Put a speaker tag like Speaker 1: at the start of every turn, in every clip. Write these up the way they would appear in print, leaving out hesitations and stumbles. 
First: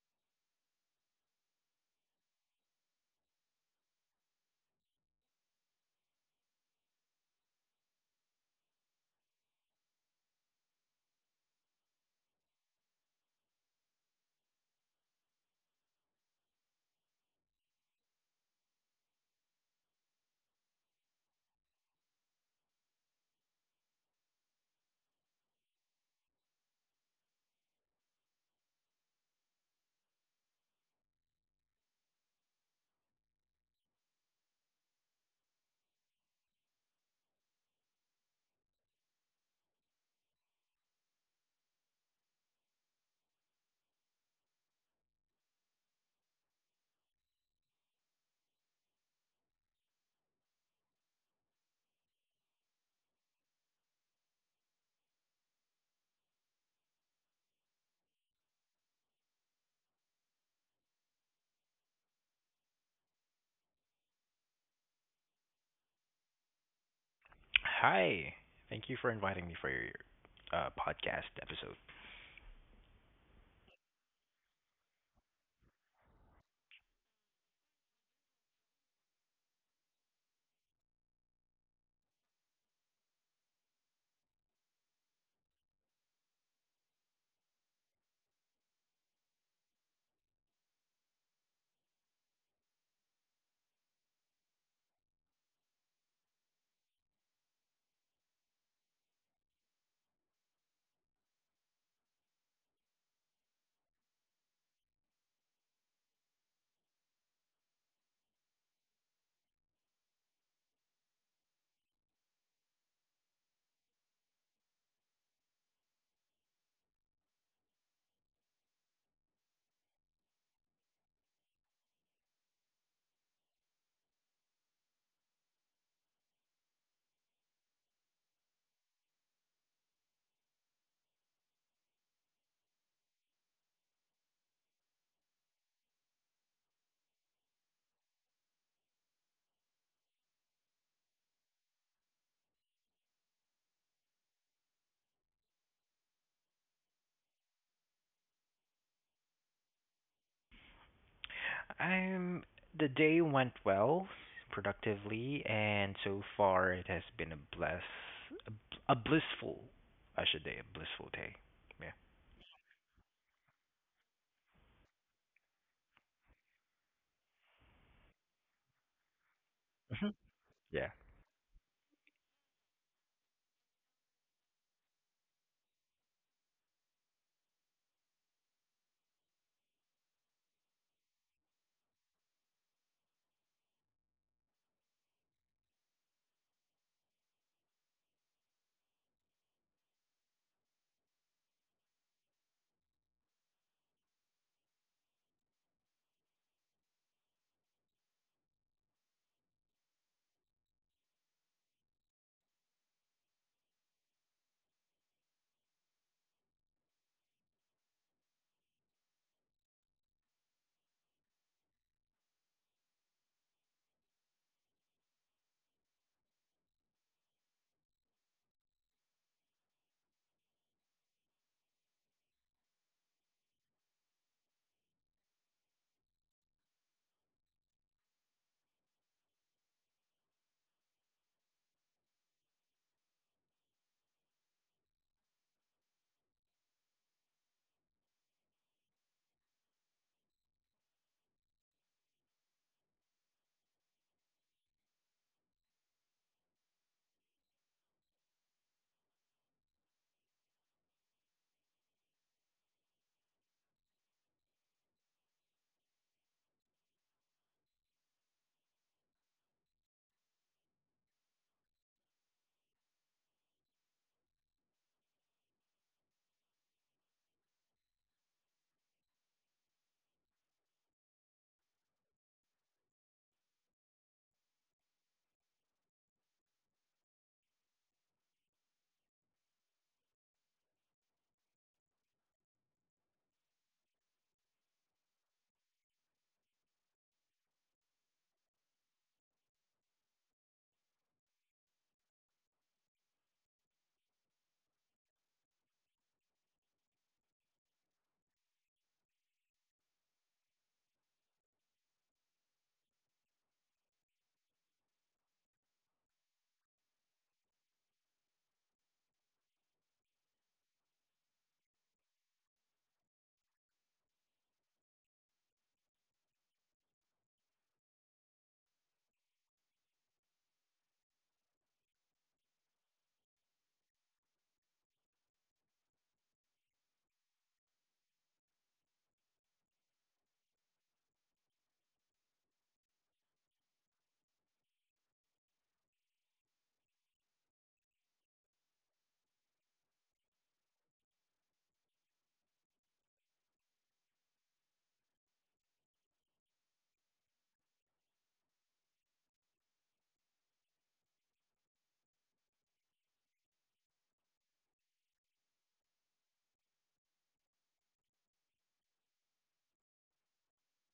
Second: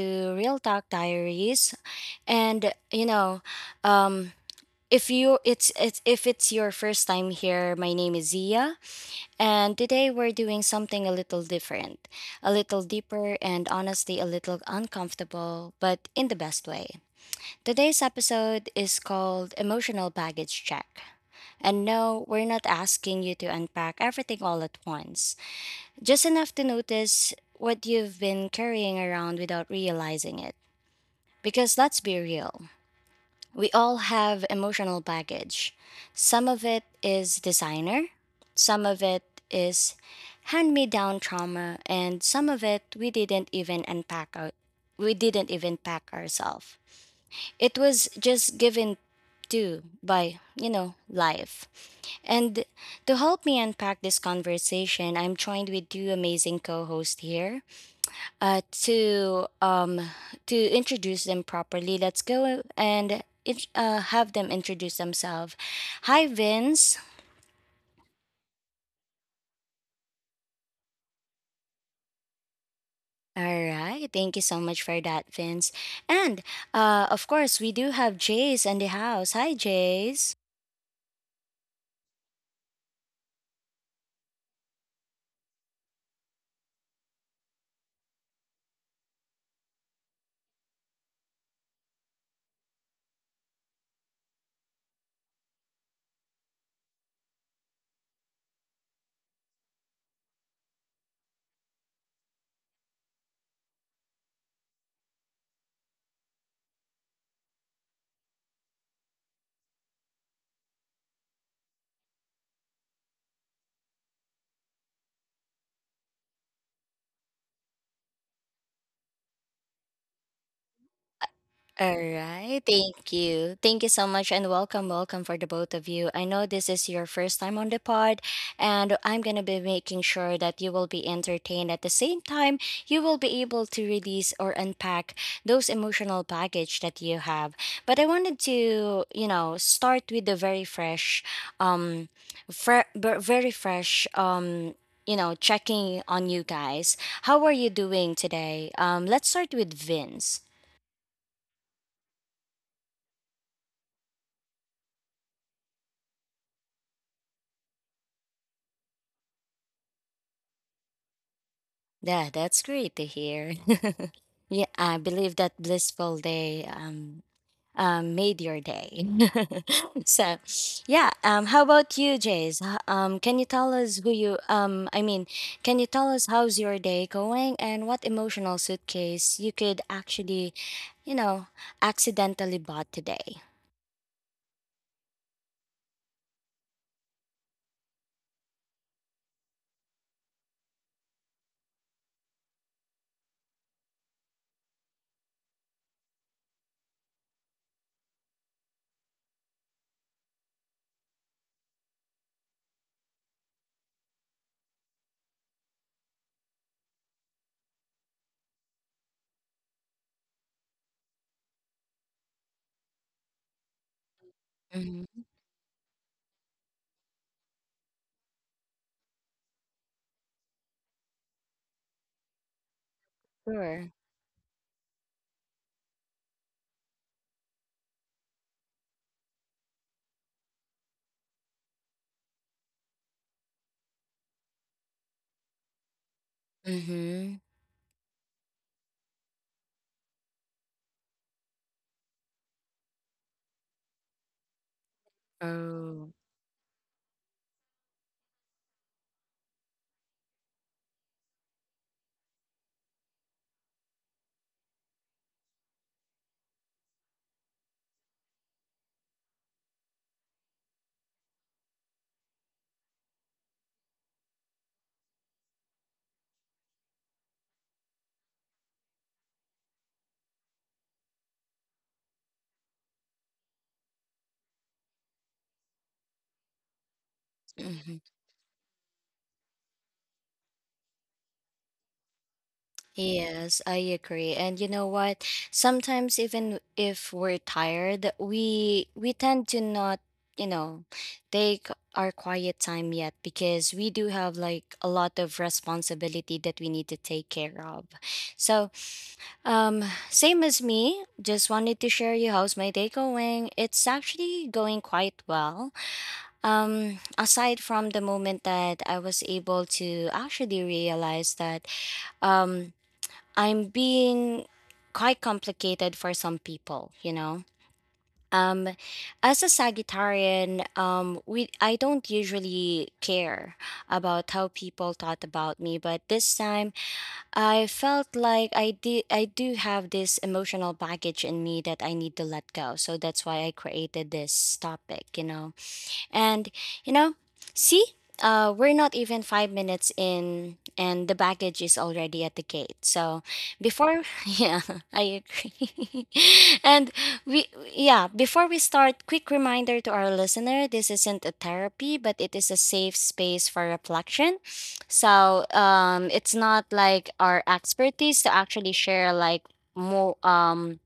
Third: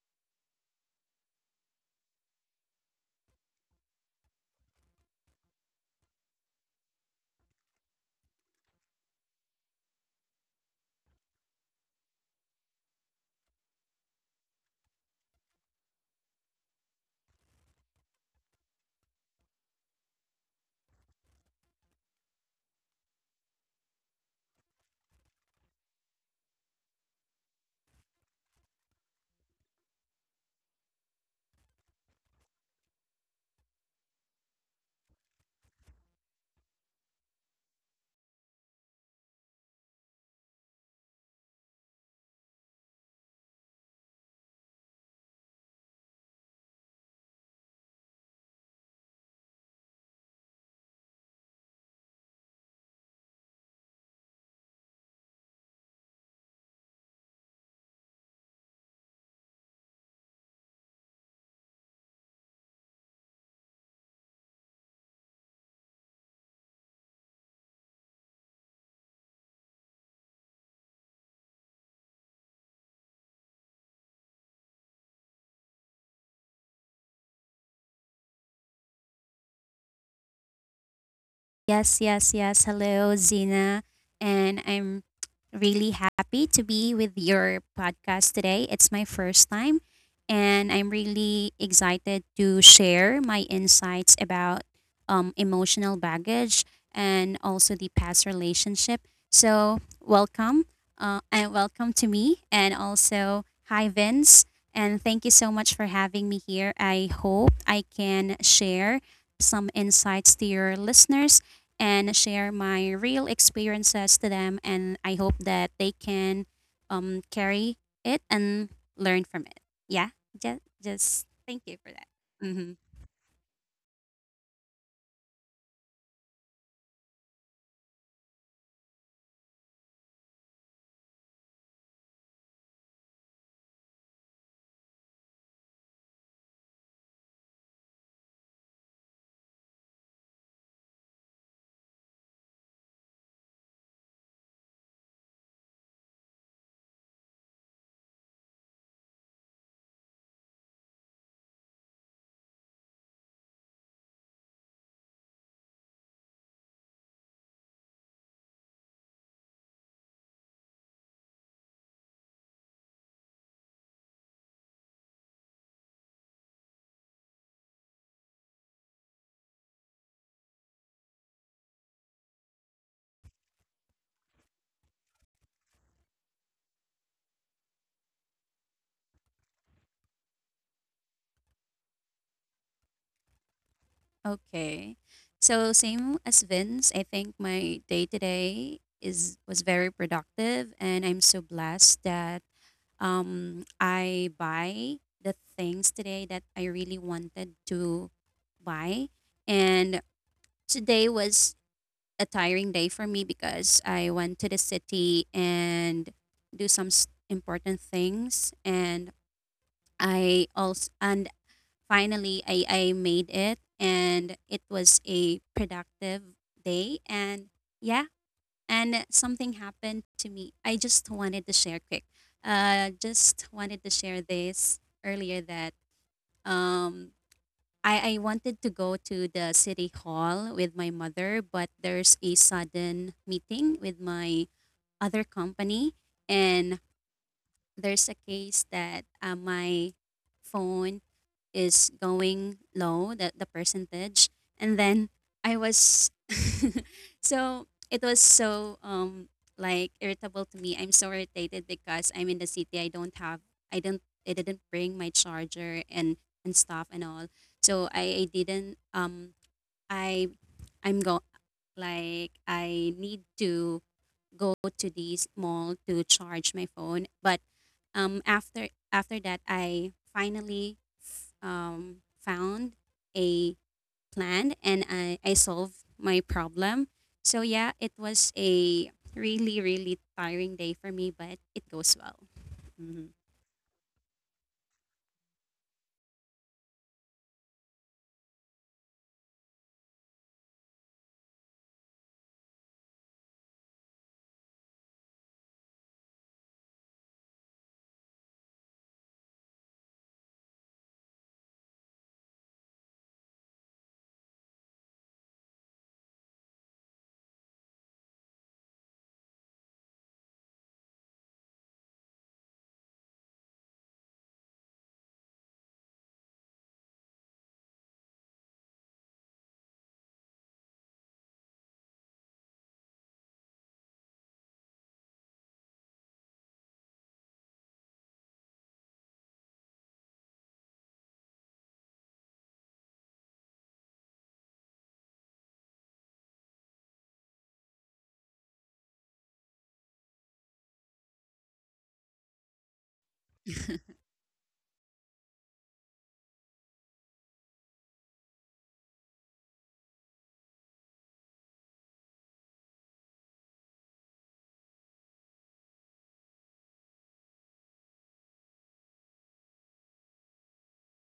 Speaker 1: to Real Talk Diaries. And you know, um if you it's if it's your first time here, my name is Zia, and today we're doing something a little different, a little deeper and honestly a little uncomfortable, but in the best way. Today's episode is called Emotional Baggage Check. And no, we're not asking you to unpack everything all at once, just enough to notice what you've been carrying around without realizing it. Because let's be real, we all have emotional baggage. Some of it is designer, some of it is hand me down trauma, and some of it we didn't even unpack Our We didn't even pack ourselves. It was just given to by, life. And to help me unpack this conversation, I'm joined with two amazing co hosts here uh, to um, to introduce them properly. Let's go and have them introduce themselves. Hi, Vince.
Speaker 2: Hi. Thank you for inviting me for your podcast episode.
Speaker 1: All right, thank you so much for that, Vince. And of course, we do have Jace in the house. Hi, Jace.
Speaker 3: Yes, yes, yes. Hello, Zina. And I'm really happy to be with your podcast today. It's my first time, and I'm really excited to share my insights about emotional baggage and also the past relationship. So, welcome, and welcome to me, and also hi, Vince. And thank you so much for having me here. I hope I can share some insights to your listeners and share my real experiences to them. And I hope that they can carry it and learn from it. Yeah, just thank you for that.
Speaker 1: All
Speaker 3: Mm-hmm.
Speaker 1: right. Thank you. Thank you so much and welcome, welcome for the both of you. I know this is your first time on the pod, and I'm going to be making sure that you will be entertained. At the same time, you will be able to release or unpack those emotional baggage that you have. But I wanted to, you know, start with the very fresh, um, very fresh, you know, checking on you guys. How are you doing today? Let's start with Vince.
Speaker 2: I'm The day went well, productively, and so far it has been a blissful, I should say, a blissful day. Yeah.
Speaker 1: Yeah, that's great to hear. Yeah, I believe that blissful day made your day.
Speaker 2: Mhm.
Speaker 1: So,
Speaker 2: Yeah.
Speaker 1: yeah. How about you, Jace? H- can you tell us who you um? I mean, can you tell us how's your day going and what emotional suitcase you could actually, you know, accidentally bought today?
Speaker 3: Okay. So same as Vince, I think my day today is was very productive, and I'm so blessed that I buy the things today that I really wanted to buy, and today was a tiring day for me because I went to the city and do some important things and I also and finally I made it and it was
Speaker 1: Mm-hmm.
Speaker 3: a productive day. And yeah, and something happened to me. I just wanted to share quick. Just wanted to
Speaker 1: Sure.
Speaker 3: share this earlier that um I wanted to go to the city hall with my mother, but there's a sudden meeting with my other company, and
Speaker 1: Mm-hmm.
Speaker 3: there's a case that my phone is going low, the percentage. And then I was,
Speaker 1: Oh.
Speaker 3: so it was so like irritable to me. I'm so irritated because I'm in the city. I don't have, I didn't bring my charger and stuff and all. So I didn't I I'm go like I need to go to this mall to charge my phone, but after that, I finally found a plan and I solved my problem. So yeah, it was a really tiring day for me, but it goes well. hmm
Speaker 1: Yes, I agree. And you know what? Sometimes even if we're tired, we tend to not, you know, take our quiet time yet because we do have like a lot of responsibility that we need to take care of. So, um same as me, just wanted to share you how's my day going. It's actually going quite well. Aside from the moment that I was able to actually realize that um I'm being quite complicated for some people, you know. Um, as a Sagittarian, we I don't usually care about how people thought about me, but this time I felt like I do have this emotional baggage in me that I need to let go. So that's why I created this topic, you know. And you know, see, we're not even 5 minutes in, and the baggage is already at the gate. So before, yeah, I agree. and we, yeah, before we start, quick reminder to our listener: this isn't a therapy, but it is a safe space for reflection. So it's not like our expertise to actually share like more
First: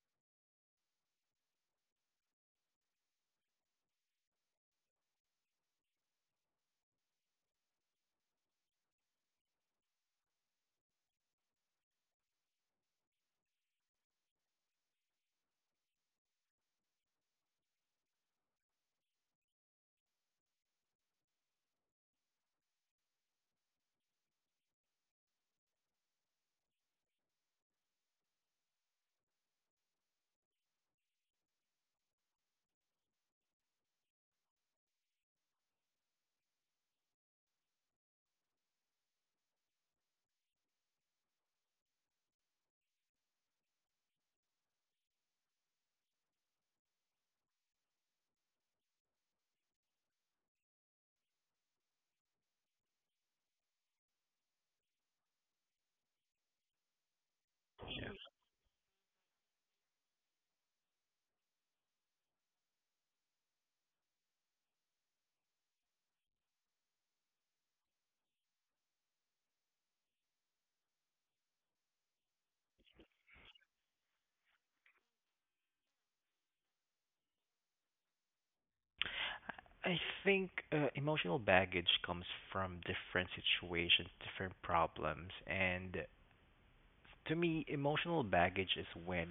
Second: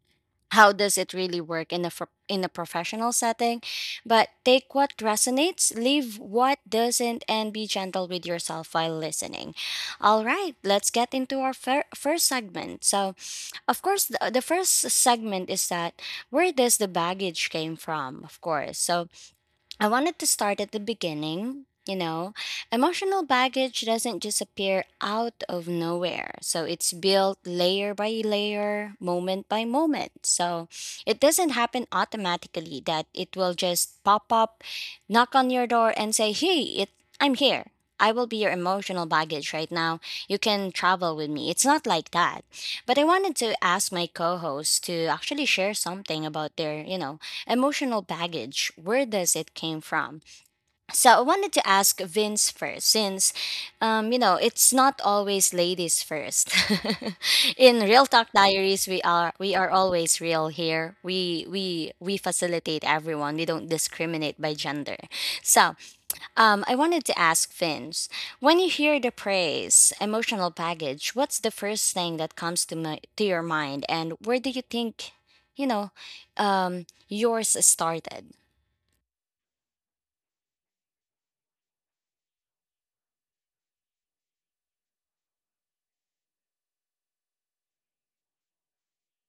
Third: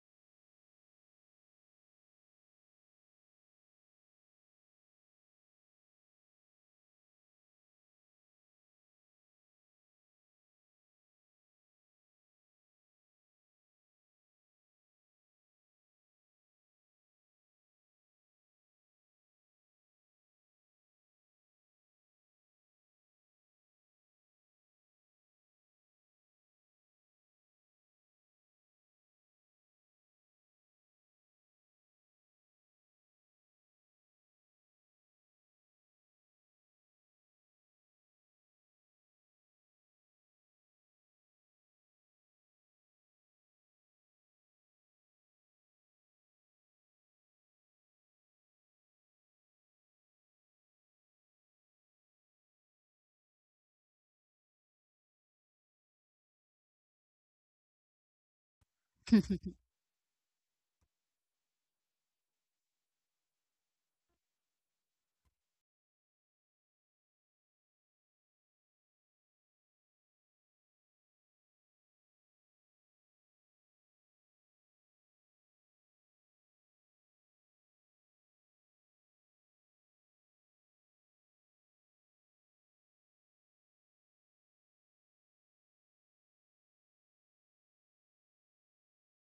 Speaker 1: how does it really work in a in a professional setting, but take what resonates, leave what doesn't, and be gentle with yourself while listening. All right, let's get into our first segment. So of course the first segment is that where does the baggage came from, of course. So I wanted to start at the beginning. You know, emotional baggage doesn't just appear out of nowhere. So it's built layer by layer, moment by moment. So it doesn't happen automatically that it will just pop up, knock on your door and say, "Hey, it I'm here. I will be your emotional baggage right now. You can travel with me." It's not like that. But I wanted to ask my co hosts to actually share something about their, you know, emotional baggage, where does it came from. So I wanted to ask Vince first, since you know, it's not always ladies first. In Real Talk Diaries, we are we are always real here. We facilitate everyone, we don't discriminate by gender. So I wanted to ask Vince, when you hear the praise, emotional baggage, what's the first thing that comes to to your mind, and where do you think, you know, yours started?
Speaker 2: I think emotional baggage comes from different situations, different problems, and to me, emotional baggage is when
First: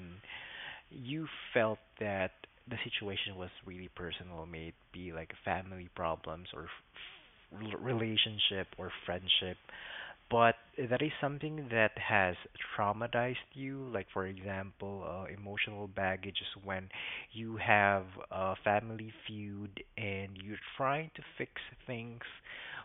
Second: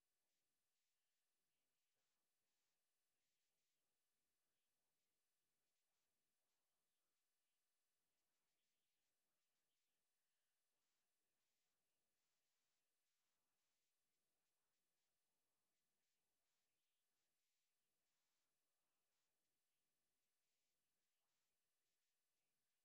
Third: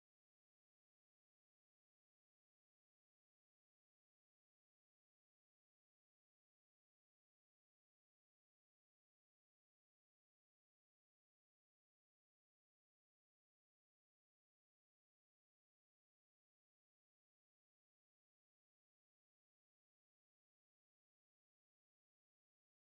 Speaker 2: you felt that the situation was really personal, may it be like family problems or relationship or friendship, but that is something that has traumatized you, like for example, emotional baggage is when you have a family feud and you're trying to fix things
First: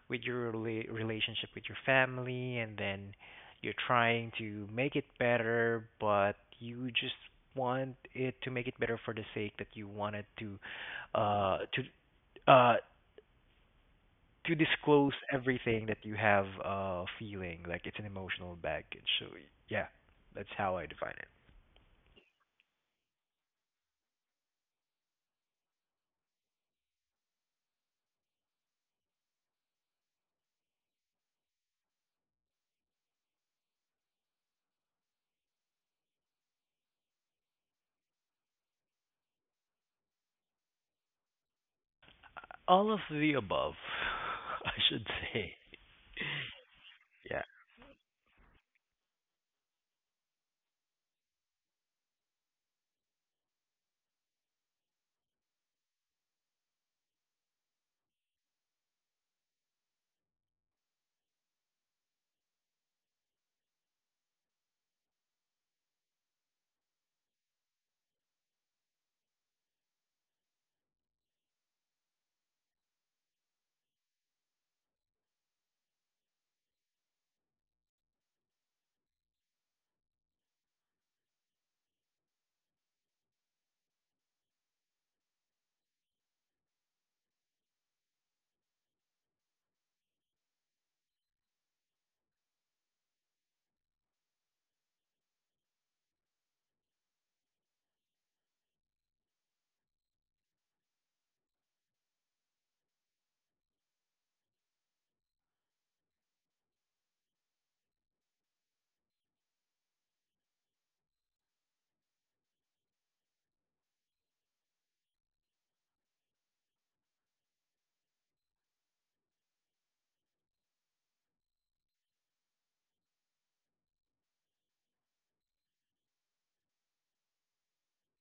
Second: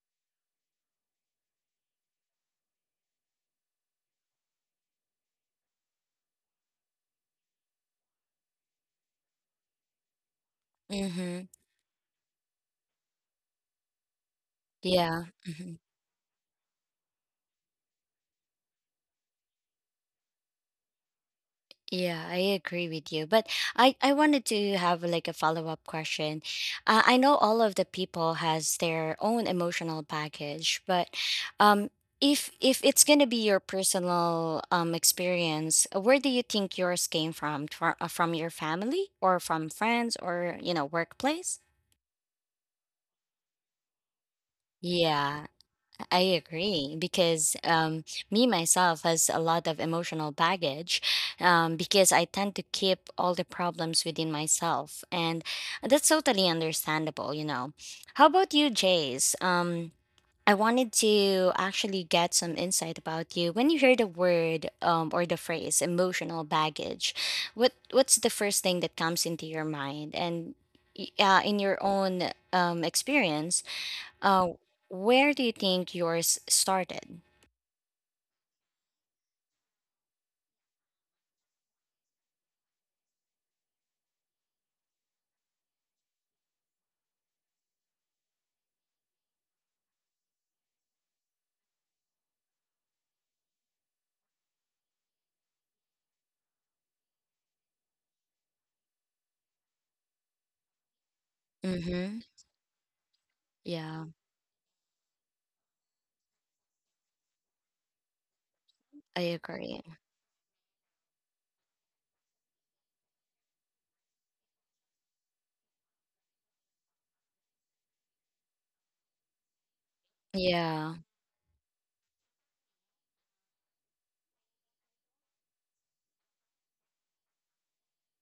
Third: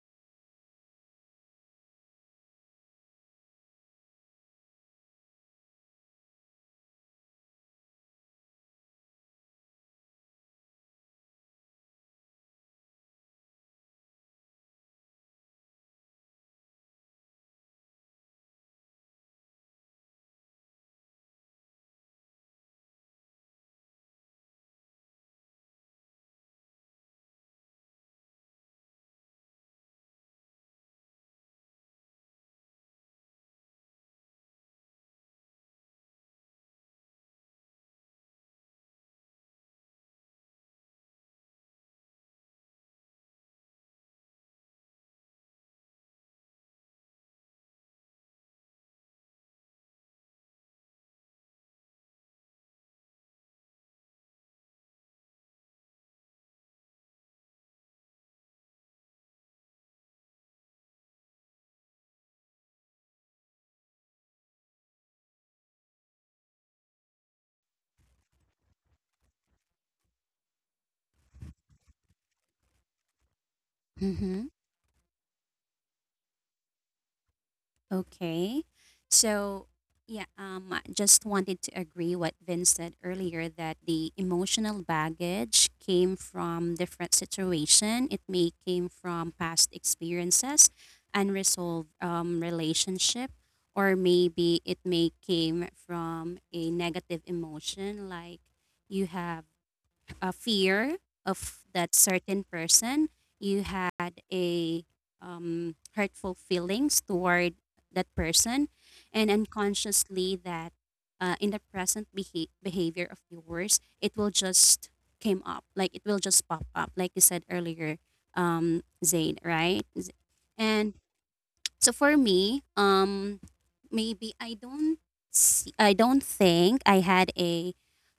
Speaker 2: with your relationship with your family, and then you're trying to make it better, but you just want it to make it better for the sake that you wanted to,
Speaker 1: Mm-hmm.
Speaker 2: uh, to uh to disclose
Speaker 1: Yeah. Mm-hmm.
Speaker 2: everything that you have feeling like it's an emotional baggage, so yeah, that's how I define it.
Speaker 1: Yeah, I agree with you. But I wanted to have like a follow-up question. I know all of the people has their own emotional baggage, but um, if it's gonna be your personal experience, where do you think yours came from? From your family or from friends or, you know, workplace?
Speaker 2: All of the above, I should
Speaker 1: Yeah.
Speaker 2: say.
Speaker 1: I agree,
Speaker 2: Yeah.
Speaker 1: because me myself has a lot of emotional baggage because I tend to keep all the problems within myself. And that's totally understandable, you know. How about you, Jace? I wanted to actually get some insight about you. When you hear the word or the phrase emotional baggage, what's the first thing that comes into your mind? And in your own experience, uh,
Speaker 3: Mhm.
Speaker 1: where do you think yours started?
Speaker 3: Okay. So, yeah, I just wanted to agree what Vince said earlier that the emotional baggage came from different situation. It may came from past experiences, unresolved relationship, or maybe it may came from a negative emotion like you have a fear of that
Speaker 1: Mm-hmm.
Speaker 3: certain person. You
Speaker 1: Yeah,
Speaker 3: had a hurtful feelings toward that person,
Speaker 1: I
Speaker 3: and
Speaker 1: agree.
Speaker 3: unconsciously that in the present behavior of yours, it will just came up, like it will just pop up, like you said earlier, Zayn, right? And
Speaker 1: Yeah,
Speaker 3: so for me, maybe I don't see, I don't think I had a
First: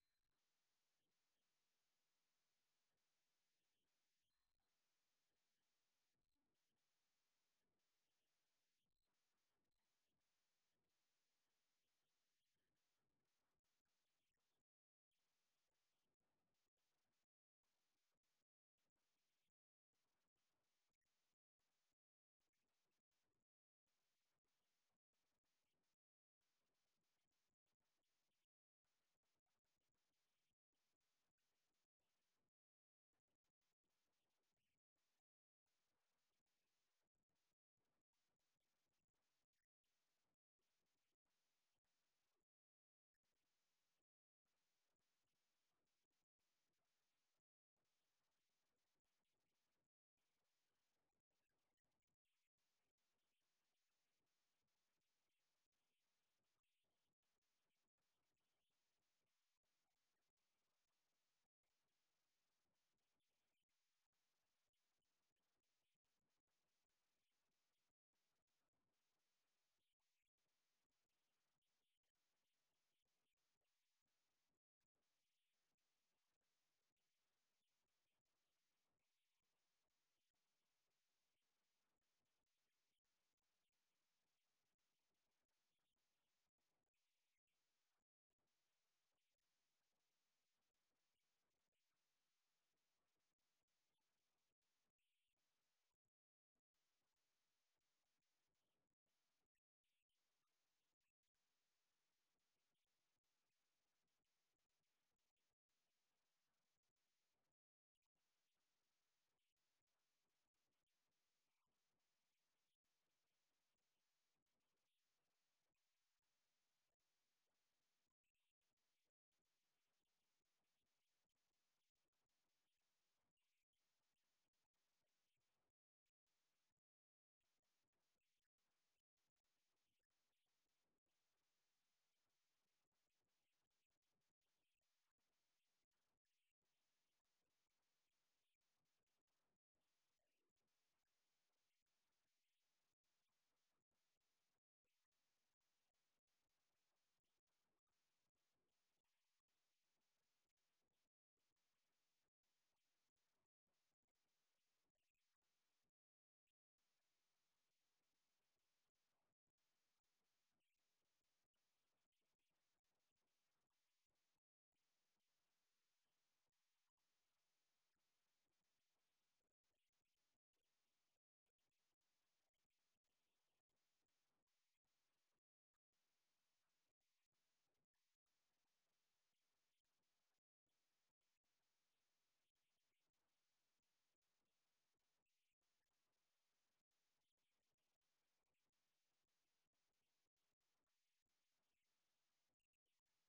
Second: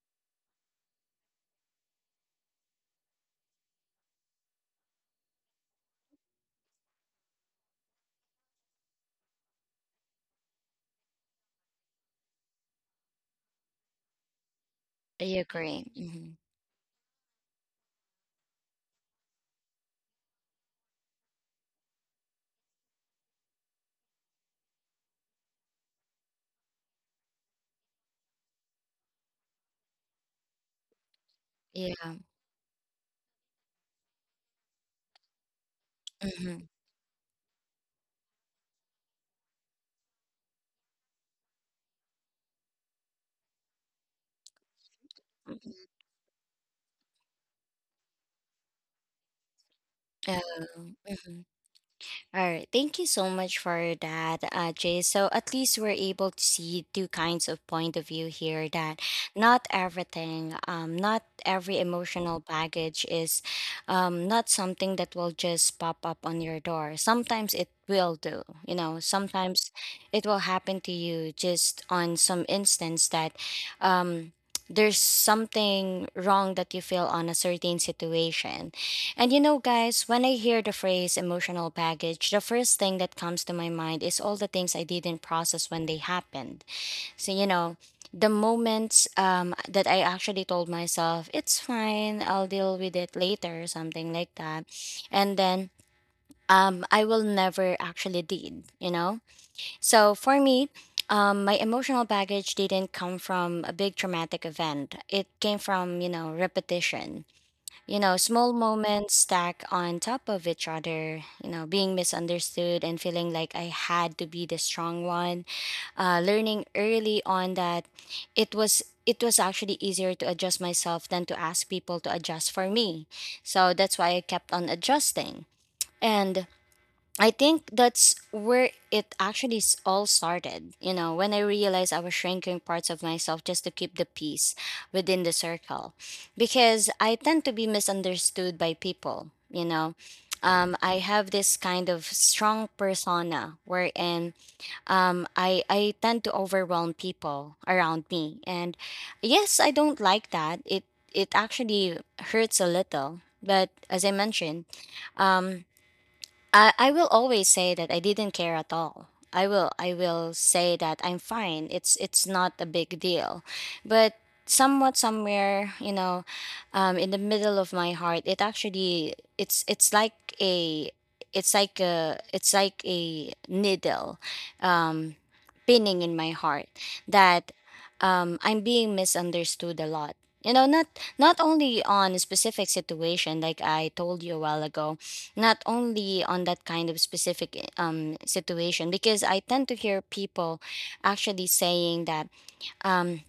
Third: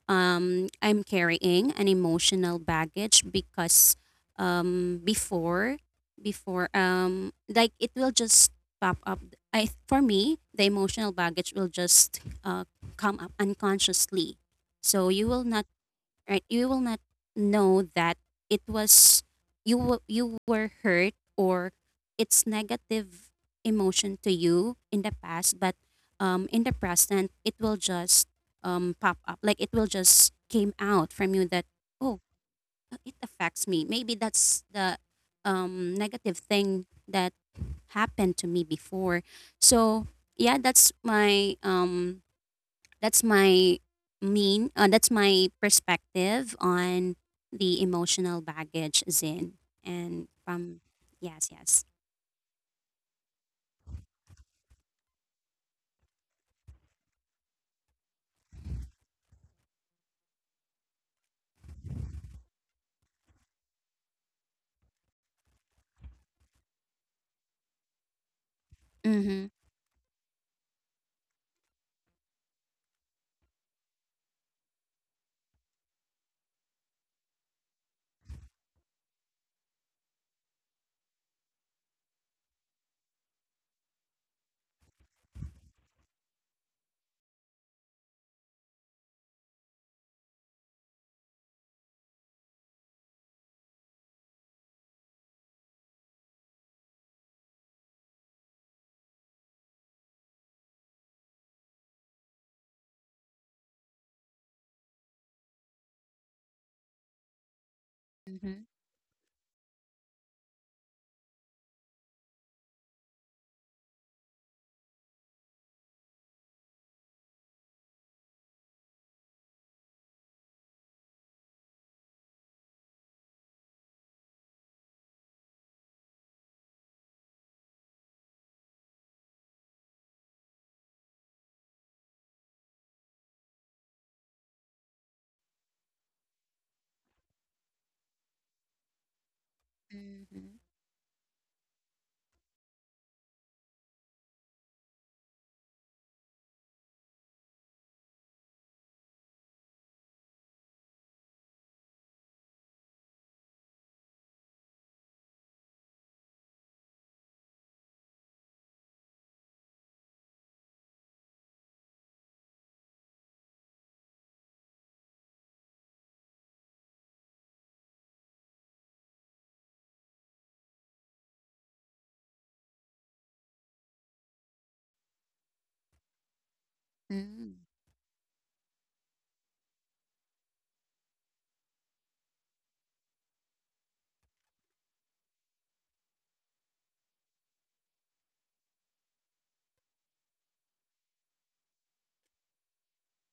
Speaker 3: I'm carrying an emotional baggage because um, before before like it will just pop up. I For me the emotional baggage will just come up unconsciously, so
Speaker 1: I
Speaker 3: you will not
Speaker 1: agree. Mm-hmm.
Speaker 3: right you will not know that it was you were hurt or it's negative emotion to you in the past, but in the present it will just pop up, like it will just came out from you that
Speaker 1: Yeah.
Speaker 3: oh, it affects me. Maybe that's the negative
Speaker 1: Mm-hmm.
Speaker 3: thing that happened to me before. So yeah, that's my mean that's my
Speaker 1: Mm-hmm.
Speaker 3: perspective on the emotional baggage, Zin. And
Speaker 1: Yeah.
Speaker 3: from
Speaker 1: Mm-hmm.
Speaker 3: yes, yes.
Speaker 1: All right. Thank you so much for that, Jay. So at least we're able to see two kinds of point of view here that not everything, not every emotional baggage is not something that will just pop up on your door. Sometimes it will do, you know,
Speaker 3: Mm-hmm.
Speaker 1: sometimes it will happen to you just on some instance that um, there's something wrong that you feel on a certain situation. And you know, guys, when I hear the phrase emotional baggage, the first thing that comes to my mind is all the things I didn't process when they happened. So, you know, the moments that I actually told myself, it's fine, I'll deal with it later, something like that. And then I will never actually did, you know? So for me, my emotional baggage didn't come from a big traumatic event. It came from, you know, repetition, you know, small
Speaker 3: Mm-hmm.
Speaker 1: moments stack on top of each other, you know, being misunderstood and feeling like I had to be the strong one. Learning early on that it was actually easier to adjust myself than to ask people to adjust for me. So that's why I kept on adjusting. And I think that's where it actually all started. You know, when I realized I was shrinking parts of myself just to keep the peace within the circle, because I tend to be misunderstood by people. You know,
Speaker 3: Mm-hmm.
Speaker 1: I have this kind of strong persona wherein I tend to overwhelm people around me, and yes, I don't like that. It actually hurts a little, but as I mentioned. Um, I will always say that I didn't care at all. I will say that I'm fine. It's not a big deal. But somewhat somewhere, you know, in the middle of my heart, it's it's like a needle um, pinning in my heart that
Speaker 3: Mm.
Speaker 1: I'm being misunderstood a lot. You know, not not only on a specific situation like I told you a while ago, not only on that kind of specific situation, because I tend to hear people actually saying that um,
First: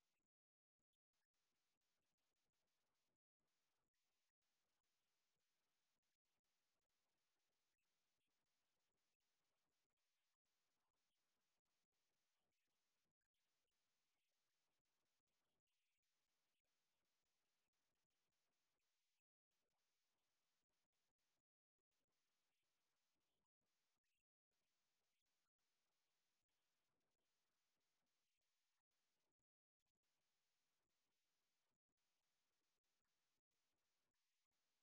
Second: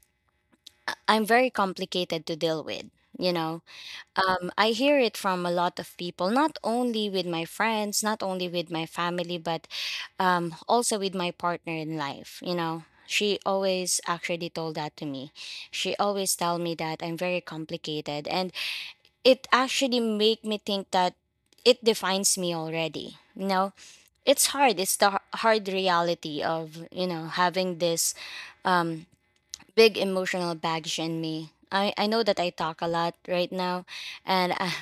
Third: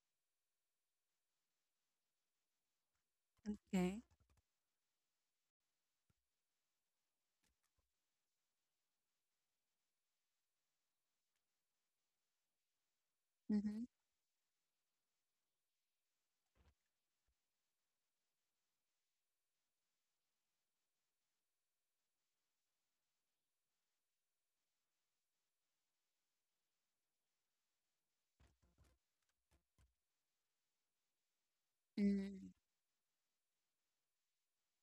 Speaker 1: I'm very complicated to deal with, you know.
Speaker 3: Okay.
Speaker 1: Um, I hear it from a lot of people, not only with my friends, not only with my family, but also with my partner in life, you know. She
Speaker 3: Mm-hmm.
Speaker 1: always actually told that to me, she always tell me that I'm very complicated, and it actually make me think that it defines me already, you know. It's hard, it's the hard reality of, you know, having this um big emotional baggage in me. I know that I
Speaker 3: Mm.
Speaker 1: talk a lot right now, and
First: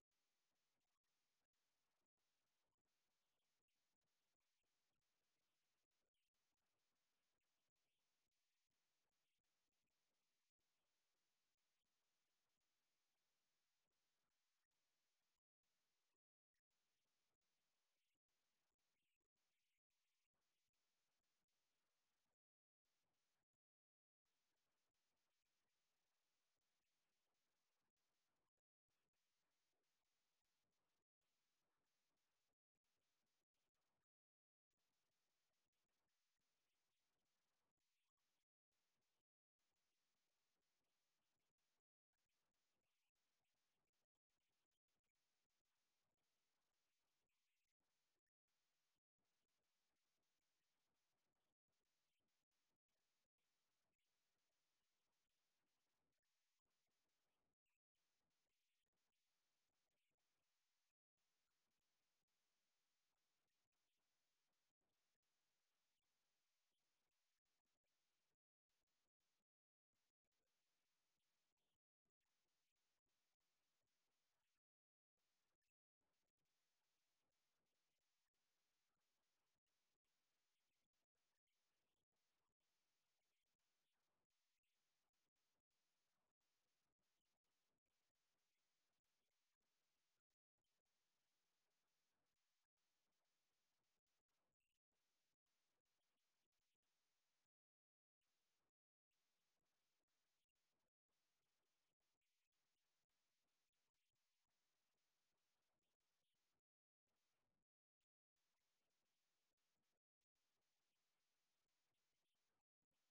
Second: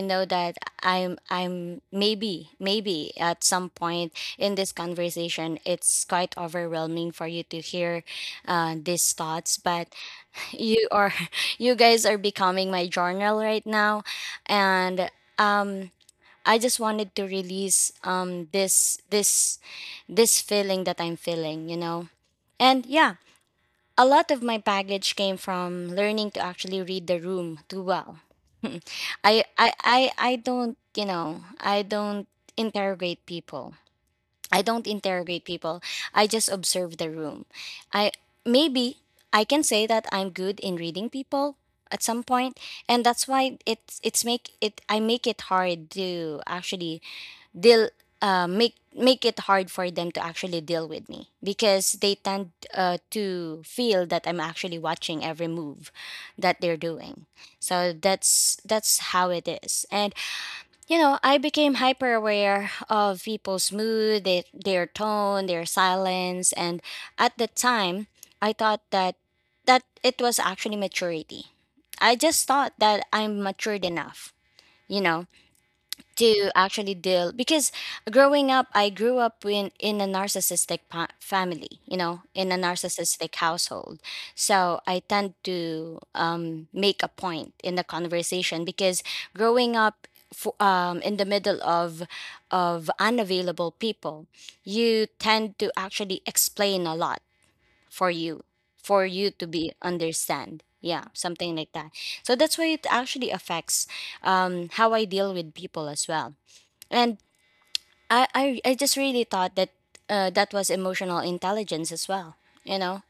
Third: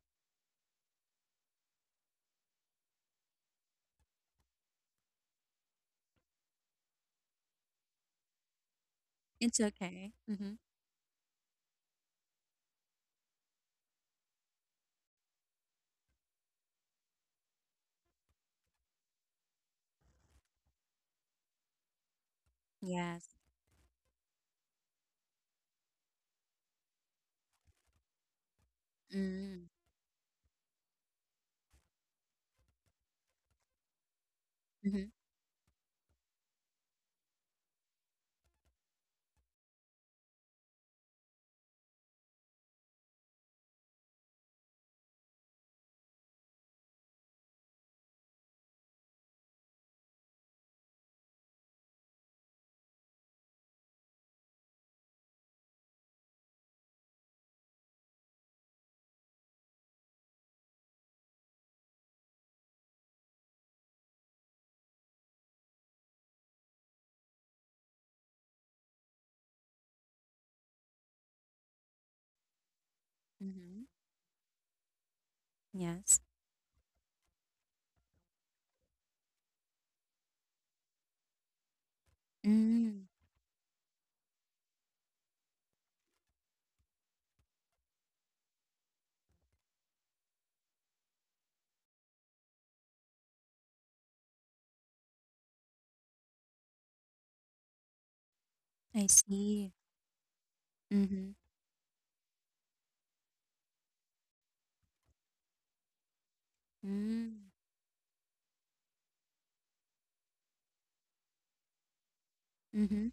Speaker 1: I know that I'm maybe maybe at some point in this conversation it's quite overwhelming for you to hear these thoughts,
Speaker 3: It's
Speaker 1: but
Speaker 3: okay. Mm-hmm.
Speaker 1: you are you guys are becoming my journal right now. And um. I just wanted to release this this feeling that I'm feeling, you know. And yeah,
Speaker 3: Yes.
Speaker 1: a lot of my baggage came from learning to actually read the room too well.
Speaker 3: Mm.
Speaker 1: I don't, you know, I don't interrogate people. I don't
Speaker 3: Mm-hmm.
Speaker 1: interrogate people. I just observe the room. I maybe I can say that I'm good in reading people at some point, and that's why it's make it I make it hard to actually deal make it hard for them to actually deal with me, because they tend to feel that I'm actually watching every move that they're doing. So that's how it is. And you know, I became hyper aware of people's mood, their tone, their silence, and at the time, I thought that it was actually maturity. I just thought that I'm
Speaker 3: Mm-hmm.
Speaker 1: matured enough, you know,
Speaker 3: Yes.
Speaker 1: to actually deal, because growing up I grew up in a narcissistic family, you know, in a
Speaker 3: Mm.
Speaker 1: narcissistic household. So I tend to make a point in the conversation, because growing up, in the middle of unavailable people, you tend to actually explain a lot for you
Speaker 3: I
Speaker 1: for you to
Speaker 3: see.
Speaker 1: be understand, yeah,
Speaker 3: Mm-hmm.
Speaker 1: something like that. So that's why it actually affects how I deal with people as well. And
Speaker 3: Mm.
Speaker 1: I just really thought that that was emotional intelligence as well, you know?
Speaker 3: Mm-hmm.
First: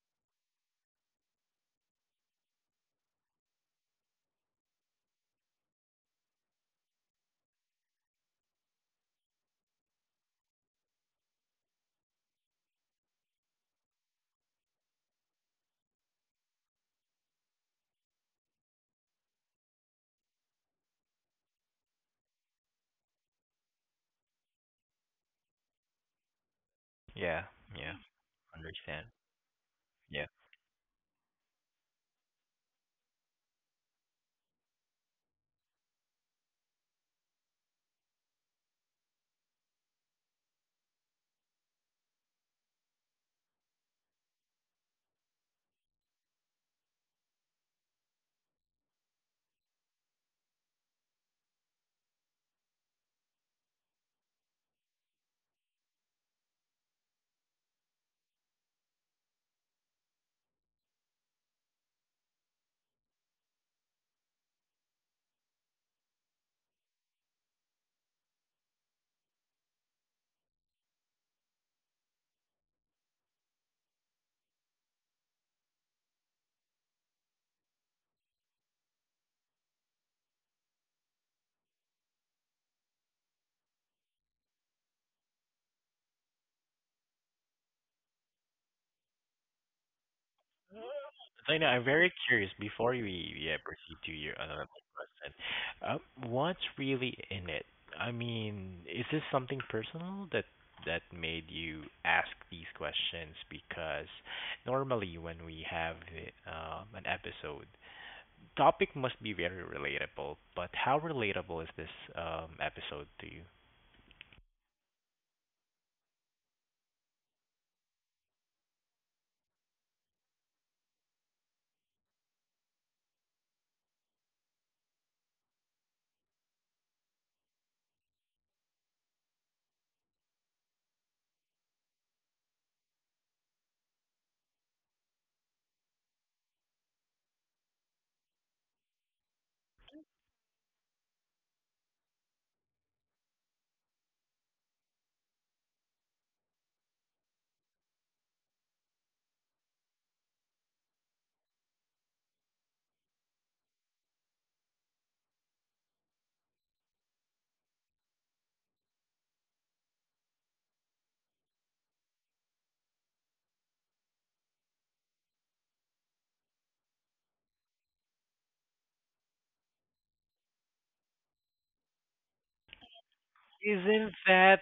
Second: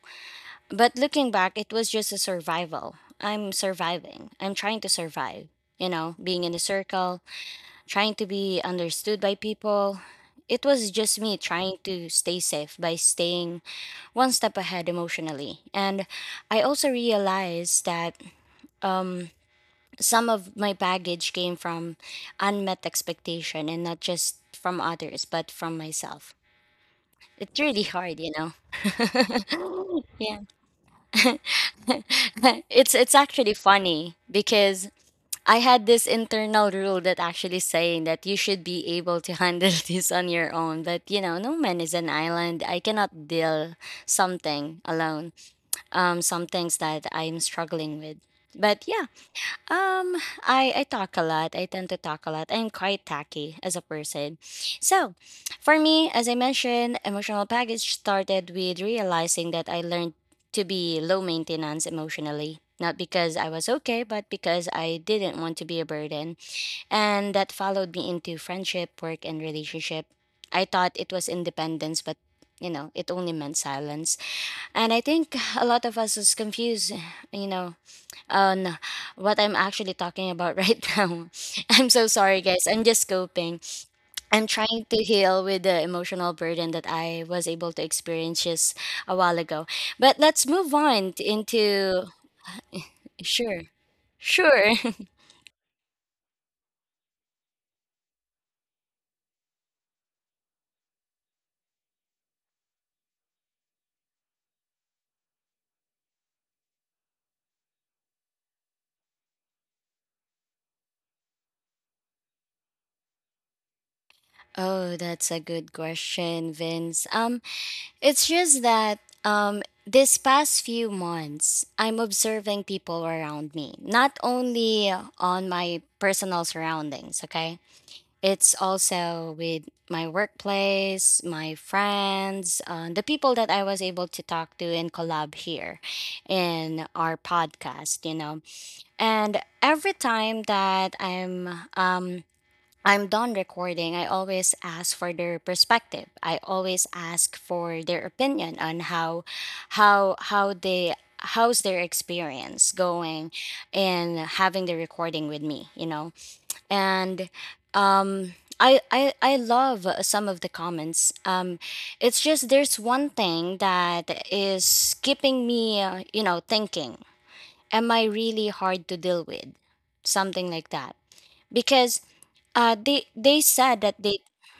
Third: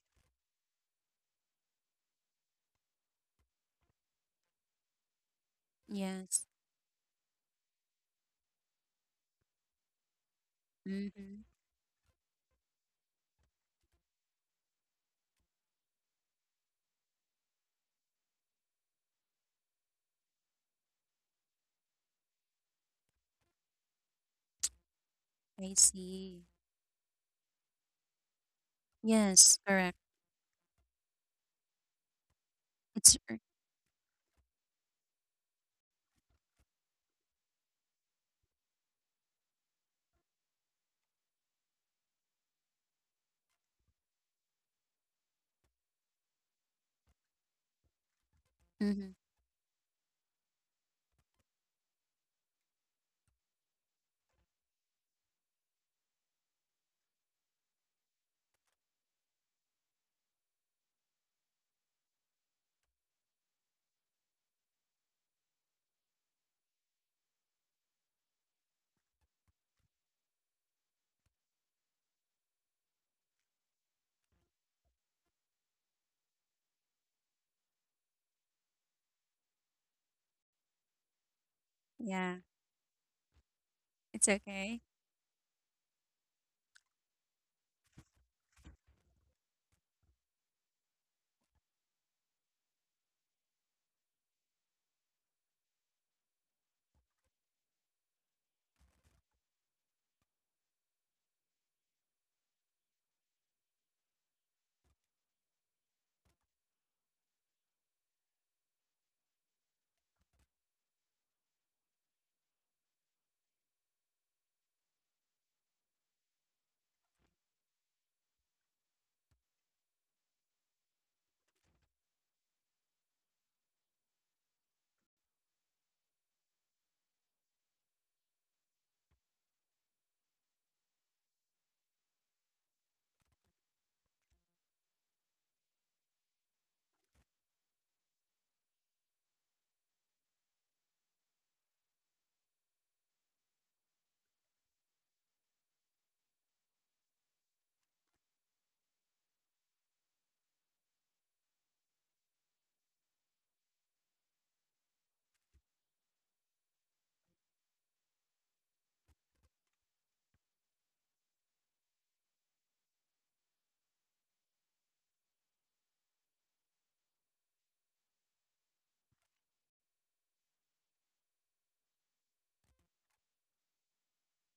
Speaker 1: But looking back, it was just a survival. I'm surviving. I'm trying to survive, you know, being
Speaker 3: Yes.
Speaker 1: in a circle, trying to be understood by people. It was just me
Speaker 3: Mm-hmm.
Speaker 1: trying to stay safe by staying one step ahead emotionally. And I also realized that um, some of my baggage came from unmet expectation, and not just from others, but
Speaker 3: I
Speaker 1: from myself.
Speaker 3: see.
Speaker 2: Yeah,
Speaker 1: It's really
Speaker 2: yeah,
Speaker 1: hard, you know.
Speaker 2: understand.
Speaker 3: Yes, correct.
Speaker 2: Yeah.
Speaker 1: Yeah. It's
Speaker 3: It's
Speaker 1: actually funny because I had this internal rule that actually saying that you should be able to handle this on your own. But you know, no man is an island. I cannot deal something alone. Some things that I'm struggling with. But yeah.
Speaker 3: mm-hmm.
Speaker 1: Um, I talk a lot. I tend to talk a lot. I'm quite tacky as a person. So, for me, as I mentioned, emotional baggage started with realizing that I learned to be low maintenance emotionally. Not because I was okay, but because I didn't want to be a burden. And that followed me into friendship, work, and relationship. I thought it was independence, but you know, it only meant silence. And I think a lot of us is confused, you know. Oh no, what I'm actually talking about right now. I'm so
Speaker 3: Yeah.
Speaker 1: sorry, guys. I'm just coping.
Speaker 3: It's
Speaker 1: I'm
Speaker 3: okay.
Speaker 1: trying to heal with the emotional burden that I was able to experience just a while ago. But let's move on
Speaker 2: So, I'm
Speaker 1: into
Speaker 2: very curious before we, yeah,
Speaker 1: sure.
Speaker 2: proceed to your another
Speaker 1: Sure.
Speaker 2: question. Um, what's really in it? I mean, is this something personal that made you ask these questions? Because normally when we have an episode, topic must be very relatable, but how relatable is this episode to you?
Speaker 1: Oh, that's a good question, Vince. It's just that, um, this past few months, I'm observing people around me, not only on my personal surroundings, okay? It's also with my workplace, my friends, the people that I was able to talk to and collab here in our podcast, you know. And every time that um I'm done recording, I always ask for their perspective. I always ask for their opinion on how how they how's their experience going and having the recording with me, you know. And um, I I love some of the comments. It's just there's one thing that is keeping me, you know, thinking. Am I really hard to deal with? Something like that. Because they said that
Speaker 2: Isn't
Speaker 1: they
Speaker 2: that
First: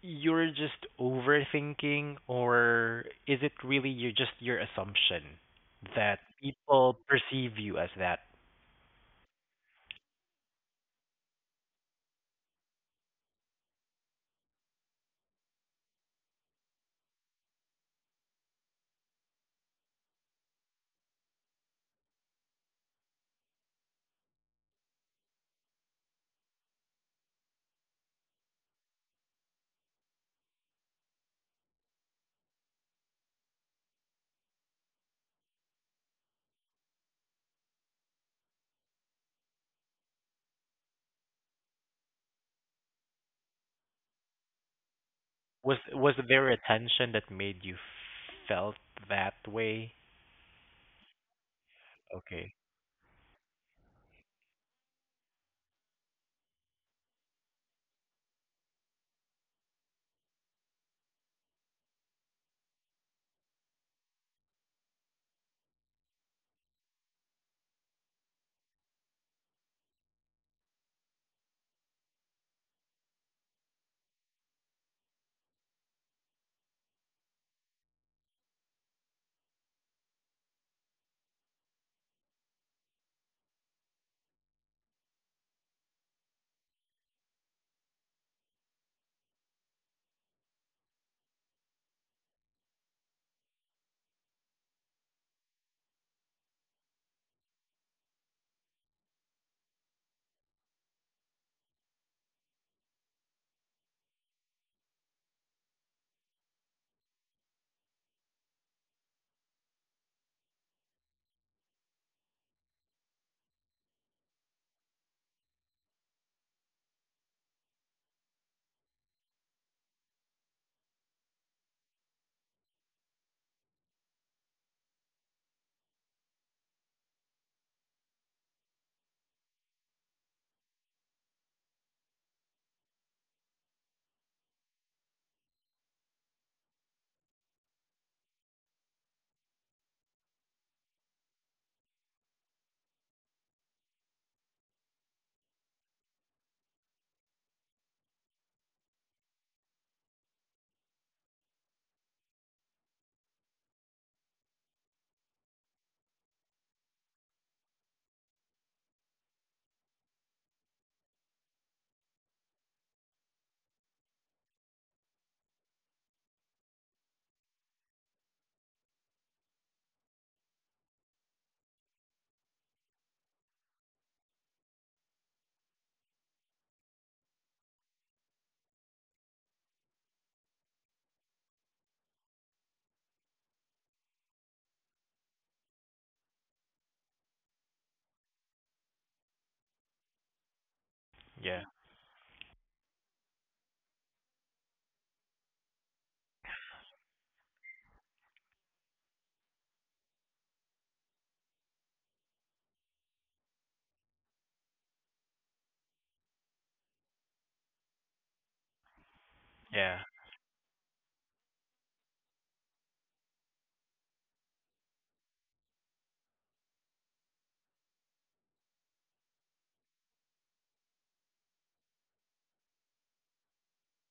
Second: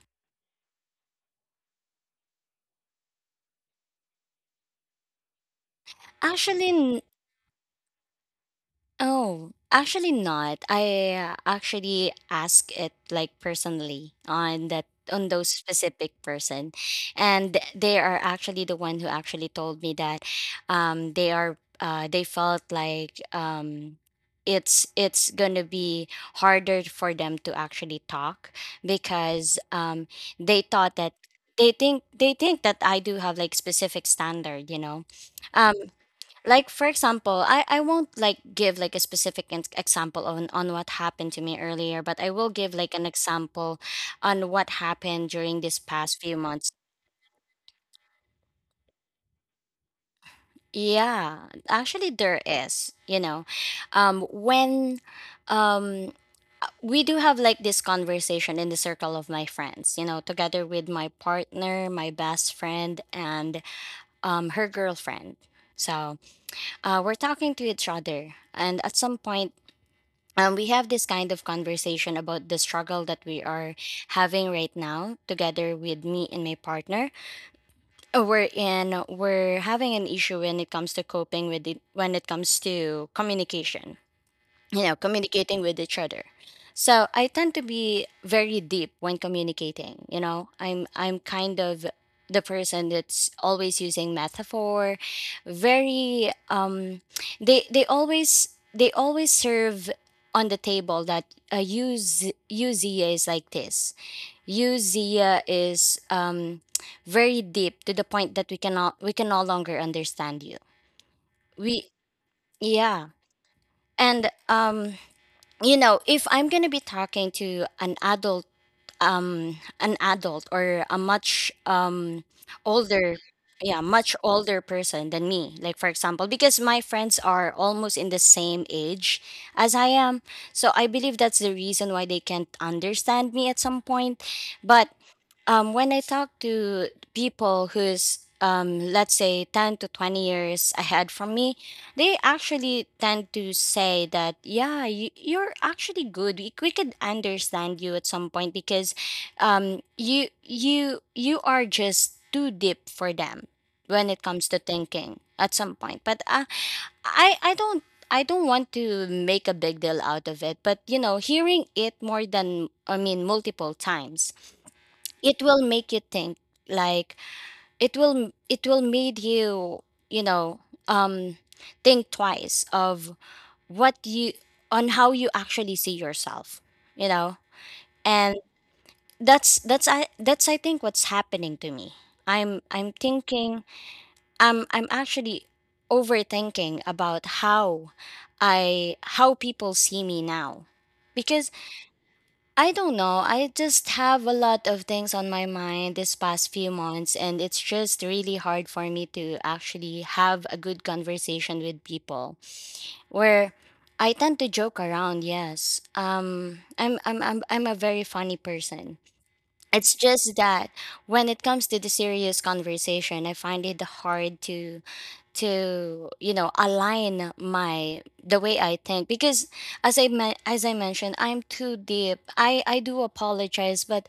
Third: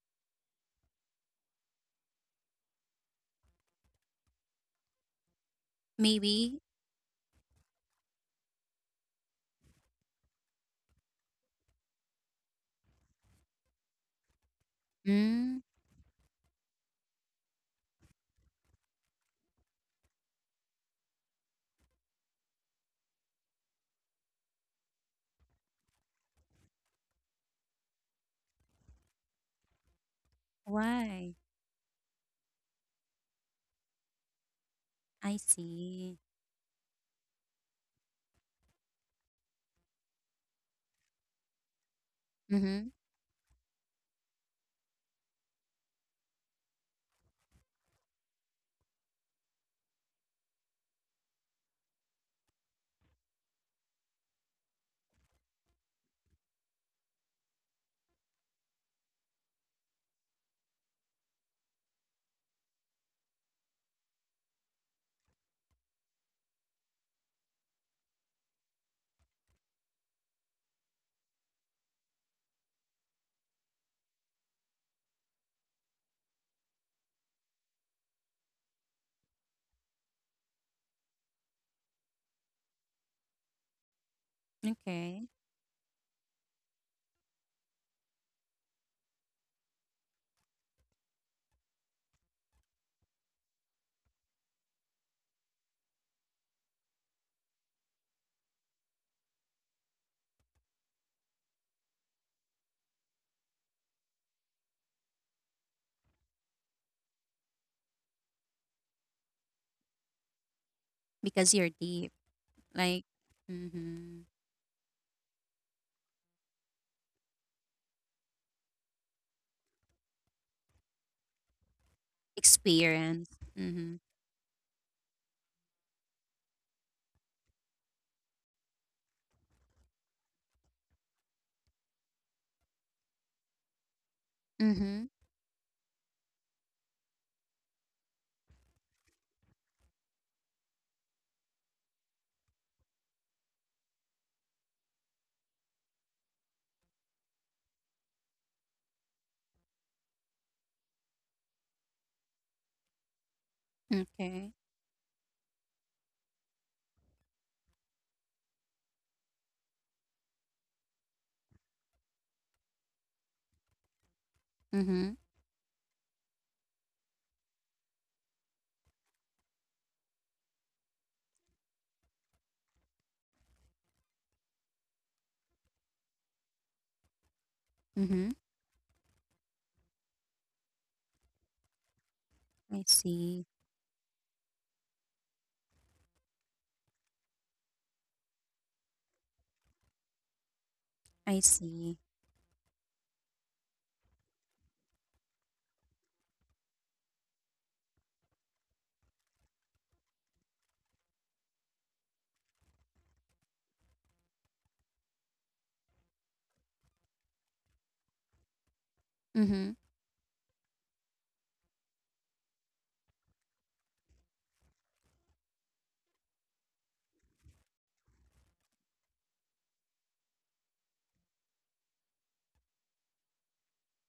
Speaker 2: you're just overthinking, or is it really you just your assumption that
Speaker 3: Maybe?
Speaker 2: people
Speaker 1: actually
Speaker 2: perceive you as that?
Speaker 1: Oh, actually not. I actually ask it like personally on that, on those
Speaker 3: Mm,
Speaker 1: specific person, and they are actually the one who actually told me that, they felt like, it's gonna be harder for them to actually talk, because they thought that
Speaker 3: why?
Speaker 1: they think that I do have like specific standard, you know.
Speaker 3: I see.
Speaker 1: Like for example, I won't like give like a specific example on what happened to me earlier, but I will give
Speaker 3: Mhm,
Speaker 1: like an example on what happened during
Speaker 2: Was
Speaker 1: this
Speaker 2: was
Speaker 1: past few
Speaker 2: there a
Speaker 1: months.
Speaker 2: tension that made you felt that way?
Speaker 1: Yeah, actually there
Speaker 2: Okay.
Speaker 1: is, you know. Um when um we do have like this conversation in the circle of my friends, you know, together with my partner, my best friend, and um, her girlfriend. So we're talking to each other, and at some point, we have this kind of conversation about the struggle that we are having right now together with me and my partner. We're having an issue when it comes to coping with it, when it comes to communication, you know,
Speaker 3: okay.
Speaker 1: communicating with each other. So I tend to be very deep when communicating, you know. I'm kind of the person that's always using metaphor, very um, they always serve on the table that use Uzia is like this. Uzia is um, very deep to the point that we can no longer understand you.
Speaker 3: Because you're
Speaker 1: We
Speaker 3: deep, like
Speaker 1: yeah.
Speaker 3: mhm.
Speaker 1: And um, you know, if I'm going to be talking to an adult, um, an adult or a much um, older,
Speaker 3: Experience.
Speaker 1: yeah,
Speaker 3: Mhm.
Speaker 1: much older person than me. Like for example, because my friends are almost in the same age as I am, so I believe that's the reason why they can't understand me at some point. But
Speaker 3: Mhm.
Speaker 1: when I talk to people who's let's say 10 to 20 years ahead from me, they actually tend to say that, yeah, you're actually good. We could understand you at some point, because you are just too deep for them when it comes
Speaker 3: Okay.
Speaker 1: to thinking at some point. But I, I don't, I don't want to make a big deal out of it. But, you know, hearing it more than, I mean, multiple times,
Speaker 3: Mhm.
Speaker 1: it will make you think, like, it will made you, you know, um, think twice of what you on how you actually see yourself, you know.
Speaker 3: Mhm.
Speaker 1: And that's I think what's happening to me. i'm
Speaker 3: I
Speaker 1: i'm
Speaker 3: see.
Speaker 1: thinking, I'm actually overthinking about how people see me now,
Speaker 3: I
Speaker 1: because
Speaker 2: Yeah.
Speaker 3: see.
Speaker 1: I don't know. I just have a lot of things on my mind this past few months, and it's just really hard for me to actually have a good conversation with people. Where I tend to joke around, yes. I'm a very funny person.
Speaker 3: Mhm.
Speaker 1: It's
Speaker 2: Yeah.
Speaker 1: just that when it comes to the serious conversation, I find it hard to you know align my the way I think, because as I mentioned, I'm too deep. I do apologize, but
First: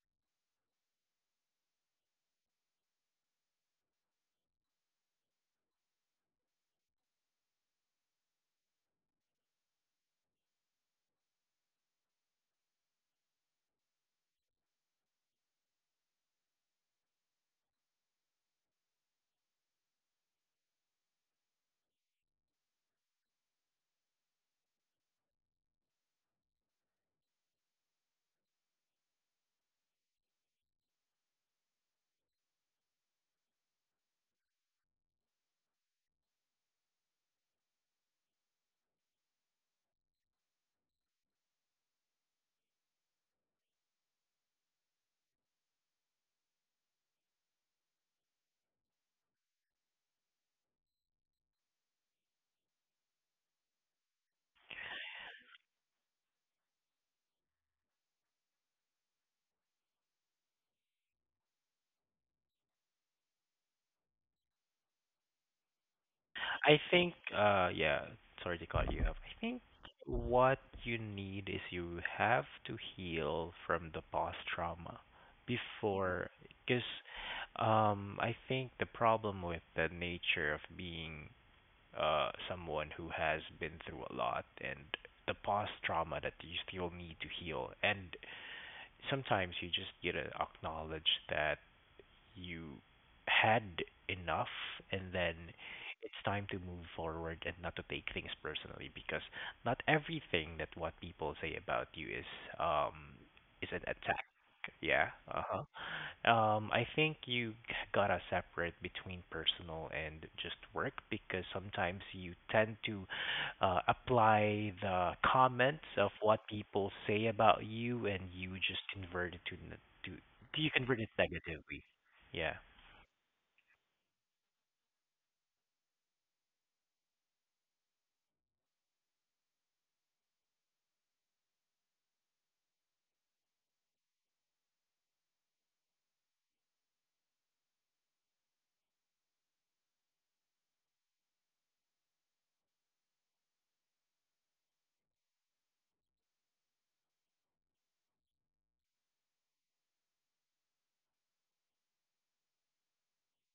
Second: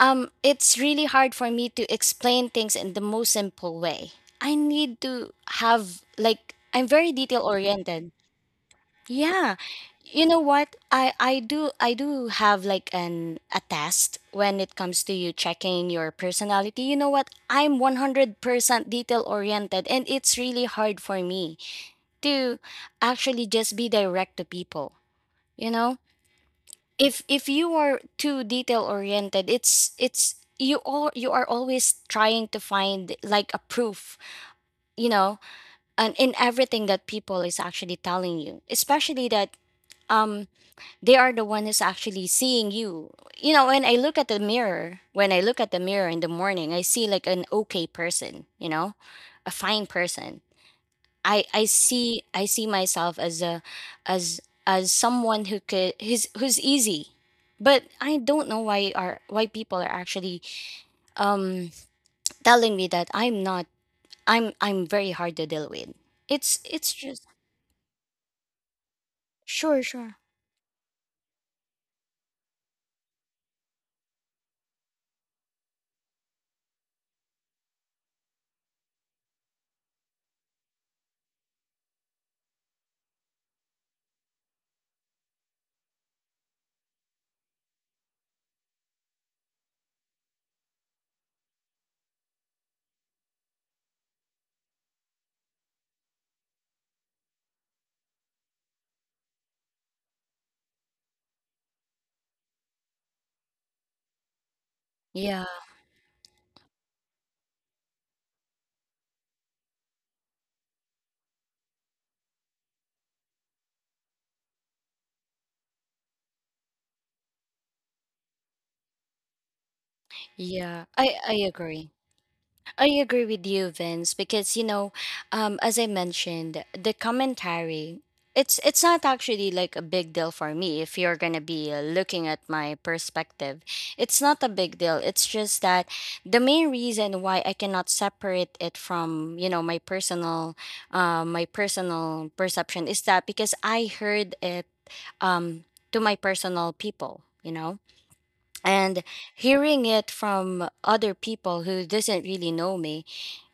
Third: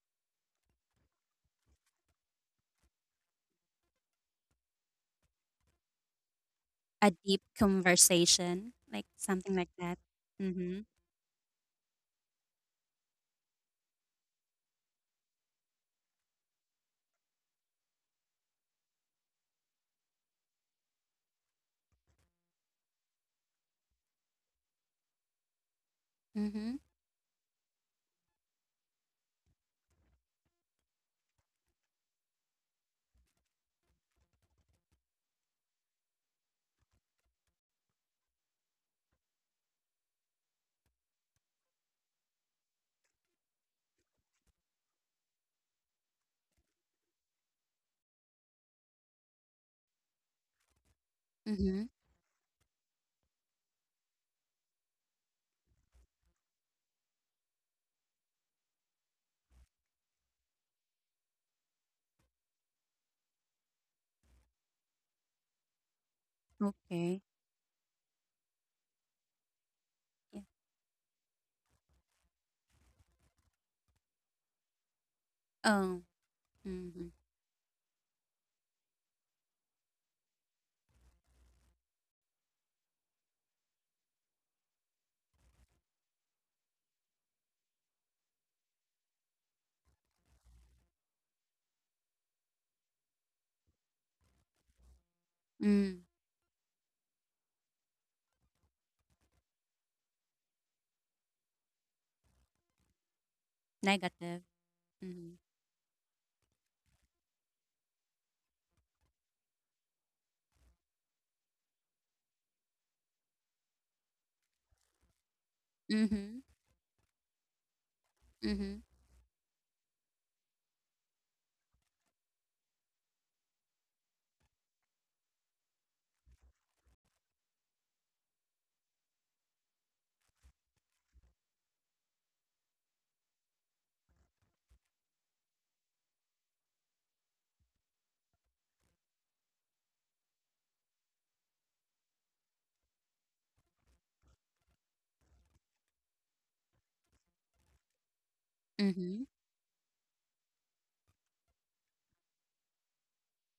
Speaker 1: um, it's really hard for me to explain things in the most simple way. I need to have like, I'm
Speaker 3: A
Speaker 1: very detail
Speaker 3: deep
Speaker 1: oriented.
Speaker 3: conversation, like something
Speaker 1: Yeah,
Speaker 3: like that.
Speaker 1: you know what,
Speaker 3: Mhm.
Speaker 1: I do have like an a test when it comes to you checking your personality. You know what, I'm 100% detail oriented, and it's really hard for me to actually just be direct to people, you know.
Speaker 3: Mhm.
Speaker 1: If you are too detail oriented, it's you all you are always trying to find like a proof, you know, and in everything that people is actually telling you, especially that um, they are the one who's actually seeing you, you know. When I look at the mirror in the morning, I see like an okay person, you know, a fine person.
Speaker 3: Mhm.
Speaker 1: I see myself as a, as as someone who could who's who's easy. But I don't know why are why people are actually um, telling me that I'm not, I'm very hard to deal with. It's
Speaker 2: I
Speaker 1: it's
Speaker 2: think,
Speaker 3: Okay.
Speaker 1: just
Speaker 2: yeah, sorry to cut you off. I think
Speaker 1: sure, sure.
Speaker 3: Yeah.
Speaker 2: what you need is you have to heal from the past trauma
Speaker 3: Oh.
Speaker 2: before, because
Speaker 3: Mhm.
Speaker 2: I think the problem with the nature of being someone who has been through a lot and the past trauma that you still need to heal, and sometimes you just need to acknowledge that you had enough and then
Speaker 3: Mm.
Speaker 2: it's time to move forward and not to take things personally because not everything that what people say about you is um is an attack.
Speaker 3: Negative.
Speaker 2: Yeah.
Speaker 3: Mhm.
Speaker 1: Yeah,
Speaker 2: Uh-huh. I think you gotta separate between personal and just work because sometimes you tend to apply the comments of
Speaker 3: Mhm.
Speaker 2: what people say about you and you
Speaker 3: Mhm.
Speaker 2: just convert it to you
Speaker 1: yeah.
Speaker 2: convert it
Speaker 1: I
Speaker 2: negatively.
Speaker 1: agree.
Speaker 2: Yeah.
Speaker 1: I agree with you, Vince, because you know, as I mentioned, the commentary, it's not actually like a big deal for me if you're gonna be looking at my perspective. It's not a big deal. It's just that the main reason why I cannot separate it from, you know, my personal perception is that because I heard it um, to my personal people, you know, and
Speaker 3: Mhm.
Speaker 1: hearing it from other people who doesn't really know me,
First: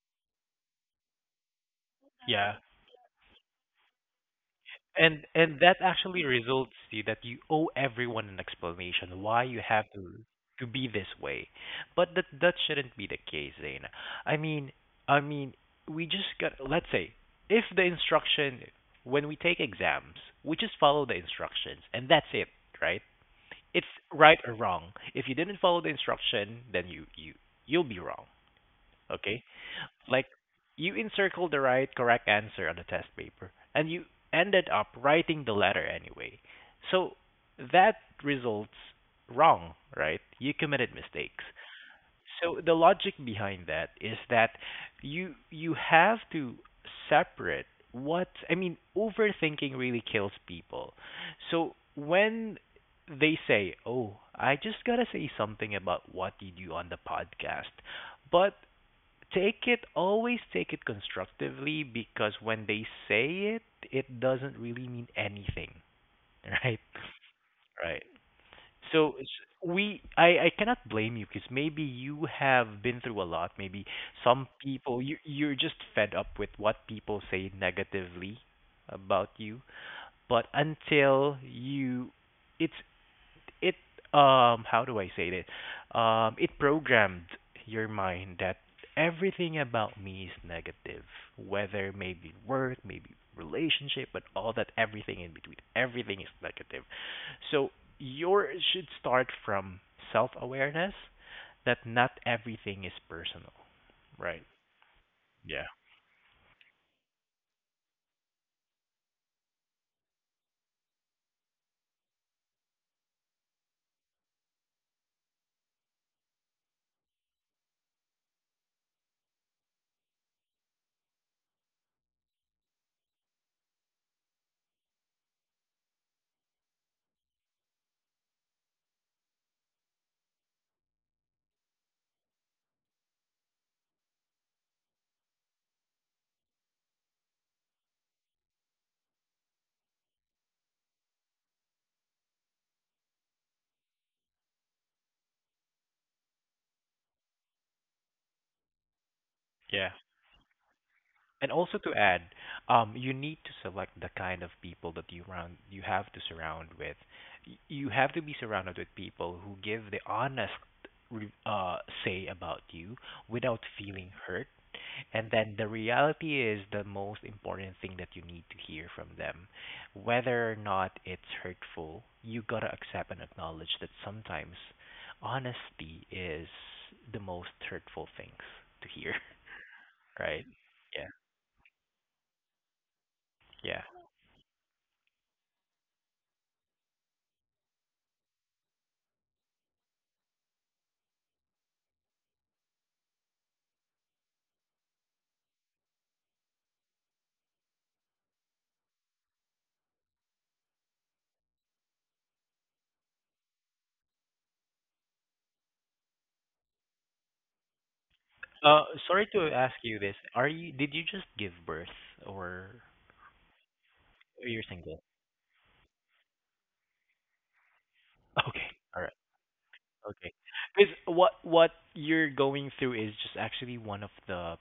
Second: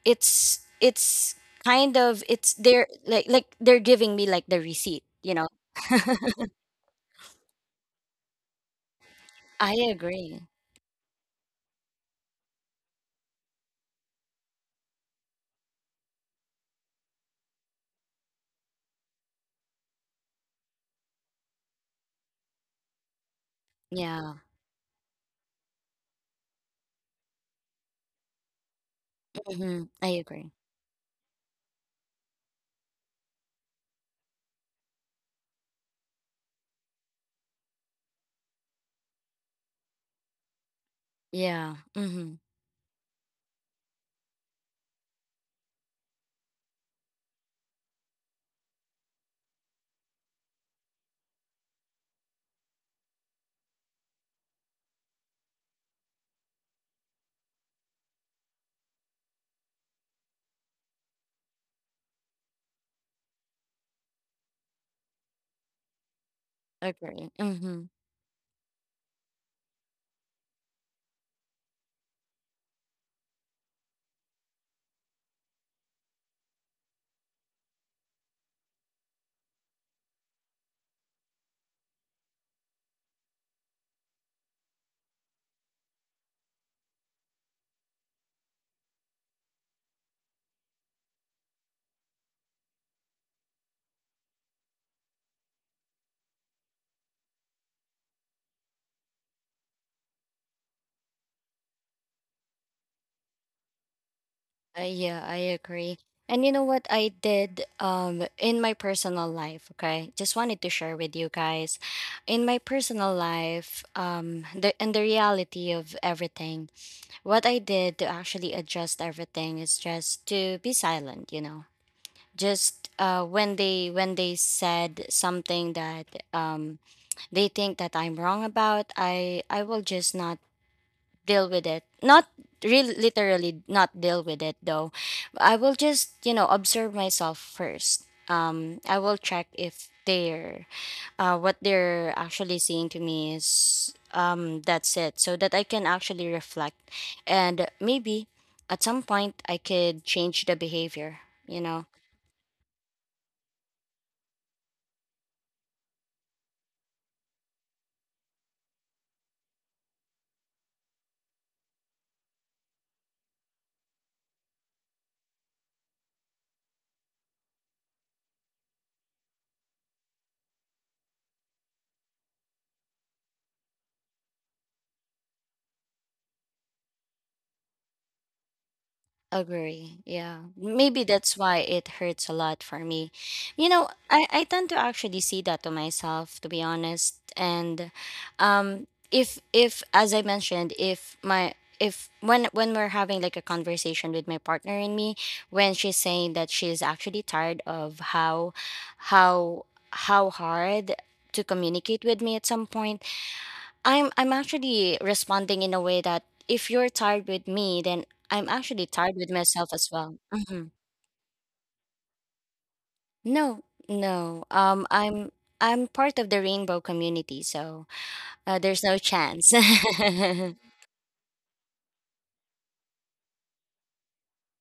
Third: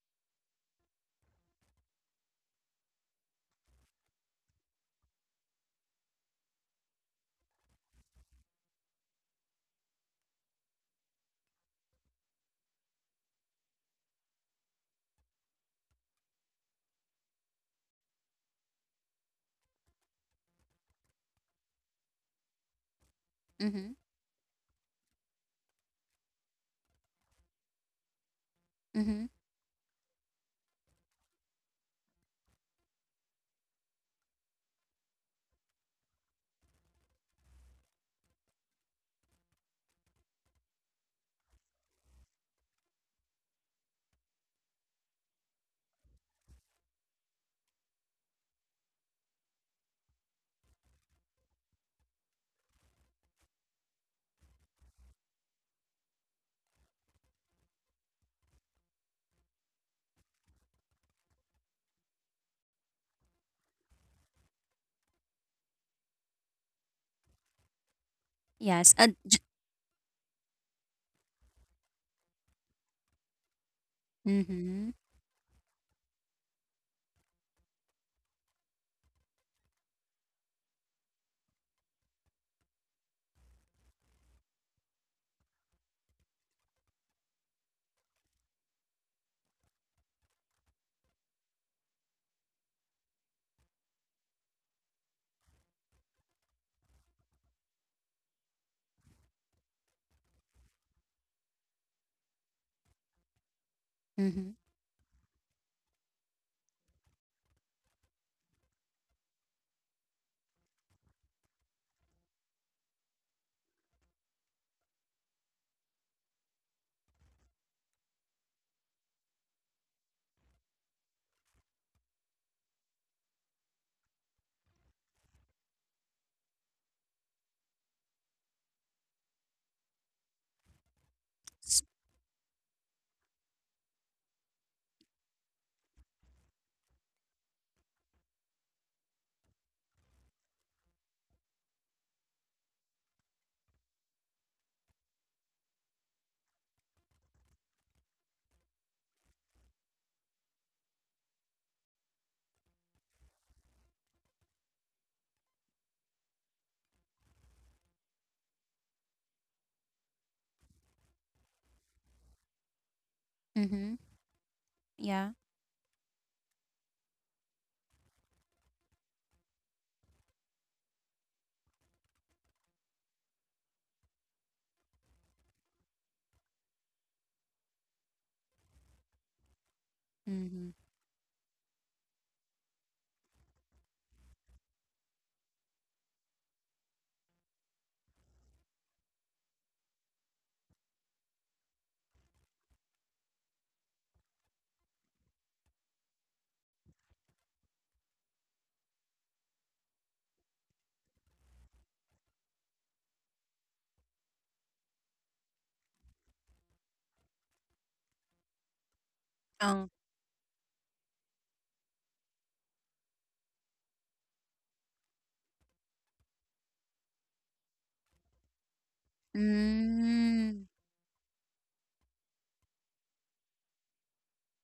Speaker 1: it's kind of, it's
Speaker 2: Yeah.
Speaker 1: they're like they're giving me like the receipt,
Speaker 2: And
Speaker 1: you know.
Speaker 2: and that actually results to that you owe everyone an explanation why you
Speaker 1: I
Speaker 2: have to
Speaker 1: agree.
Speaker 2: to be this way. But that shouldn't be the case, Zaina. I mean, I mean, we just got, let's say, if the instruction when we take exams, we just follow the instructions and that's it, right? It's
Speaker 3: Mhm.
Speaker 1: Yeah.
Speaker 2: right or wrong. If you didn't follow the instruction, then you you'll be wrong,
Speaker 3: Mhm.
Speaker 2: okay?
Speaker 1: Hmm, I
Speaker 2: Like
Speaker 1: agree.
Speaker 2: you encircled the right correct answer on the test paper and you ended up writing the letter anyway. So that results wrong, right? You committed mistakes.
Speaker 1: Yeah. Mm-hmm.
Speaker 2: So the logic behind that is that you have to separate. What I mean, overthinking really kills people. So when they say, "Oh, I just got to say something about what you do on the podcast." But take it, always take it constructively because when they say it, it doesn't really mean anything, right?
Speaker 1: Agree. Mm-hmm.
Speaker 2: Right.
Speaker 3: Yes. A
Speaker 2: So I cannot blame you because maybe you have been through a lot. Maybe some
Speaker 3: Mm-hmm.
Speaker 2: people, you're just fed up with what people say negatively about you. But until you, it's it how do I say it? It programmed your mind that everything about me is negative, whether maybe work, maybe relationship, but all that everything in between, everything is negative. So yours should start from self-awareness that not everything is personal, right?
Speaker 3: Mm-hmm.
Speaker 1: Yeah, I
Speaker 2: Yeah.
Speaker 1: agree. And you know what I did um, in my personal life, okay? Just wanted to share with you guys. In my personal life, um, the reality of everything, what I did to actually adjust everything is just to be silent, you know. Just when they said something that um, they think that I'm wrong about, I will just not deal with
Speaker 3: S-
Speaker 1: it. Not real, literally not deal with it though. I will just, you know, observe myself first. I will check if they're what they're actually saying to me is that's it, so that I can actually reflect, and maybe at some point I
Speaker 2: Yeah.
Speaker 1: could change the behavior.
Speaker 2: And
Speaker 1: You
Speaker 2: also
Speaker 1: know,
Speaker 2: to add, you need to select the kind of people that you have to surround with. You have to be surrounded with people who give the honest re- uh, say about you without
Speaker 3: Mm-hmm.
Speaker 2: feeling hurt.
Speaker 3: Yeah.
Speaker 2: And then the reality is the most important thing that you need to hear from them. Whether or not it's hurtful, you gotta accept and acknowledge that sometimes honesty is the most hurtful things to hear,
Speaker 1: agree. Yeah.
Speaker 2: right?
Speaker 3: Mm-hmm.
Speaker 1: Maybe
Speaker 2: Yeah,
Speaker 1: that's why it hurts a lot for me. You
Speaker 2: yeah.
Speaker 1: know, I tend to actually see that to myself, to be honest. And if as I mentioned, if my if when we're having like a conversation with my partner and me, when she's saying that she's actually tired of how how how hard to communicate with me at some point I'm actually responding in a way that if you're tired with me, then I'm actually tired
Speaker 2: Sorry
Speaker 1: with
Speaker 2: to
Speaker 1: myself
Speaker 2: ask
Speaker 3: Oh.
Speaker 1: as
Speaker 2: you this.
Speaker 1: well.
Speaker 2: Are you did you just give birth or
Speaker 1: No, no.
Speaker 2: you're single?
Speaker 1: I'm part of the rainbow community, so
Speaker 2: Okay,
Speaker 1: there's no
Speaker 2: all right,
Speaker 1: chance.
Speaker 2: okay.
Speaker 3: Mm,
Speaker 2: Because what you're going through is just actually one of the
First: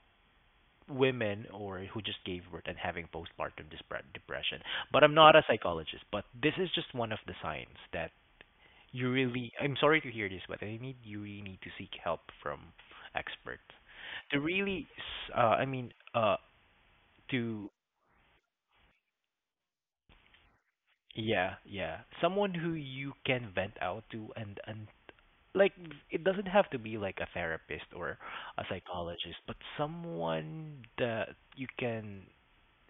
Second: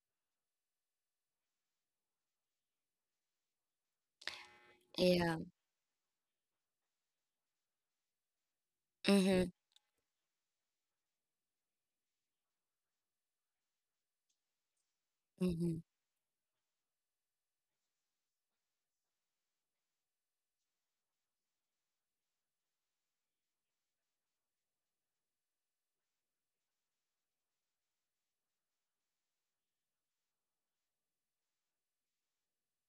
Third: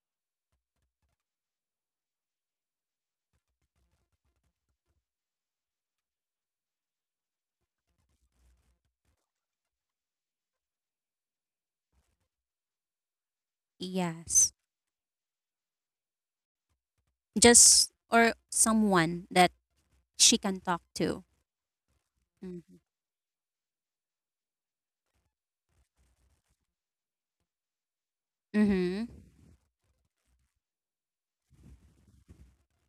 Speaker 2: women or who just gave birth and having postpartum depression. But I'm not
Speaker 1: Yeah.
Speaker 2: a psychologist, but this is just one of the signs that you
Speaker 1: Mm-hmm.
Speaker 2: really. I'm sorry to hear this, but I need you really need to seek help from experts to
Speaker 3: yes.
Speaker 2: really, I
Speaker 1: Mm-hmm.
Speaker 2: mean, to.
Speaker 3: Just or someone that she can talk to.
Speaker 2: Yeah, yeah. Someone who
Speaker 3: Mm-hmm.
Speaker 2: you can vent out to and like it doesn't have to be like a therapist or a
Speaker 3: Mm-hmm.
Speaker 2: psychologist, but someone that you can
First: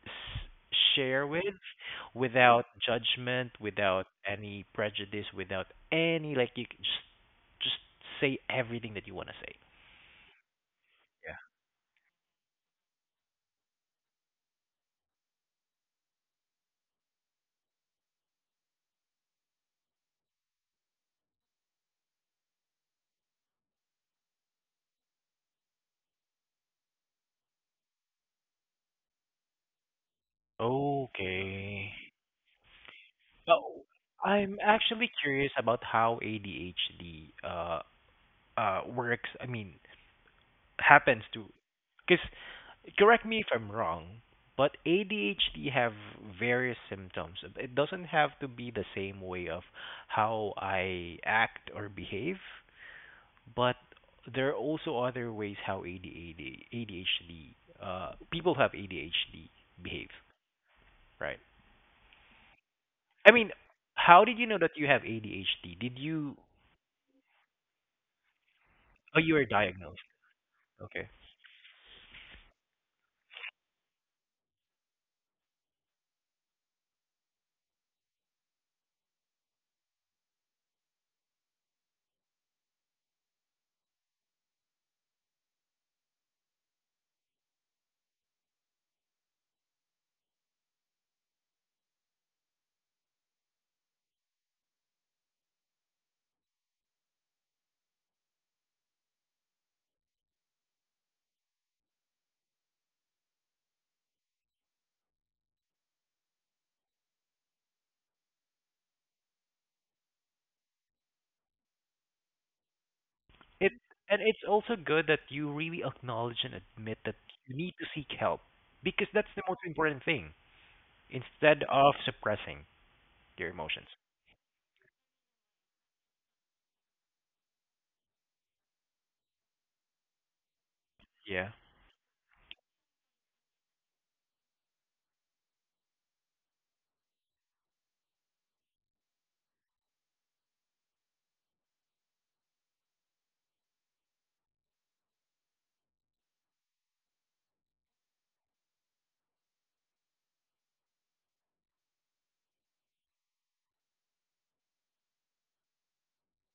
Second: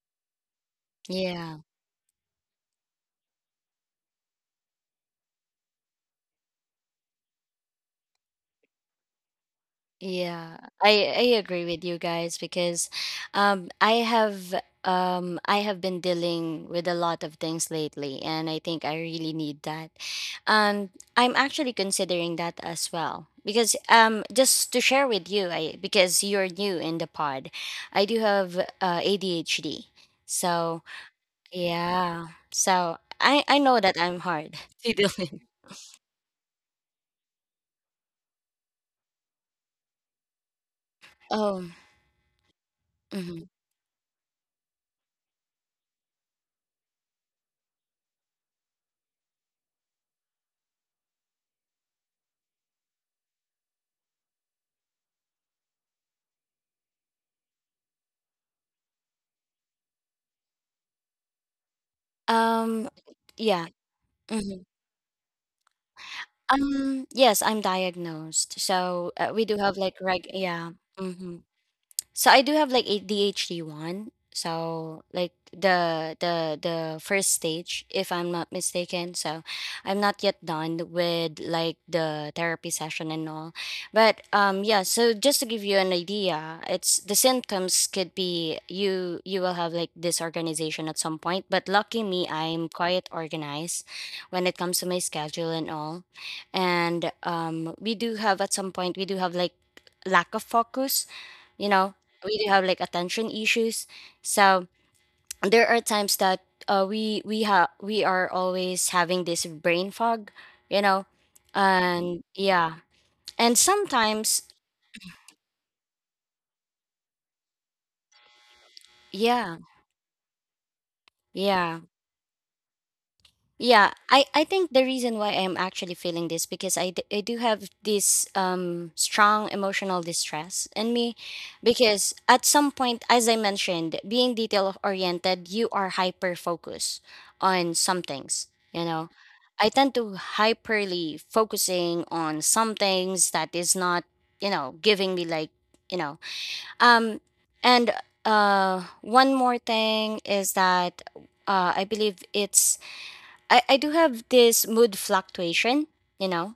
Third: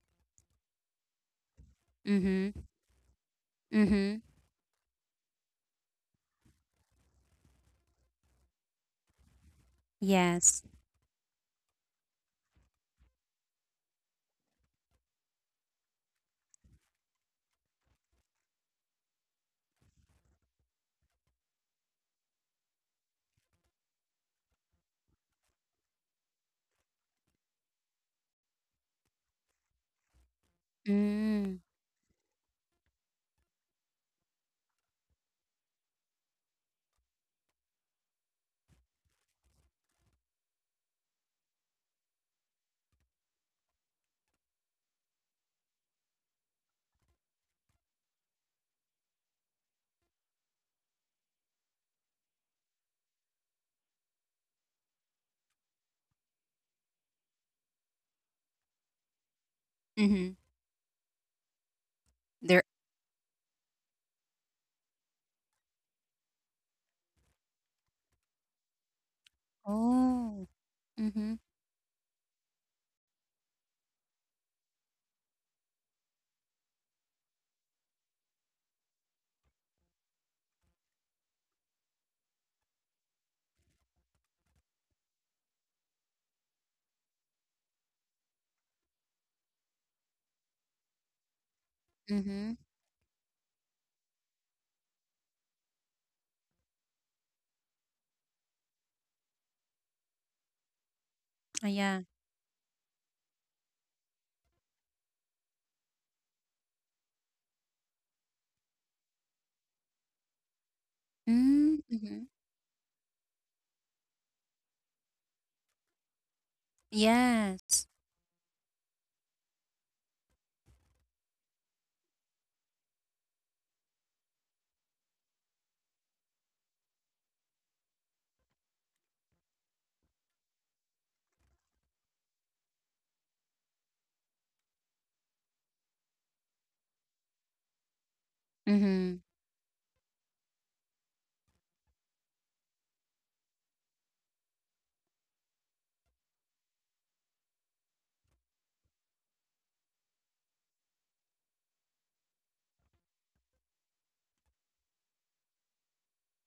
Speaker 2: share with
Speaker 1: Yeah.
Speaker 3: Mm-hmm.
Speaker 2: without judgment, without
Speaker 3: Mm-hmm.
Speaker 2: any prejudice, without any like you can just say everything that you want to say.
Speaker 1: Yeah,
Speaker 3: Yes.
Speaker 1: I
Speaker 2: Yeah.
Speaker 1: agree with you guys because um I have I have been dealing with a lot of things lately, and I think I really need that. Um I'm actually considering that as well because just to share with you, I because you're new in the pod. I do have ADHD. So,
Speaker 3: Mm.
Speaker 2: Okay.
Speaker 1: yeah. So, I know
Speaker 2: Oh,
Speaker 1: that I'm hard
Speaker 2: I'm
Speaker 1: to deal
Speaker 2: actually
Speaker 1: with.
Speaker 2: curious about how ADHD works. I mean, happens to,
Speaker 1: Oh.
Speaker 2: because correct me if
Speaker 1: Mhm.
Speaker 2: I'm wrong, but ADHD have various symptoms. It doesn't have to be the same way of how I act or behave, but there are also other ways how ADHD people have ADHD behave,
Speaker 3: Mm-hmm.
Speaker 2: right?
Speaker 3: There.
Speaker 1: Um
Speaker 2: I mean,
Speaker 1: yeah.
Speaker 2: how did you know
Speaker 1: Mm-hmm.
Speaker 2: that you have ADHD? Did you?
Speaker 1: Yes, I'm diagnosed. So
Speaker 2: Oh, you
Speaker 1: we
Speaker 2: were
Speaker 1: do have like
Speaker 2: diagnosed.
Speaker 1: reg
Speaker 3: Oh.
Speaker 1: yeah.
Speaker 2: Okay.
Speaker 1: Hmm,
Speaker 3: Mm-hmm.
Speaker 1: so I do have like ADHD one. So like the first stage, if I'm not mistaken. So I'm not yet done with like the therapy session and all. But yeah, so just to give you an idea, it's the symptoms could be you will have like disorganization at some point. But lucky me,
Speaker 3: Mm-hmm.
Speaker 1: I'm quite organized when it comes to my schedule and all. And we do have at some point we do have like lack of focus, you
Speaker 3: Oh,
Speaker 1: know,
Speaker 3: yeah.
Speaker 1: we do have like attention issues. So there are times that we have we are always having this brain fog, you know. And
Speaker 3: Mm-hmm.
Speaker 1: yeah, and
Speaker 2: It it's
Speaker 1: sometimes
Speaker 2: also good that you really acknowledge and admit that you need to
Speaker 3: Yes.
Speaker 2: seek help because that's the
Speaker 1: yeah,
Speaker 2: most important thing instead
Speaker 1: yeah.
Speaker 2: of suppressing your
Speaker 1: Yeah,
Speaker 2: emotions.
Speaker 1: I think the reason why I'm actually feeling this because I, d- I do have this strong emotional distress in me
Speaker 2: Yeah.
Speaker 1: because at some point, as I mentioned, being detail oriented, you are hyper focused on some things, you know.
Speaker 3: Mm-hmm.
Speaker 1: I tend to hyperly focusing on some things that is not, you know, giving me like, you know um and one more thing is that I believe it's I do have this mood fluctuation, you know.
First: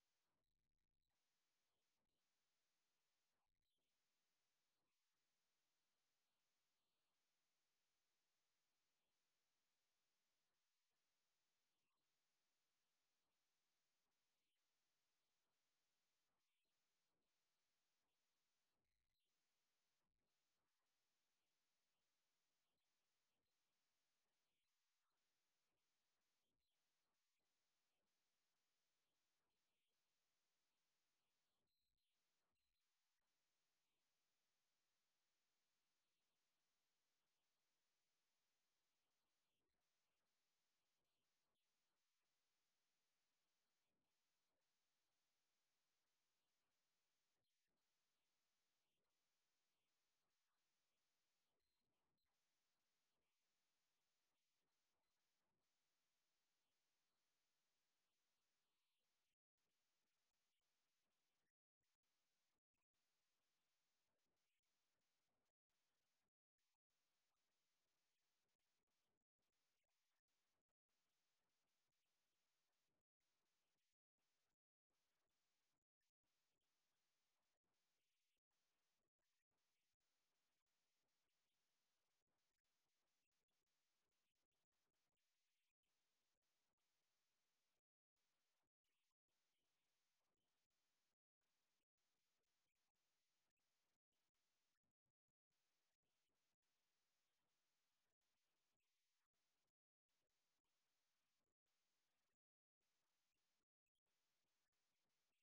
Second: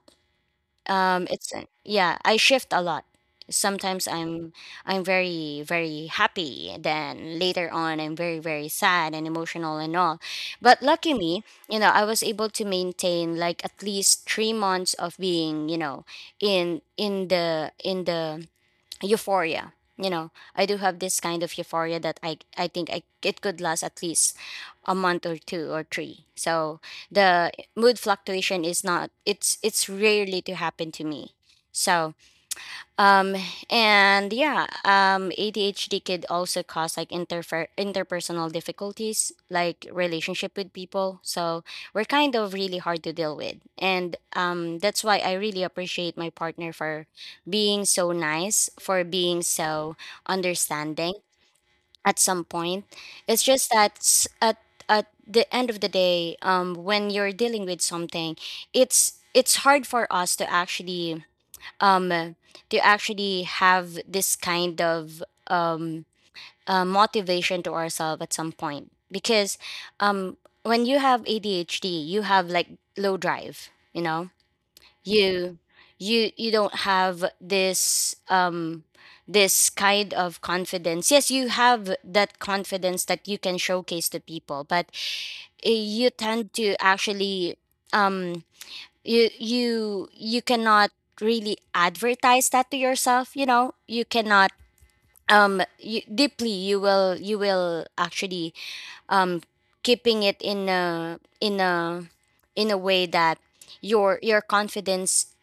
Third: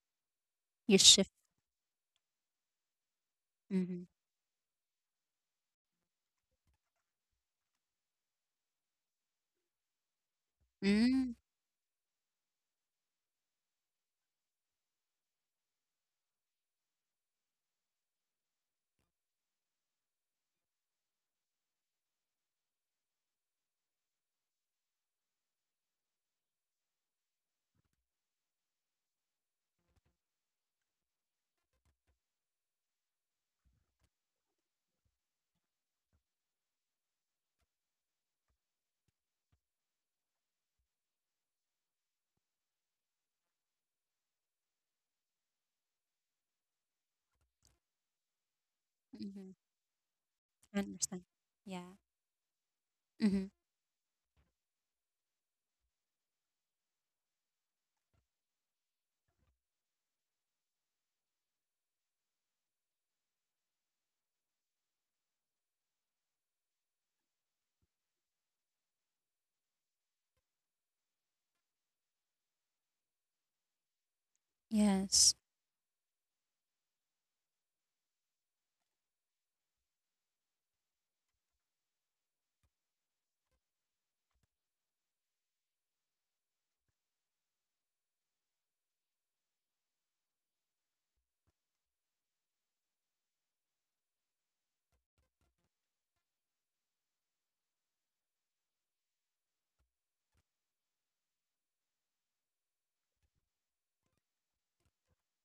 Speaker 3: You shift.
Speaker 1: It's yeah, I shift a lot.
Speaker 3: Mm-hmm.
Speaker 1: Sometimes I'm very very happy, then later on I'm very very sad and emotional and all. But lucky
Speaker 3: mm,
Speaker 1: me, you know, I was able to maintain like at least 3 months of being, you know, in the euphoria, you know. I do have this kind of euphoria that I think I, it could last at least a month or two or three. So the mood fluctuation is not it's it's rarely to happen to me. So um, and yeah, ADHD could also cause like interfer- interpersonal difficulties, like relationship with people. So we're kind of really hard to deal with. And that's why I really appreciate my partner for being so nice, for being
Speaker 3: Mm-hmm.
Speaker 1: so
Speaker 3: I
Speaker 1: understanding
Speaker 3: understand. Yeah.
Speaker 1: at some point. It's
Speaker 3: Mm-hmm.
Speaker 1: just that s- at the end of the day, when you're dealing with something, it's hard for us um to actually have this kind of motivation to ourselves at some point because um when you have ADHD you have like low drive, you know.
Speaker 3: Yes.
Speaker 1: You you don't have this this kind of confidence. Yes, you have that confidence that you can showcase to people, but you tend to actually um you you you cannot really advertise that to yourself, you know. You cannot you, deeply you will actually um keeping it in a in a in a way that your confidence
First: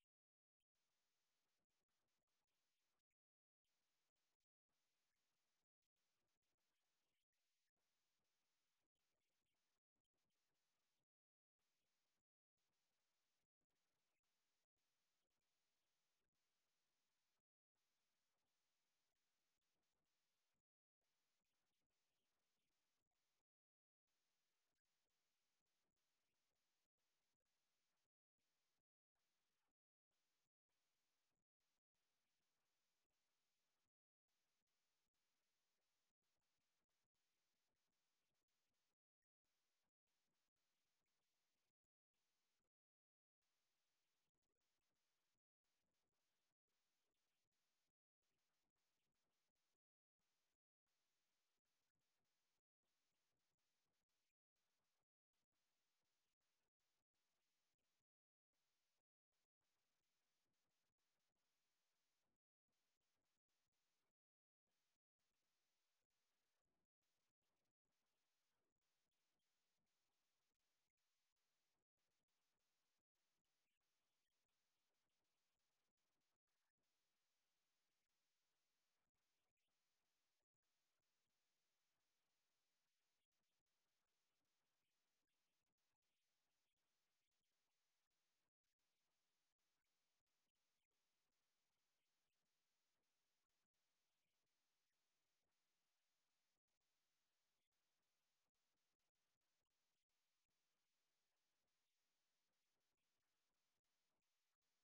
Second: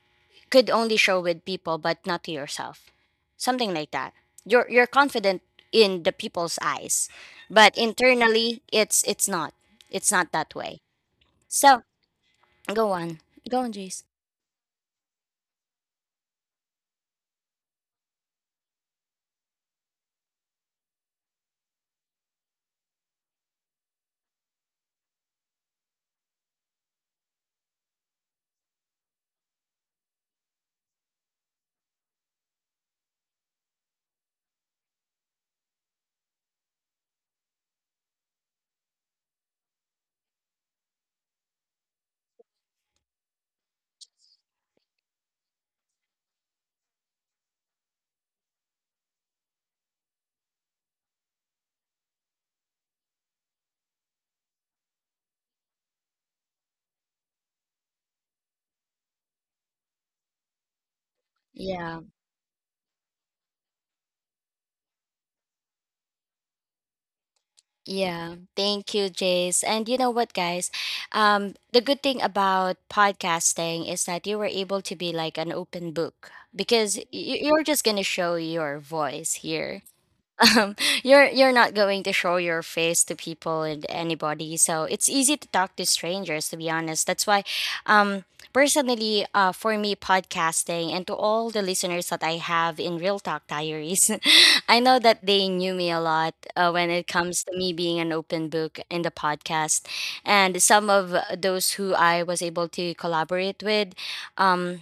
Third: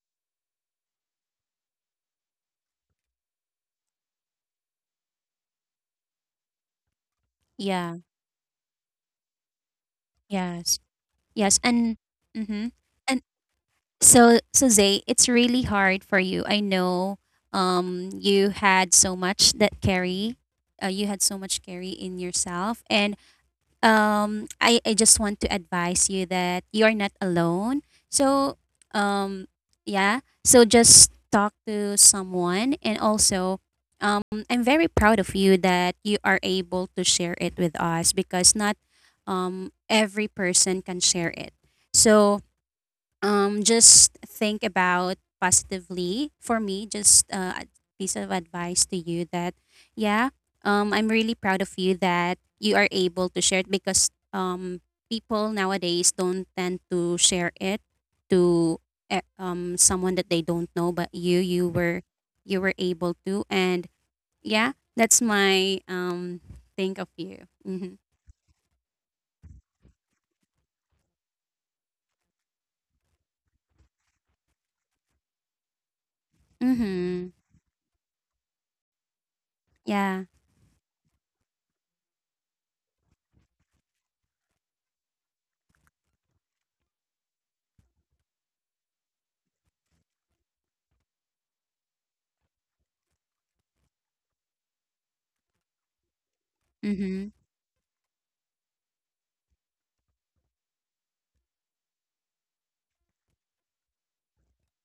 Speaker 1: could only show with people but not to yourself, something like that. You're confident in the people's eyes, but
Speaker 3: Yeah.
Speaker 1: internally it's not, it's not that
Speaker 3: Yes.
Speaker 1: way.
Speaker 3: Yes,
Speaker 1: So
Speaker 3: and mm-hmm.
Speaker 1: go on,
Speaker 3: And
Speaker 1: go on, Jace.
Speaker 3: so so Zay, it's really hard for you. I know you had so much that carry, you had so much carry in yourself, and I just want to advise you that you're not alone. So, um, yeah, so just talk to someone. And also, um, I'm very proud of you that you are able to share it with us because not every person can share it. So, just think about positively for me. Just a piece of advice to you that yeah, I'm really proud of you that you are able to share it because people nowadays don't tend to share it to someone that they don't know, but you
Speaker 1: Yeah.
Speaker 3: were you were able to. And yeah, that's my think of you. Mhm.
Speaker 1: Yeah, thank you, Jace. And you know what, guys? The good thing about podcasting is that you were able to be like an open book because
Speaker 3: Mhm.
Speaker 1: y- you're just gonna show your voice here,
Speaker 3: Yeah.
Speaker 1: um, you're not going to show your face to people and anybody, so it's easy to talk to strangers, to be honest. That's why um personally for me, podcasting, and to all the listeners that I have in Real Talk Diaries, I know that they knew me a lot when it
Speaker 3: Mhm.
Speaker 1: comes to me being an open book in the podcast. And some of those who I was able to collaborate with, um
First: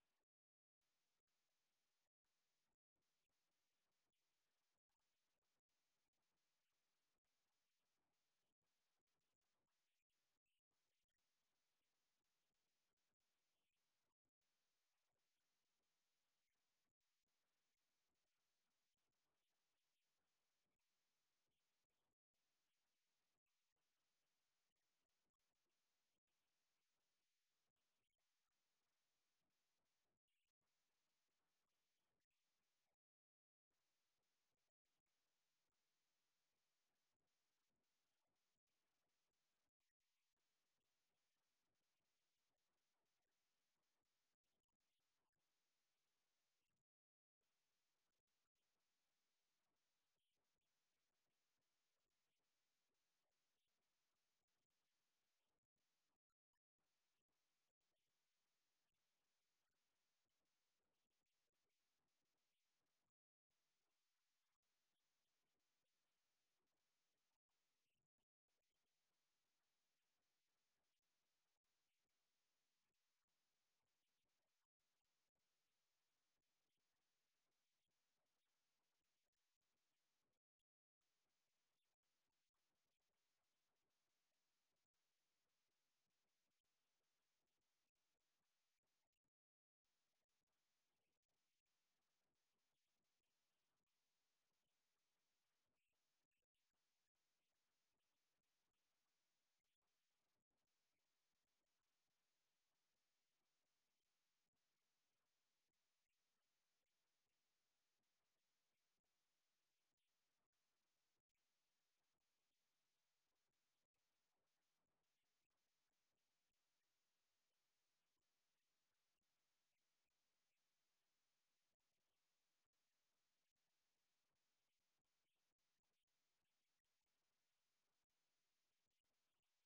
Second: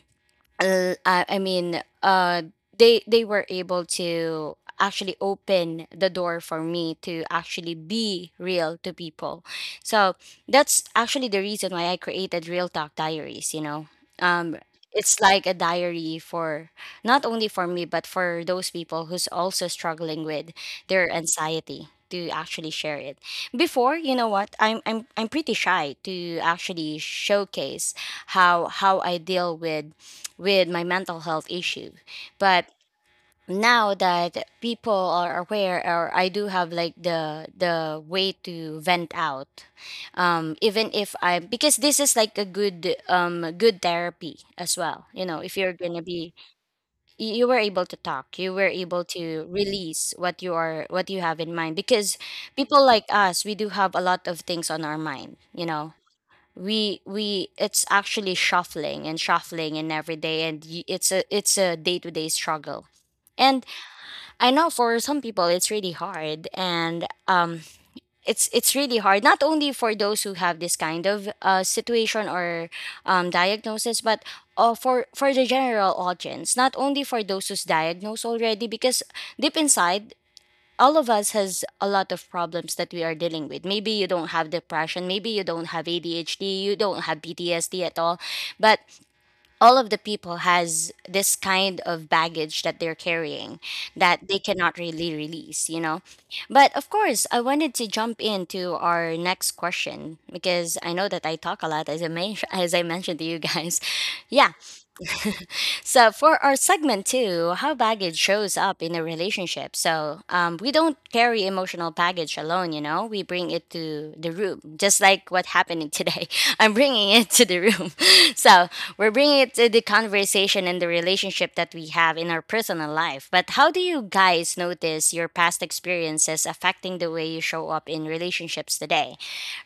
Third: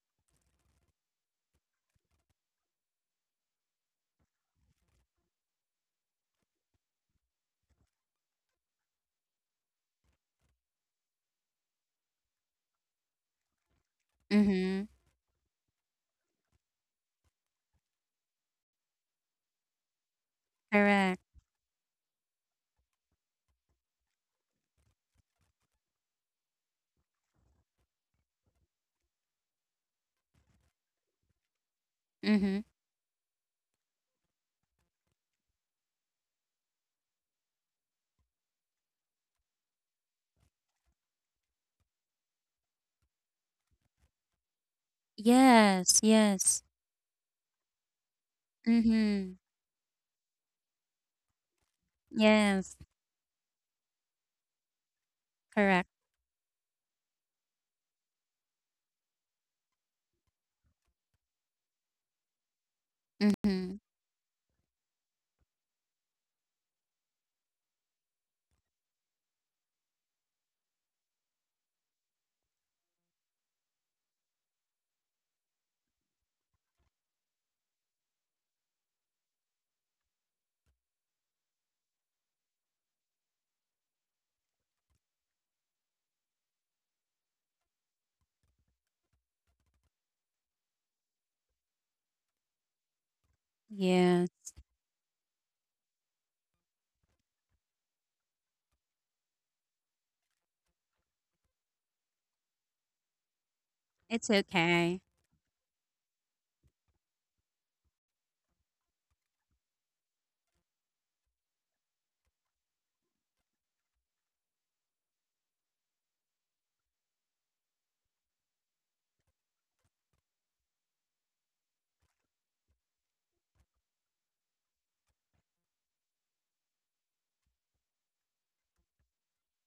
Speaker 1: l- uh, I I mean, uh, they were able to actually open the door for me to actually be real to people. So that's actually the reason why I created Real Talk Diaries. You know, um,
Speaker 3: Mhm.
Speaker 1: it's like a diary for not only for me but for those people who's also struggling with their
Speaker 3: Correct.
Speaker 1: anxiety to actually share it. Before, you know what, I'm pretty shy to actually showcase how I deal with my mental health issue.
Speaker 3: Mhm.
Speaker 1: But now that people are aware, or I do have like the way to vent out even if I, because this is like a good good therapy as well, you know. If you're going
Speaker 3: Yes,
Speaker 1: to be
Speaker 3: yes.
Speaker 1: y- you were able to talk, you were able
Speaker 3: Mhm.
Speaker 1: to release what you are what you have in mind, because
Speaker 3: Yes,
Speaker 1: people like us, we do have a lot of things on our mind, you
Speaker 3: correct.
Speaker 1: know. We it's actually shuffling and shuffling and every day, and y- it's a day-to-day struggle. And
Speaker 3: Mhm.
Speaker 1: I know for some people it's really hard, and it's really hard not only for those who have this kind of situation or diagnosis, but for the general audience, not only for those who's diagnosed already, because deep inside, all of us has a lot of problems that we are dealing with. Maybe you don't have depression, maybe you don't have ADHD, you don't have PTSD at all, but all of the people has this kind of baggage that they're carrying, that
Speaker 3: Yes,
Speaker 1: they cannot really release, you know. But of course, I wanted to jump into our next question because I know that I talk a lot as I, men- as I mentioned to you guys.
Speaker 3: it's
Speaker 1: Yeah,
Speaker 3: okay.
Speaker 1: so for our segment two, how baggage shows up in a relationship. So we don't carry emotional baggage alone. You know, we bring it to the room, just like what happened today. I'm bringing it to the room. So we're bringing it to the conversation and the relationship that we have in our personal life. But how do you guys notice your past experiences affecting the way you show up in relationships today,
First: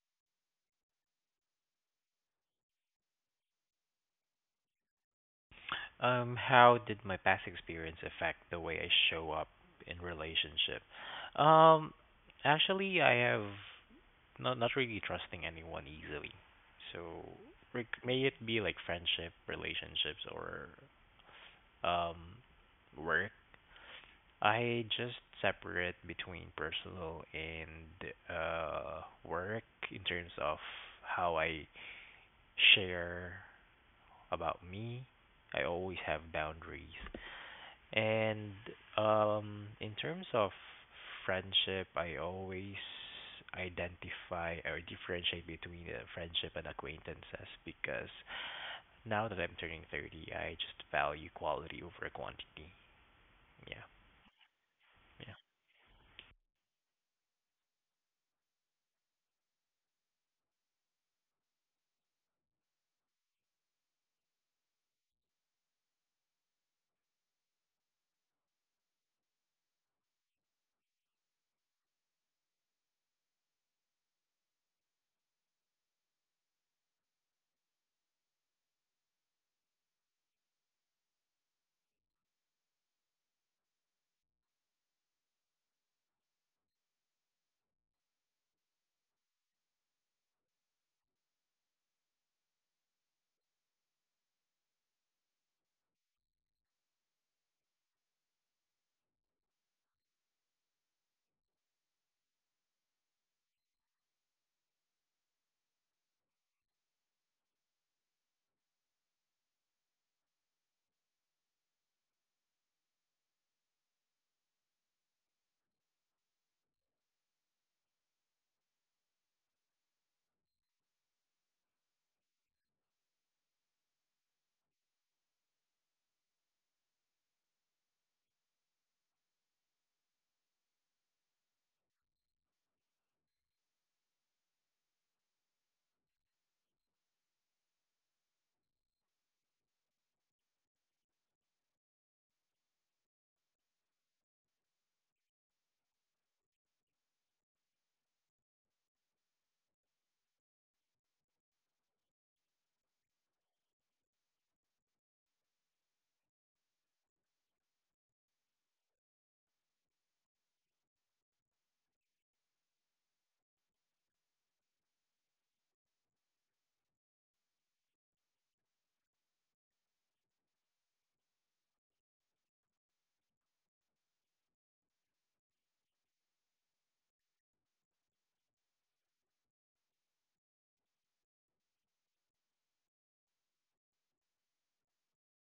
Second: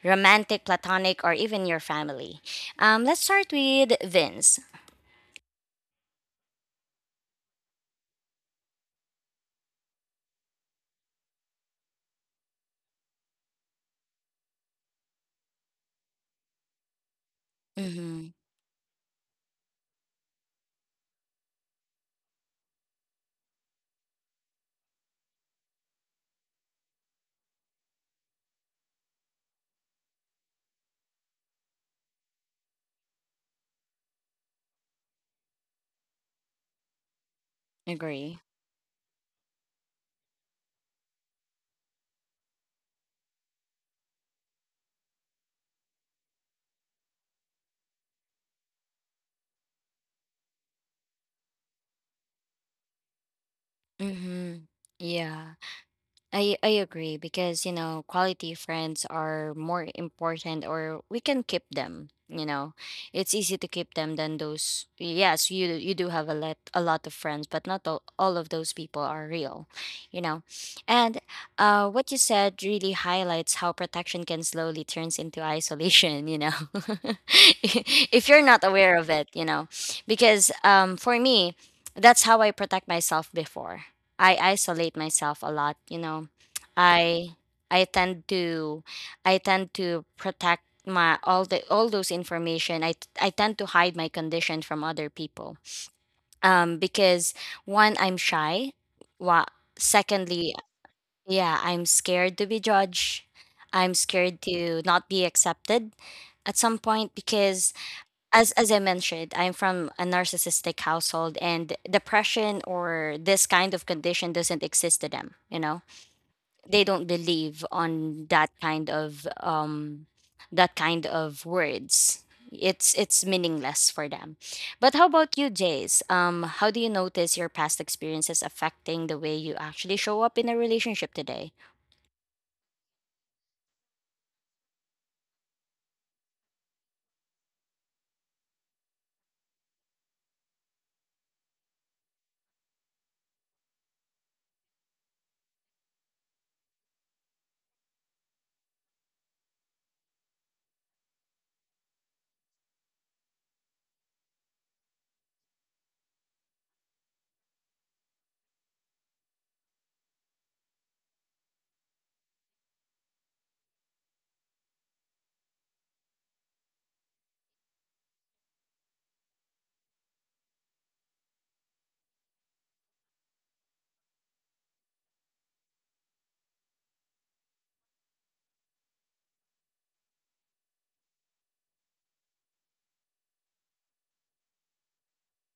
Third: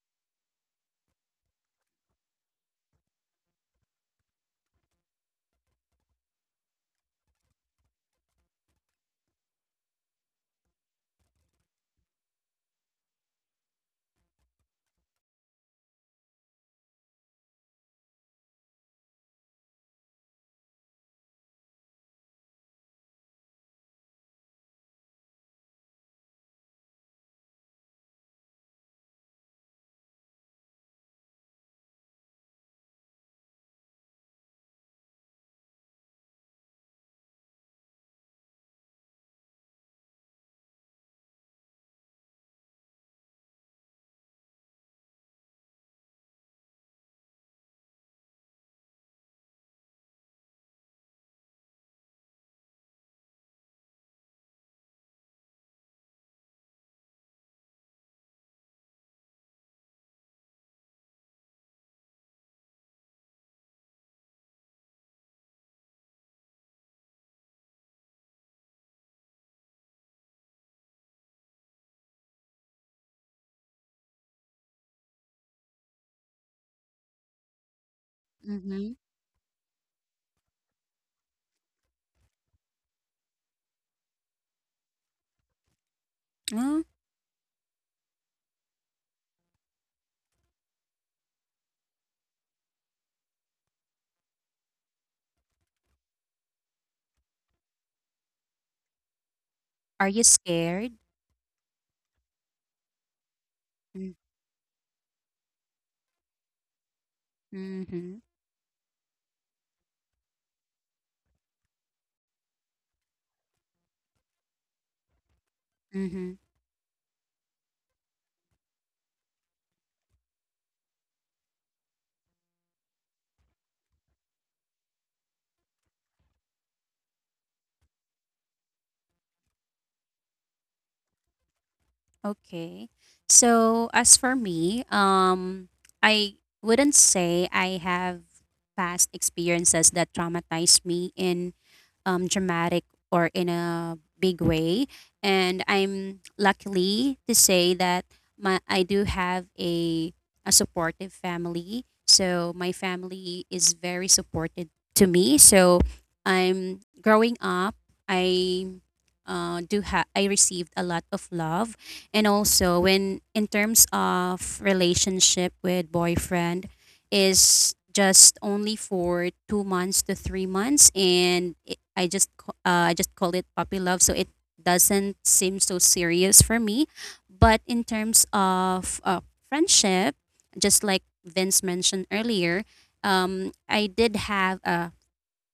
Speaker 1: romantic, platonic, or even your family? Let's start with Vince.
Speaker 2: How did my past experience affect the way I show up in relationship? Um, actually, I have not really trusting anyone easily. So, may
Speaker 1: Mm-hmm.
Speaker 2: it be like friendship, relationships, or um, work. I just separate between personal and work in terms of how I share about me. I always have boundaries.
Speaker 1: Agree.
Speaker 2: And in terms of friendship, I always identify or differentiate between friendship and acquaintances because now that I'm turning 30, I just value quality over quantity. Yeah,
Speaker 1: Mm-hmm.
Speaker 2: yeah.
Speaker 1: Yeah, I agree, because you know, quality friends are more important, or we can keep them. You know, it's easy to keep them than those. Yes, you do have a lot of friends, but not all, all of those people are real. You know, and what you said really highlights how protection can slowly turns into isolation. You know, if you're not
Speaker 3: Mhm.
Speaker 1: aware of it, you know, because for me, that's how I protect myself before. I isolate myself a lot, you know.
Speaker 3: Oh,
Speaker 1: I I tend to I tend to protect my all the all those information. I tend to hide my condition from other people. Um, because one, I'm shy. Well,
Speaker 3: are you
Speaker 1: secondly,
Speaker 3: scared?
Speaker 1: yeah, I'm scared to be judged. I'm
Speaker 3: Mm-
Speaker 1: scared to not be accepted at some point because
Speaker 3: Mhm.
Speaker 1: as I mentioned, I'm from a narcissistic household, and depression or this kind of condition doesn't exist to them. You know,
Speaker 3: Mhm.
Speaker 1: they don't believe on that kind of words. It's meaningless for them. But how about you, Jace? How do you notice your past experiences affecting the way you actually show up in a relationship today?
Speaker 3: Okay. So, as for me, I wouldn't say I have past experiences that traumatized me in dramatic or in a big way. And I'm luckily to say that my I do have a supportive family. So my family is very supportive to me. So I'm growing up. I I received a lot of love, and also when in terms of relationship with boyfriend, is just only for 2 months to 3 months, and it, I just call it puppy love, so it doesn't seem so serious for me. But in terms of friendship, just like Vince mentioned earlier, I did have a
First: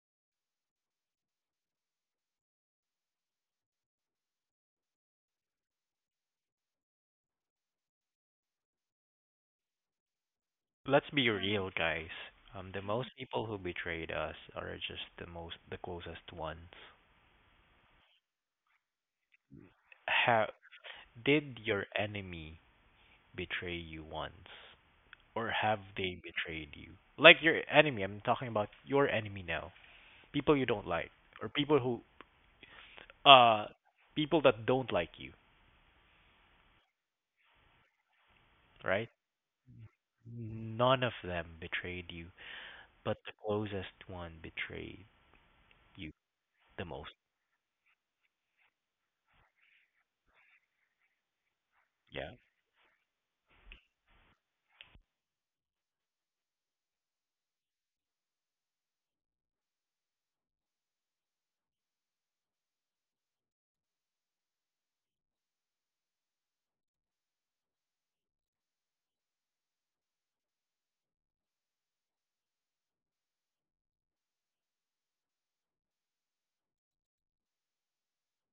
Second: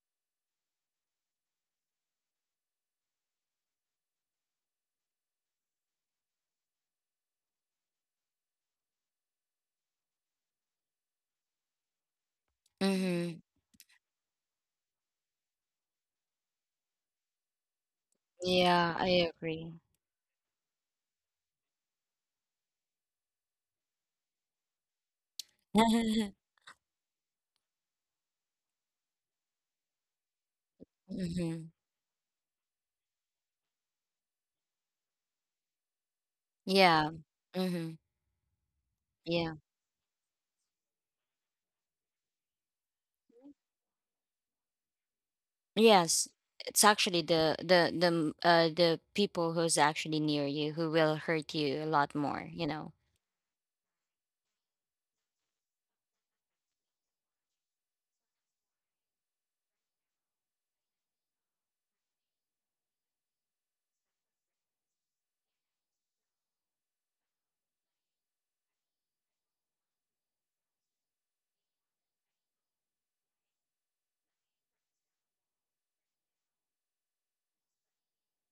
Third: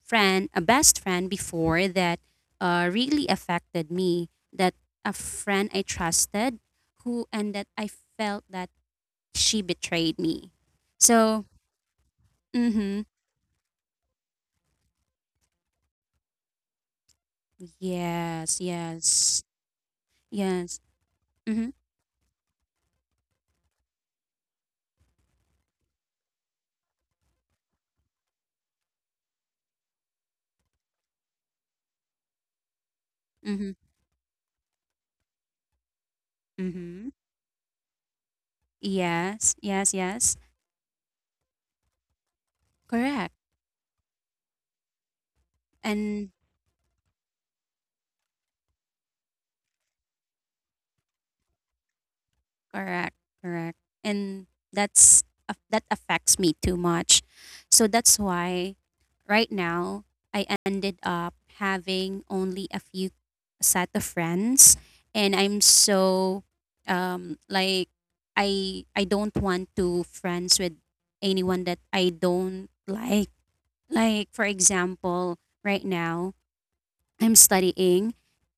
Speaker 3: friend, a best friend before that really affected me. That a friend I trusted, who and that I felt that she betrayed me.
Speaker 2: Let's be
Speaker 3: So,
Speaker 2: real, guys. The
Speaker 3: mm-hmm.
Speaker 2: most
Speaker 1: Mm-hmm.
Speaker 2: people who betrayed us are just the closest ones.
Speaker 3: Yes,
Speaker 1: Yeah, I
Speaker 3: yes,
Speaker 1: agree.
Speaker 2: Have
Speaker 3: yes.
Speaker 2: did
Speaker 3: Mm-hmm,
Speaker 2: your enemy betray you once, or have they
Speaker 1: Mm-hmm.
Speaker 2: betrayed you? Like your enemy, I'm talking about your enemy now. People you don't like, or uh
Speaker 3: mm-hmm,
Speaker 2: people that don't like you,
Speaker 3: mm-hmm.
Speaker 1: Yeah. Mm-hmm.
Speaker 2: right?
Speaker 1: Yeah.
Speaker 3: Yes, yes, yes.
Speaker 2: None of them betrayed you, but the
Speaker 3: Correct.
Speaker 2: closest one betrayed you
Speaker 1: Yes,
Speaker 3: And
Speaker 1: it's
Speaker 2: the most.
Speaker 1: actually the the people who's actually near you who will hurt you a lot
Speaker 2: Yeah.
Speaker 1: more, you know.
Speaker 3: correct, correct. And that's that affects me too much. So that's why right now I ended up having only a few set of friends, and I'm so like I don't want to friends with anyone that I don't like. Like for example, right now, I'm studying.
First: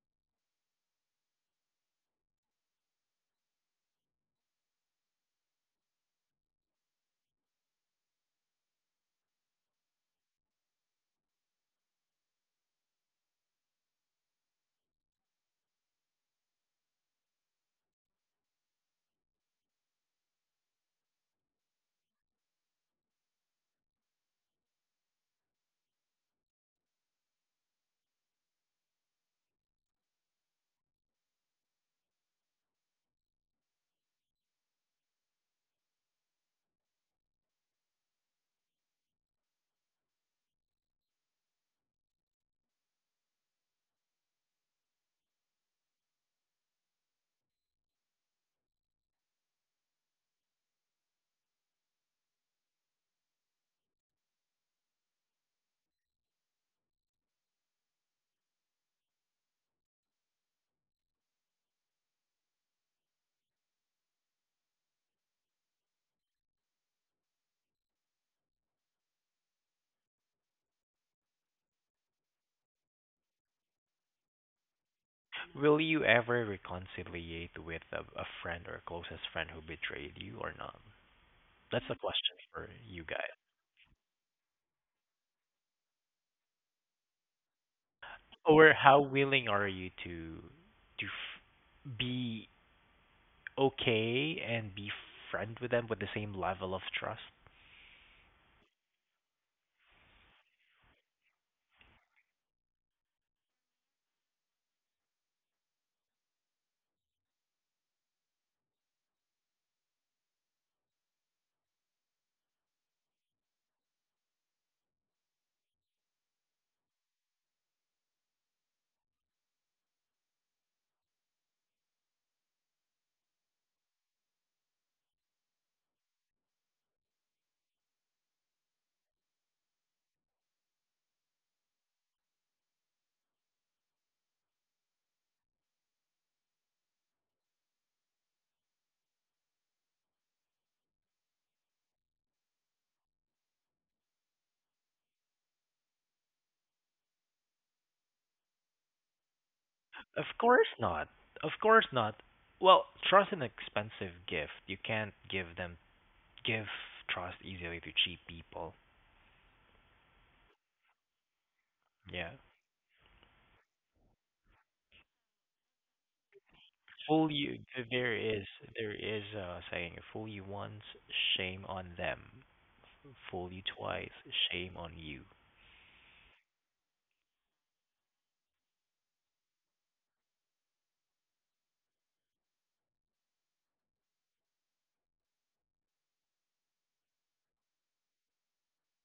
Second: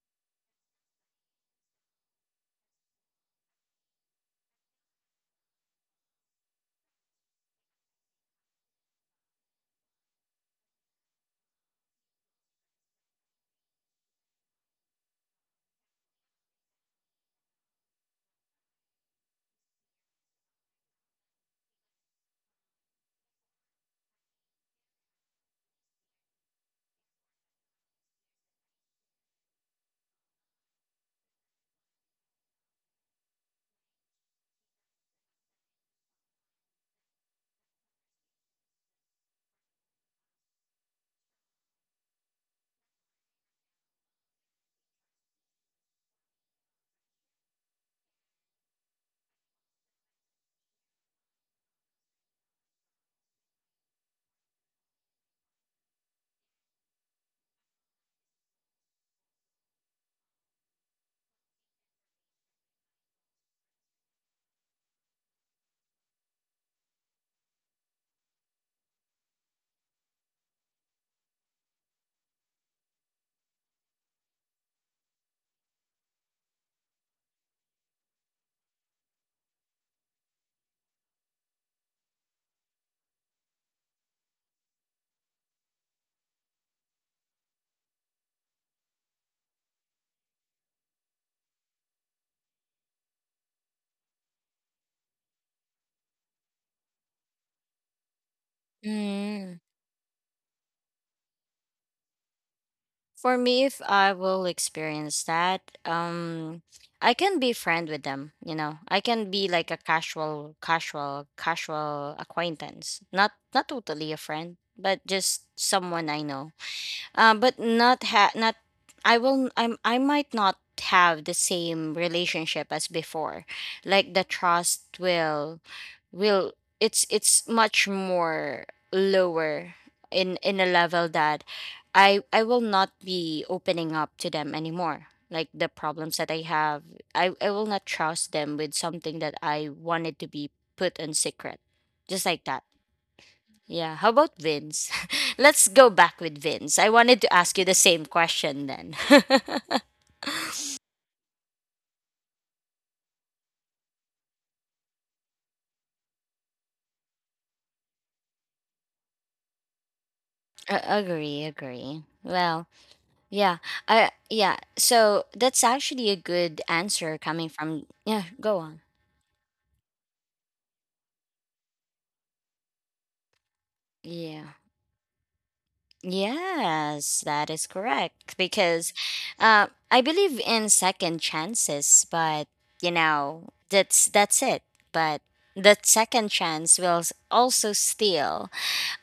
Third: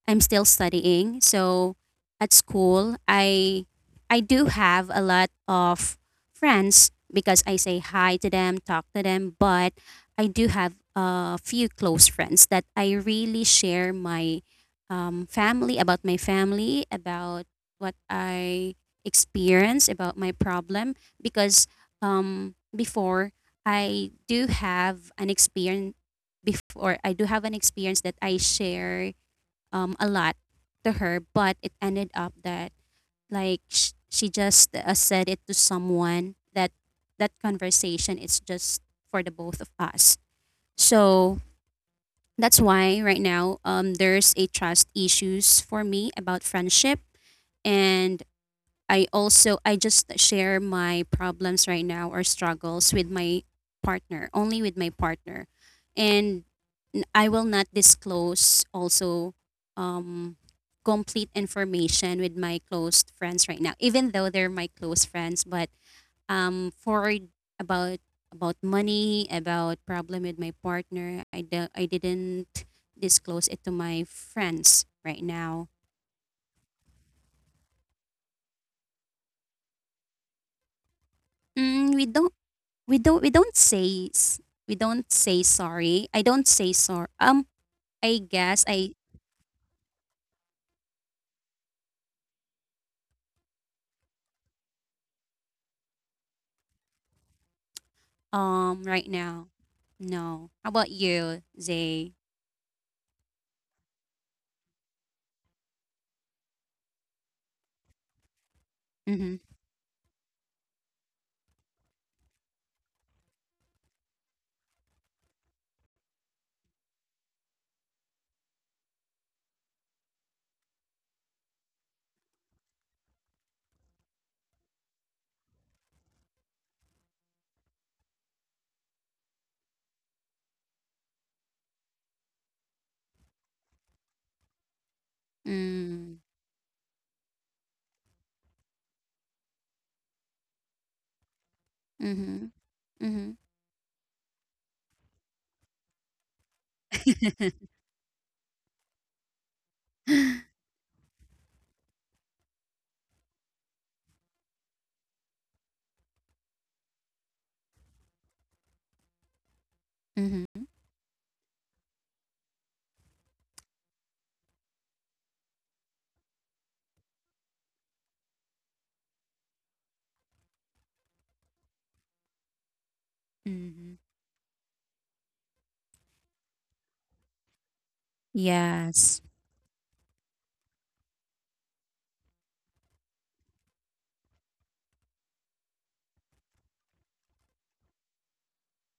Speaker 3: I'm still studying. So at school, I do have a lot of friends because I say hi to them, talk to them, but I do have a few close friends that I really share my family about my family, about what I experience, about my problem, because before I do have an experience before. I do have an experience that I share a lot to her, but it ended up that she just said it to someone that that conversation is just for the both of us. So that's why right now there's a trust issues for me about friendship. And I also, I just share my problems right now or struggles with my partner, only with my partner. And I will not disclose also um complete information with my close friends right now, even though they're my close friends, but for about about money, about problem with my partner, I didn't disclose it to my friends right now.
Speaker 2: Will you ever reconciliate with a friend or closest friend who betrayed you or not? That's
Speaker 3: Mm,
Speaker 2: the question for
Speaker 3: we
Speaker 2: you
Speaker 3: don't we
Speaker 2: guys.
Speaker 3: don't say s- we don't say sorry. I don't say sorry. I guess
Speaker 2: Or
Speaker 3: I
Speaker 2: how willing are you to be okay and be friend with them with the same level of trust?
Speaker 3: right now,
Speaker 1: Mm.
Speaker 3: no. How about you, Zay?
Speaker 1: For me, if I will experience that, I can be friend with them, you know. I can
Speaker 3: Mm-hmm.
Speaker 1: be like a casual, casual, casual acquaintance. Not not totally a friend, but just someone I know. But not ha- not I will I'm I might not have the same relationship as before. Like the trust will it's much more lower in a level that I will not be opening up to them anymore. Like the problems
Speaker 3: Mm.
Speaker 1: that I have, I will not trust them with something that I wanted to be put in secret. Just like
Speaker 3: Mm-hmm.
Speaker 1: that.
Speaker 3: Mm-hmm.
Speaker 1: Yeah, how about Vince? Let's go back with Vince. I wanted to ask you the same question then.
Speaker 2: Of course not. Of course not. Well, trust is an expensive gift. You can't give trust easily to cheap people.
Speaker 3: mm-hmm.
Speaker 1: A- agree, agree.
Speaker 2: Yeah.
Speaker 1: Well, yeah. So that's actually a good answer
Speaker 2: Fool
Speaker 1: coming
Speaker 2: you,
Speaker 1: from
Speaker 2: there
Speaker 1: Yeah,
Speaker 2: is
Speaker 1: Go on.
Speaker 2: there is a saying: fool you once, shame on them; fool you
Speaker 3: Mm-hmm.
Speaker 2: twice,
Speaker 1: Yeah.
Speaker 2: shame on you.
Speaker 1: Yes, that is correct because
Speaker 3: Yes.
Speaker 1: I believe in second chances, but you know, that's it. But the second chance will also steal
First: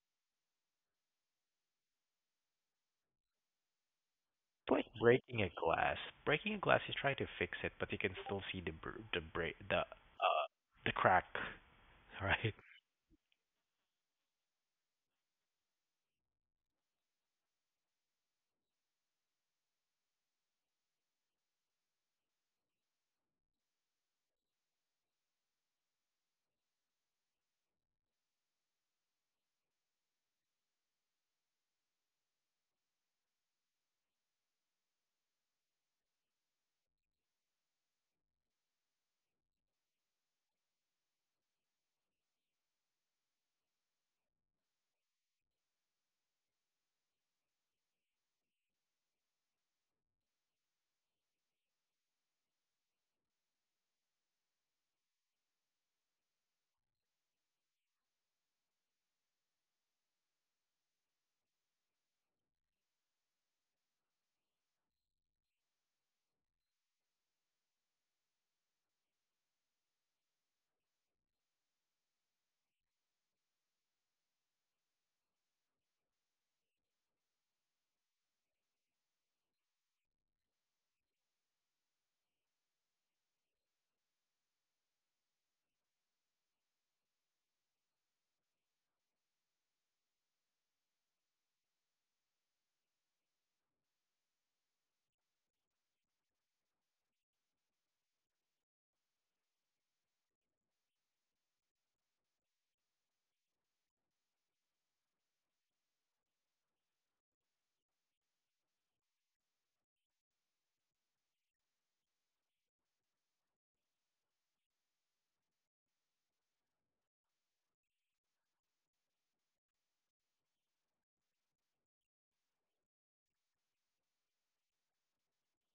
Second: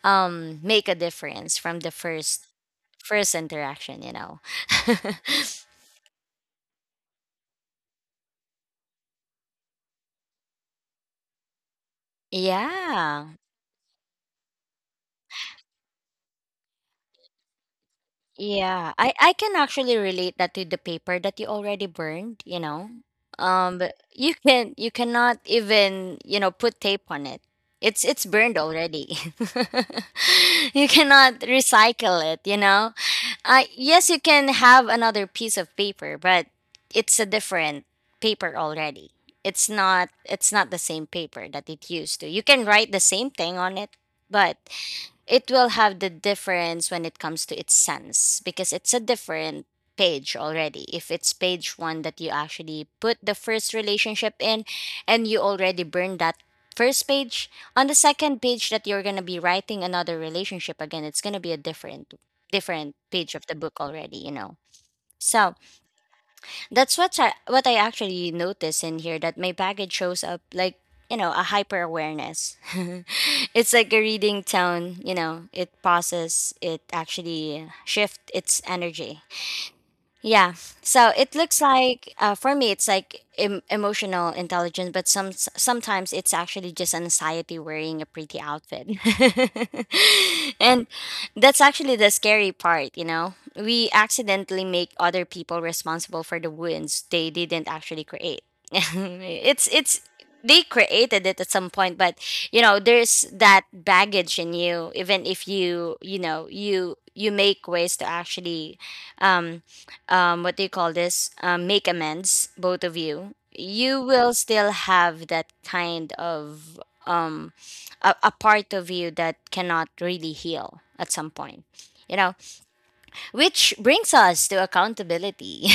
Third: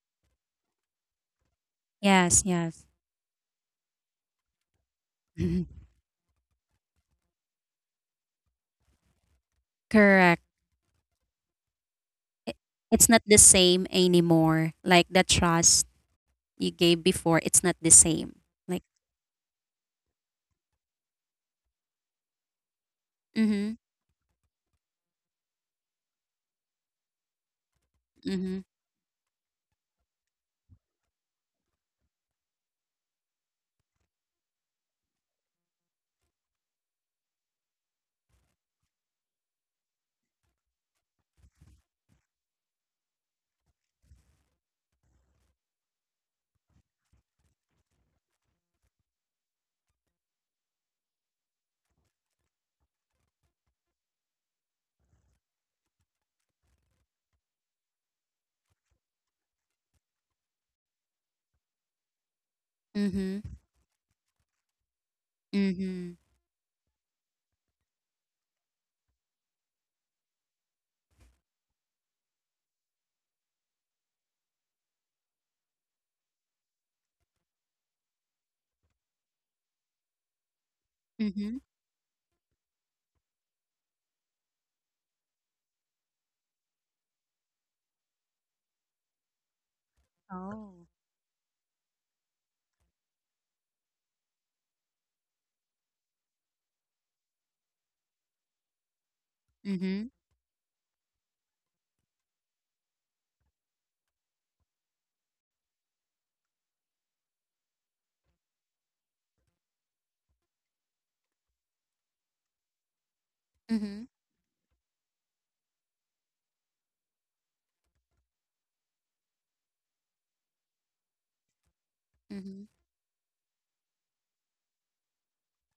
Speaker 1: make a difference from the
Speaker 3: Yes.
Speaker 1: first
Speaker 3: Yes.
Speaker 1: first interaction, you know.
Speaker 2: It's like breaking a
Speaker 3: Mhm.
Speaker 2: glass. Breaking a glass, you try to fix it, but you can still see the br- the break
Speaker 3: Correct.
Speaker 2: the crack,
Speaker 3: I-
Speaker 2: right?
Speaker 3: It's not
Speaker 1: Yeah,
Speaker 3: the same anymore. Like the trust you gave before, it's not the same. Like.
Speaker 1: I can actually relate that to the paper that you already burned, you know.
Speaker 3: Mm-hmm.
Speaker 1: But you cannot even, you know, put tape on it. It's burned
Speaker 3: Mm-hmm.
Speaker 1: already. You cannot recycle it, you know. Yes, you can have another piece of paper, but it's a different paper already. It's not the same paper that it used to. You can write the same thing on it, but it will have the difference when it comes to its sense, because it's a different page already. If it's page one that you actually put the first relationship in, and you already burned that first page, on the second page that you're going to be writing another relationship again, it's going to be a different page
Speaker 3: Mm-hmm.
Speaker 1: of the book already, you know. So
Speaker 3: Mm-hmm.
Speaker 1: that's what I actually notice in here, that my baggage shows up like, you know, a hyper awareness. It's like a reading tone, you know, it pauses, it actually shift its energy. Yeah. So it
Speaker 3: Mm-hmm.
Speaker 1: looks like for me it's like emotional intelligence, but sometimes it's actually just anxiety wearing a pretty outfit. And
Speaker 3: Oh.
Speaker 1: that's actually the scary part, you know. We accidentally make other people responsible for the wounds they didn't actually create. It's
Speaker 3: Mm-hmm.
Speaker 1: they created it at some point, but you know, there's that baggage in you even if you know, you make ways to actually um what do you call this? Make amends, both of you. You
Speaker 3: Mm-hmm.
Speaker 1: will still have that kind of um, a part of you that cannot really heal at some point. You know,
Speaker 3: Mm-hmm.
Speaker 1: which brings us to accountability.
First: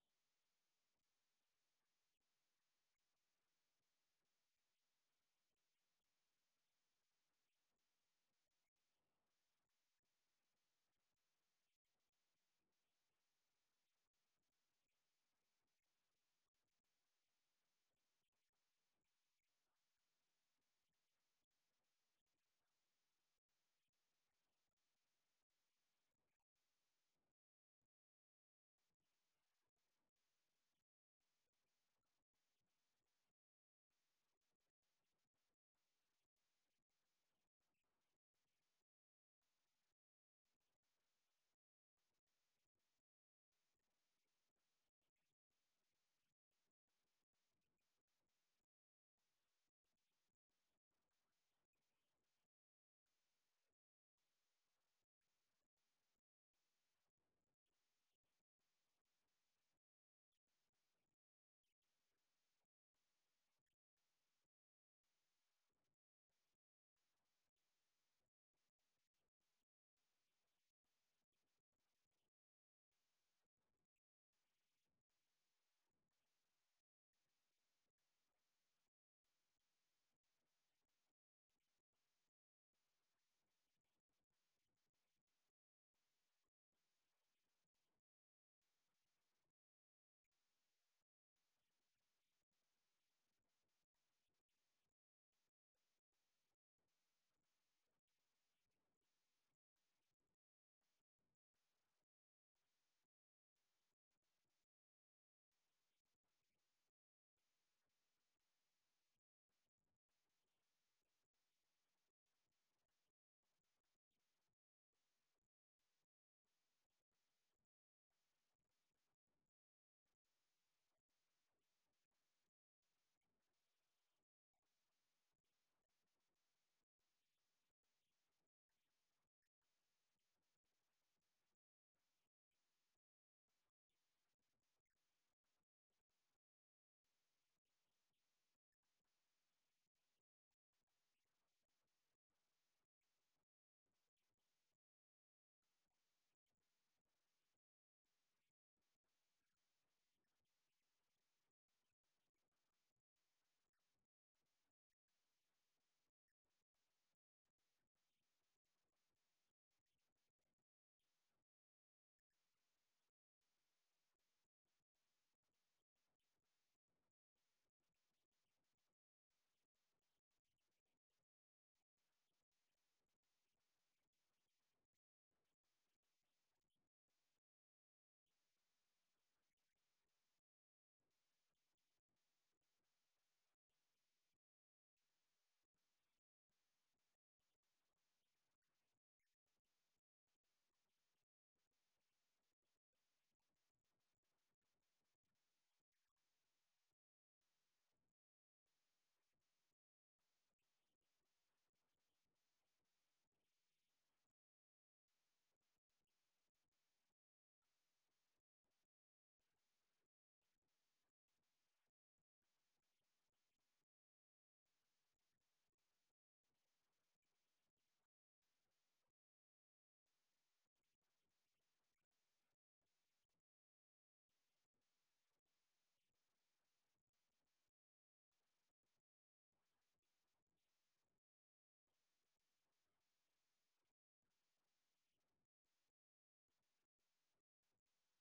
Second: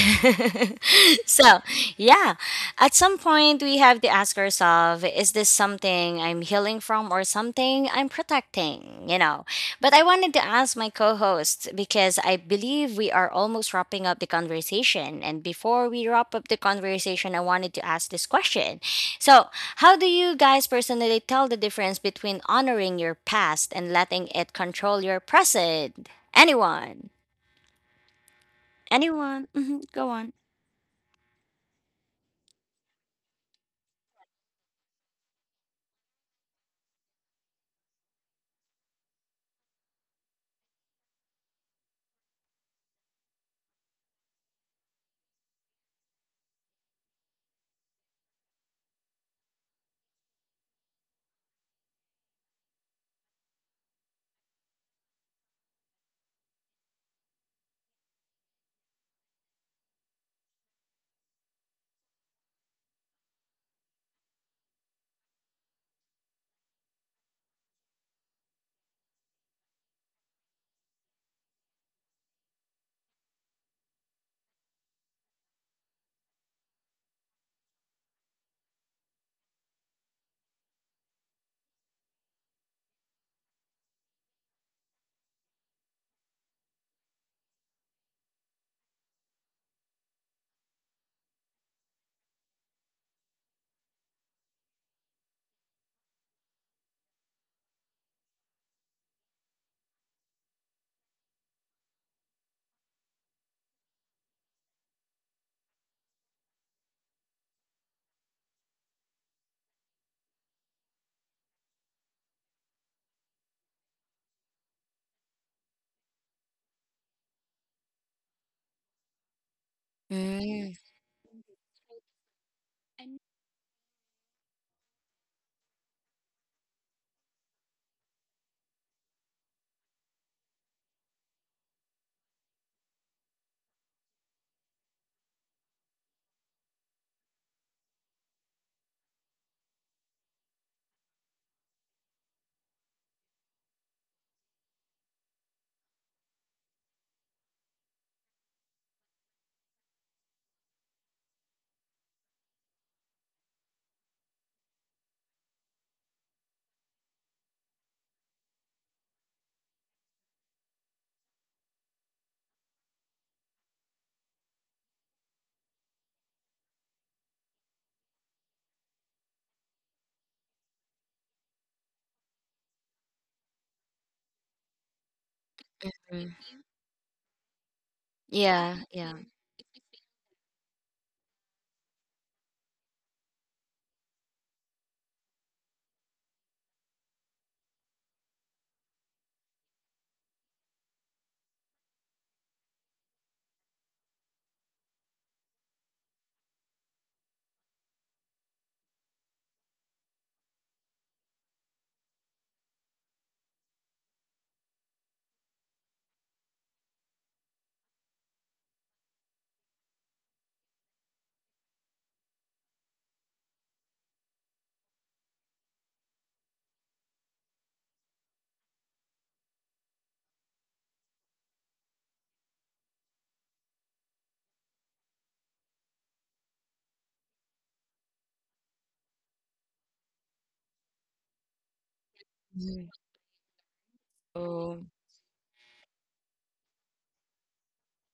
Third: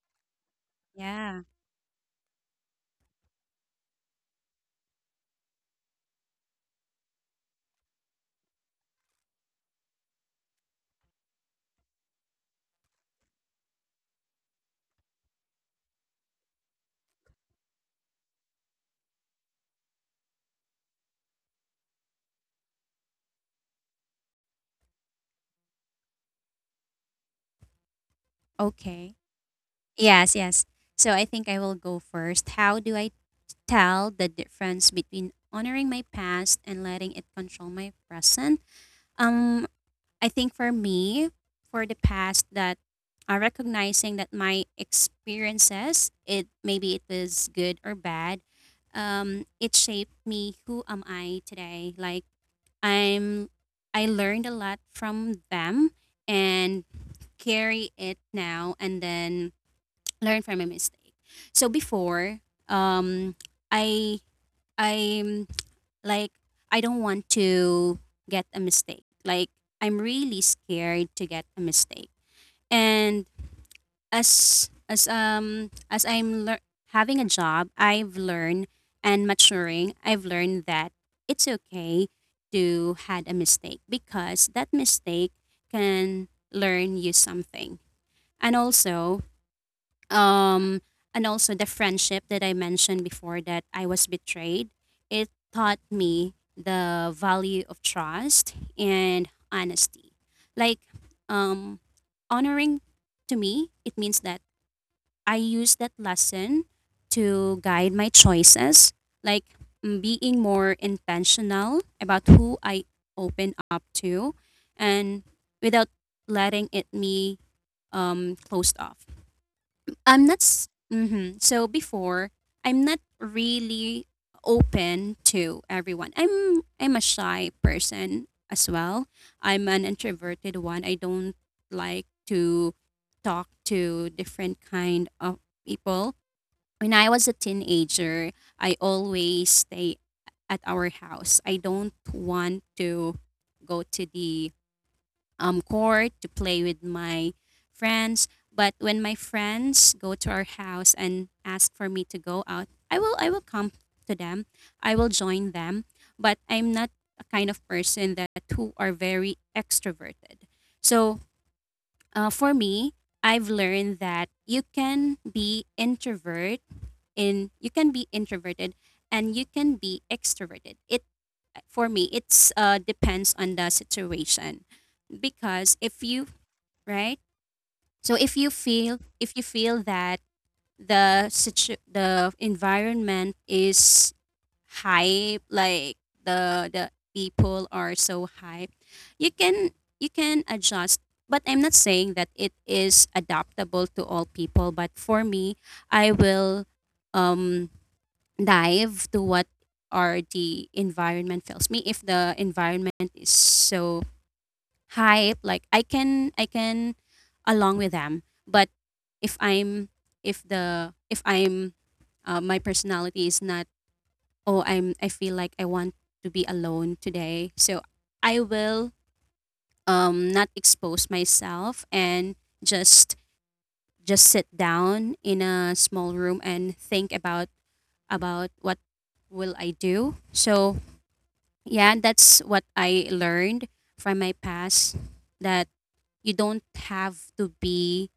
Speaker 3: Yeah.
Speaker 1: So, yeah, at some point we have to ask ourselves, is this something I'm healing from or something I'm protecting, you know? But I wanted to ask my co host because I believe we are almost wrapping up the conversation. And before we wrap up the conversation, I wanted to ask this question. So, how do you guys personally tell the difference between honoring your past and letting it control your present? Anyone?
Speaker 3: Okay.
Speaker 1: Anyone? Hmm. Go
Speaker 3: Yes,
Speaker 1: on.
Speaker 3: yes. So I think I will go first. How do I tell the difference between honoring my past and letting it control my present? Um, I think for me, for the past that recognizing that my experiences, it maybe it was good or bad, it shaped me who am I today. Like I'm I learned a lot from them and carry it now and then learn from my mistake. So before, um, I I'm like I don't want to get a mistake. Like I'm really scared to get a mistake. And as I'm having a job, I've learned and maturing, I've learned that it's okay to had a mistake because that mistake can learn you something. And also, um and also the friendship that I mentioned before that I was betrayed, it taught me the value of trust and honesty. Like, um honoring, to me it means that I use that lesson to guide my choices, like, mm, being more intentional about who I open up to and without letting it me closed off. I'm not.
Speaker 1: Mm-hmm.
Speaker 3: Mhm. So before, I'm not really open to everyone. I'm a shy person as well. I'm an introverted one. I don't like to talk to different kind of people. When I was a teenager, I always stay at our house. I don't want to go to the court to play with my friends. But when my friends go to our house and ask for me to go out, I will come to them. I will join them. But I'm not a kind of person that who are very extroverted. So for me, I've learned that you can be introvert in you can be introverted and you can be extroverted. It for me it's depends on the situation because if you right? So if you
Speaker 1: Yeah,
Speaker 3: feel
Speaker 1: yeah.
Speaker 3: if you feel that the the environment is hype, like the people are so hype, you can you can adjust. But I'm not saying that it is adaptable to all people. But for me, I will um, dive to what are the environment fails me if the environment is so hype, like I can along with them. But if i'm if I'm my personality is not, oh, I feel like I want to be alone today, so I will not expose myself and just just sit down in a small room and think about what will I do. So yeah, that's what
Speaker 1: Mhm.
Speaker 3: I learned from my
Speaker 1: Oh,
Speaker 3: past, that you don't have to be